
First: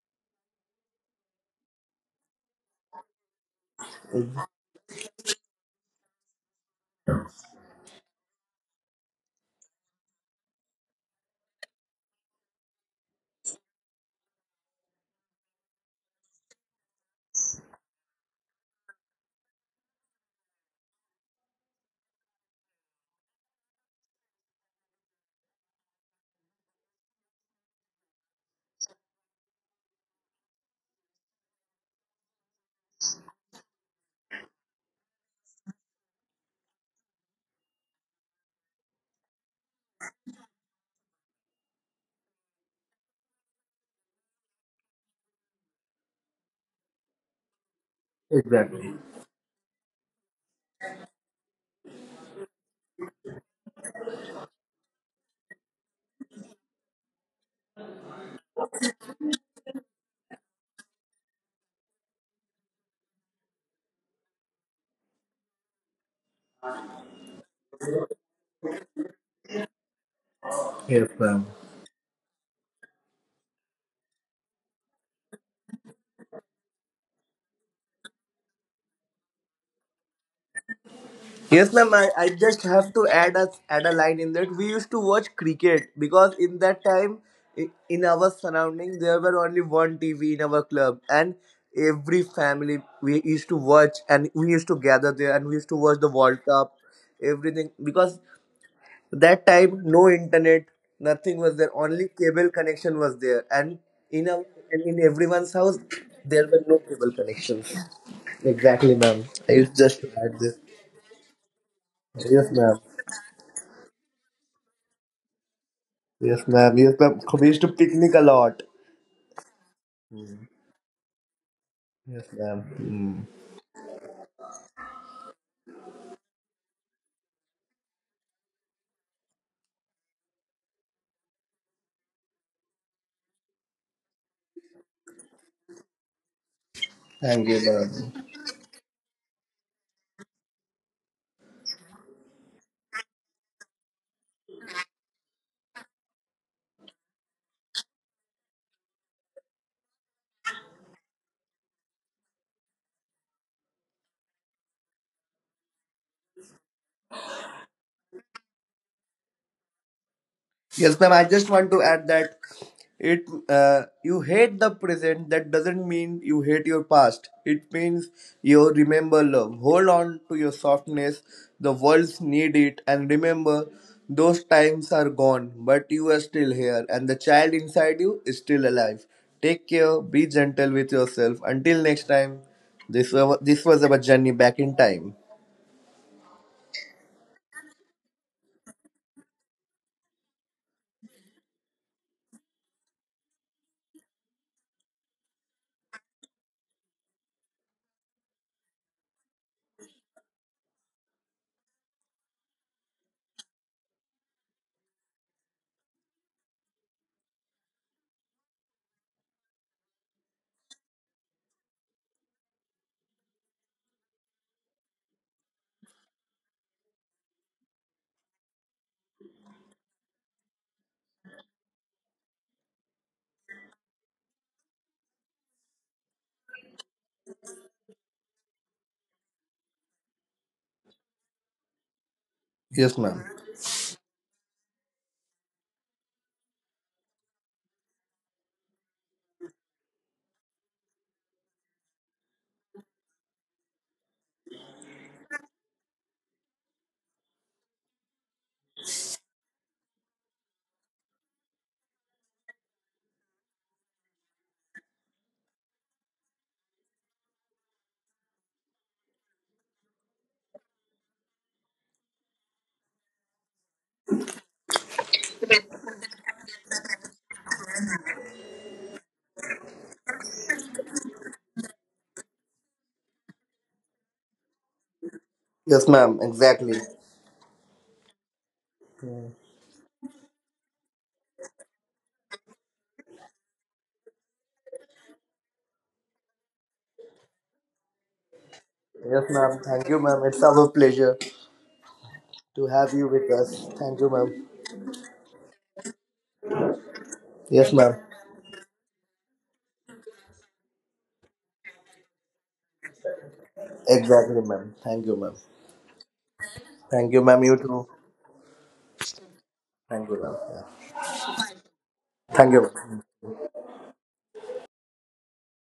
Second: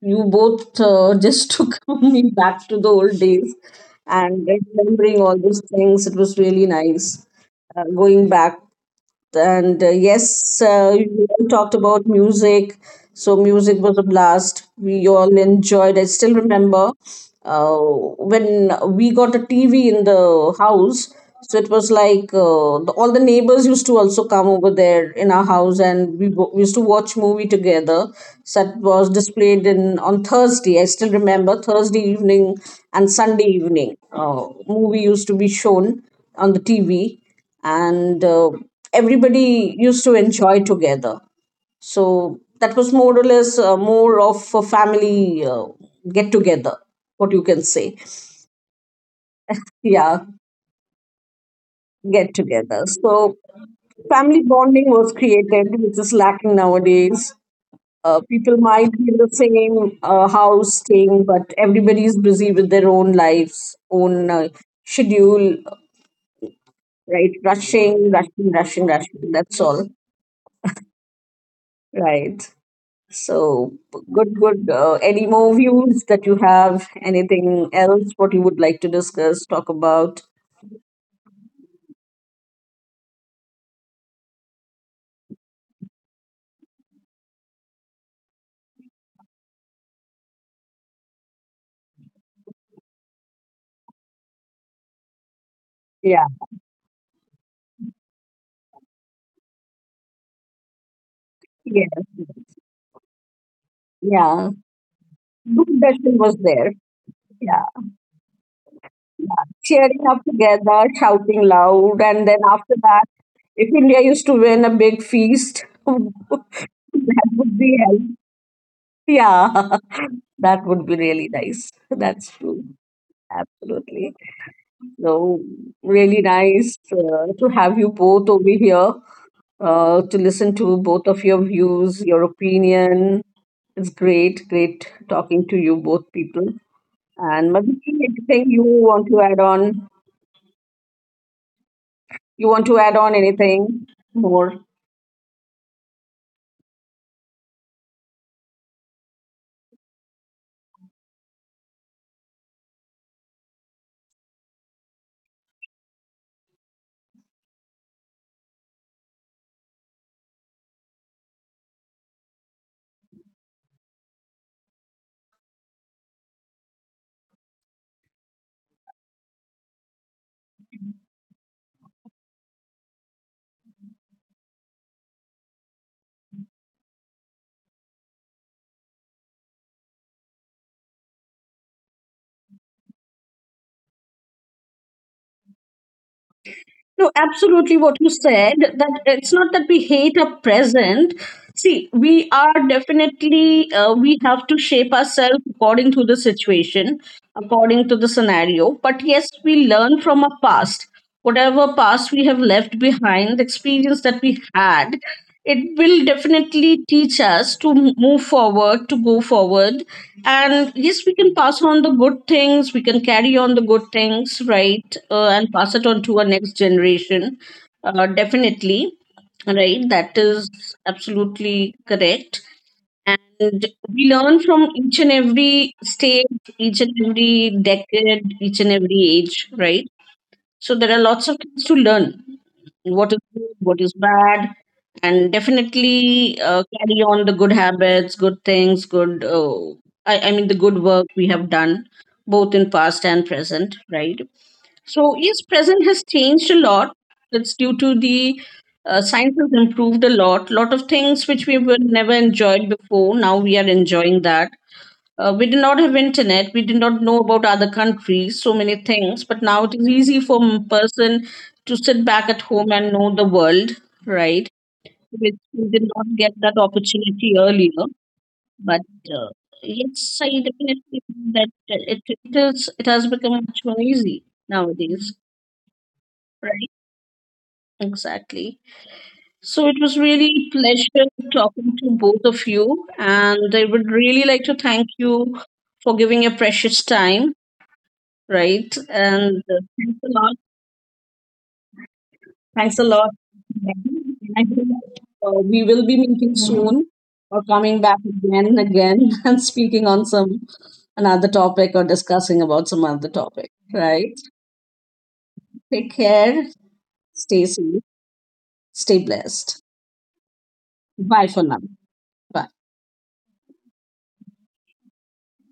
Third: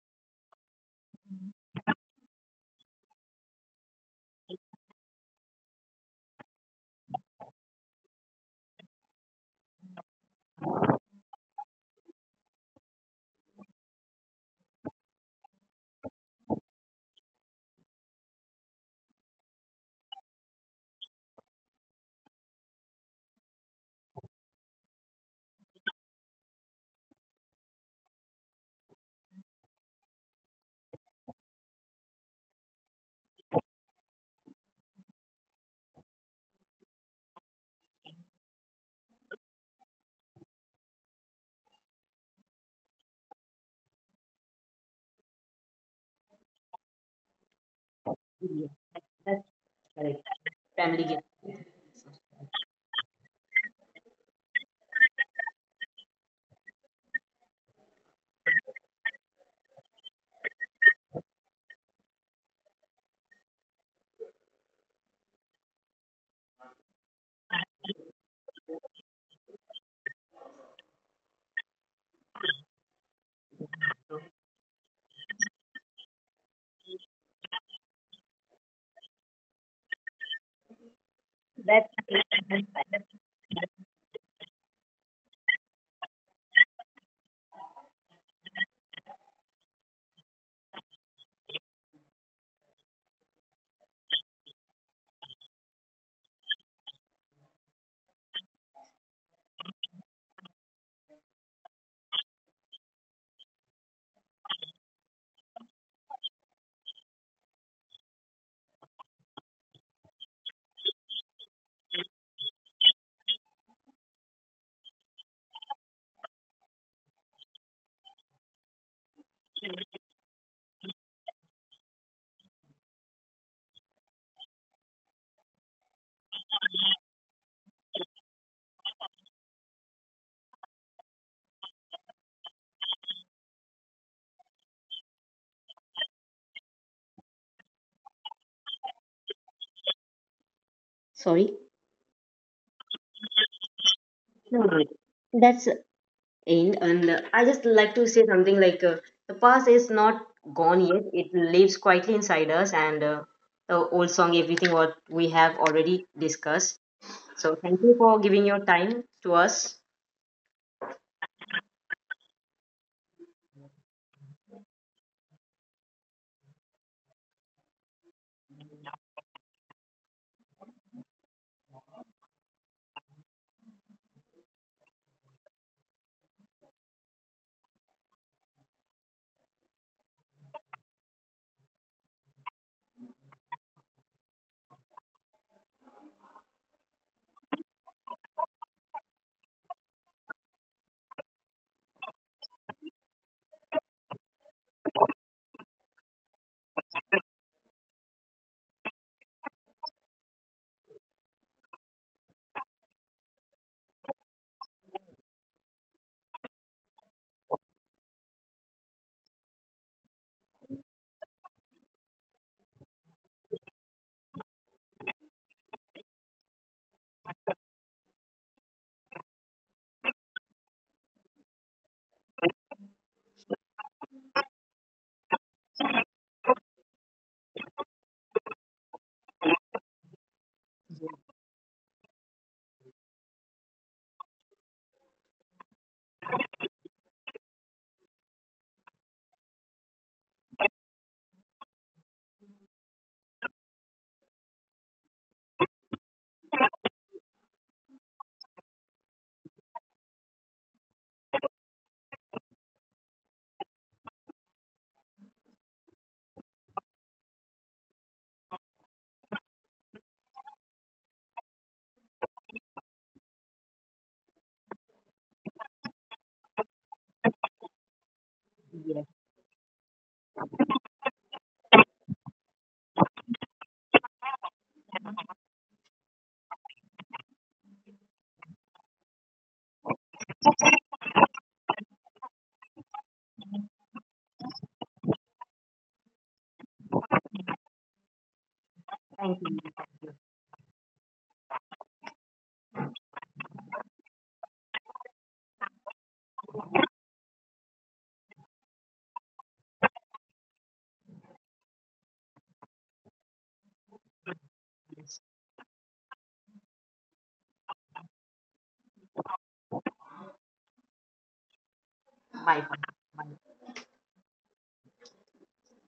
[SPEAKER 1] you both just (laughs) took me back to the old days, and remembering all those things. It was really nice going back. And yes, you all talked about music, so music was a blast. We all enjoyed. I still remember when we got a TV in the house. So it was like all the neighbors used to also come over there in our house, and we used to watch movie together. So that was displayed in on Thursday. I still remember Thursday evening and Sunday evening. Movie used to be shown on the TV, and everybody used to enjoy together. So that was more or less more of a family get together, what you can say.
[SPEAKER 2] yes,
[SPEAKER 3] Exactly.
[SPEAKER 2] that's
[SPEAKER 1] (laughs)
[SPEAKER 2] correct.
[SPEAKER 1] Yeah,
[SPEAKER 2] Family gift.
[SPEAKER 1] get together. So family bonding was created, which is lacking nowadays. People might be in the same house staying, but everybody is busy with their own lives, own schedule, right? Rushing, rushing, rushing, rushing. That's all,
[SPEAKER 3] Yes, ma'am.
[SPEAKER 1] right? So good, good. Any more views that you have? Anything else what you would like to discuss, talk about?
[SPEAKER 3] Yes,
[SPEAKER 2] That's
[SPEAKER 3] ma'am. I just have to add a line in that we used to watch cricket, because in that time i- in our surrounding there were only one TV in our club, and every family we used to watch, and we used to gather there and we used to watch the
[SPEAKER 1] Yeah.
[SPEAKER 3] World Cup, everything. Because that time no internet, nothing was there.
[SPEAKER 1] Yes.
[SPEAKER 3] Only cable connection was there, and in our
[SPEAKER 1] Yeah.
[SPEAKER 3] and in everyone's
[SPEAKER 1] Good
[SPEAKER 3] house
[SPEAKER 1] discussion was
[SPEAKER 3] there were
[SPEAKER 1] there.
[SPEAKER 3] no cable
[SPEAKER 1] Yeah.
[SPEAKER 3] connections. Exactly, ma'am. I used just
[SPEAKER 1] Cheering
[SPEAKER 3] to
[SPEAKER 1] up
[SPEAKER 3] add this.
[SPEAKER 1] together, shouting loud, and then
[SPEAKER 3] Yes,
[SPEAKER 1] after
[SPEAKER 3] ma'am.
[SPEAKER 1] that, if India used to win, a big feast, (laughs)
[SPEAKER 3] Yes,
[SPEAKER 1] that
[SPEAKER 3] ma'am. Yes, ma'am. We
[SPEAKER 1] would
[SPEAKER 3] used to
[SPEAKER 1] be hell.
[SPEAKER 3] picnic a lot.
[SPEAKER 1] Yeah, (laughs) that would be really nice.
[SPEAKER 3] Yes,
[SPEAKER 1] That's true.
[SPEAKER 3] ma'am.
[SPEAKER 1] Absolutely. So really nice to have you both over here, to listen to both of your views, your opinion. It's great, great talking to you both people. And
[SPEAKER 3] Yes,
[SPEAKER 1] Madhuri,
[SPEAKER 3] ma'am.
[SPEAKER 1] anything you want to add on?
[SPEAKER 2] sorry.
[SPEAKER 1] You want to add on anything more?
[SPEAKER 2] No, no. That's end. And I just like to say something like the past is not gone yet. It lives quietly inside us, and the old song, everything what we have already discussed. So thank you for giving your time to us.
[SPEAKER 3] Yes, ma'am. I just want to add that it you hate the present. That doesn't mean you hate your past. It means you remember love. Hold on to your softness. The world's need it, and remember those times are gone, but you are still here, and the child inside you is still alive. Take care. Be gentle with yourself. Until next time. This was our journey back in time.
[SPEAKER 1] No, absolutely what you said, that it's not that we hate our present. See, we are definitely, we have to shape ourselves according to the situation, according to the scenario. But yes, we learn from our past. Whatever past we have left behind, the experience that we had, it will definitely teach us to move forward, to go forward. And yes, we can pass on the good things, we can carry on the good things, right? And pass it on to our next generation, definitely, right? That is absolutely correct. And we learn from each and every stage, each and every decade, each and every age, right? So there are lots of things to learn,
[SPEAKER 3] Yes,
[SPEAKER 1] what is
[SPEAKER 3] ma'am.
[SPEAKER 1] good, what is bad. And definitely carry on the good habits, good things, good. Uh, I mean, the good work we have done, both in past and present, right? So yes, present has changed a lot. It's due to the science has improved a lot. Lot of things which we were never enjoyed before, now we are enjoying that. We did not have internet. We did not know about other countries. So many things. But now it is easy for a person to sit back at home and know the world, right? Which we did not get that opportunity earlier. But
[SPEAKER 2] Yes,
[SPEAKER 1] uh, yes, I definitely think that it has become much more easy nowadays,
[SPEAKER 3] Yes, ma'am,
[SPEAKER 1] right?
[SPEAKER 3] exactly. Yes,
[SPEAKER 1] Exactly. So it was really a pleasure talking to both of you, and I would really like to thank you for giving your precious time, right? And
[SPEAKER 2] thank
[SPEAKER 3] ma'am.
[SPEAKER 1] uh,
[SPEAKER 2] you.
[SPEAKER 3] Thank
[SPEAKER 1] thanks
[SPEAKER 3] you,
[SPEAKER 1] a
[SPEAKER 3] ma'am.
[SPEAKER 1] lot.
[SPEAKER 3] It's our pleasure to
[SPEAKER 1] Thanks a
[SPEAKER 3] have you
[SPEAKER 1] lot.
[SPEAKER 3] with us. Thank you, ma'am.
[SPEAKER 1] I think, we will be meeting soon or
[SPEAKER 3] Yes,
[SPEAKER 1] coming back
[SPEAKER 3] ma'am.
[SPEAKER 1] again and again (laughs) and speaking on some another topic or discussing about some other topic, right?
[SPEAKER 3] Exactly, ma'am. Thank you, ma'am.
[SPEAKER 1] Take care,
[SPEAKER 3] Thank you,
[SPEAKER 1] stay
[SPEAKER 3] ma'am. You
[SPEAKER 1] safe,
[SPEAKER 3] too.
[SPEAKER 1] stay blessed.
[SPEAKER 3] Thank you, ma'am. Yeah.
[SPEAKER 1] Bye for now. Bye.
[SPEAKER 3] Thank
[SPEAKER 2] Bye.
[SPEAKER 3] you.
[SPEAKER 2] Bye.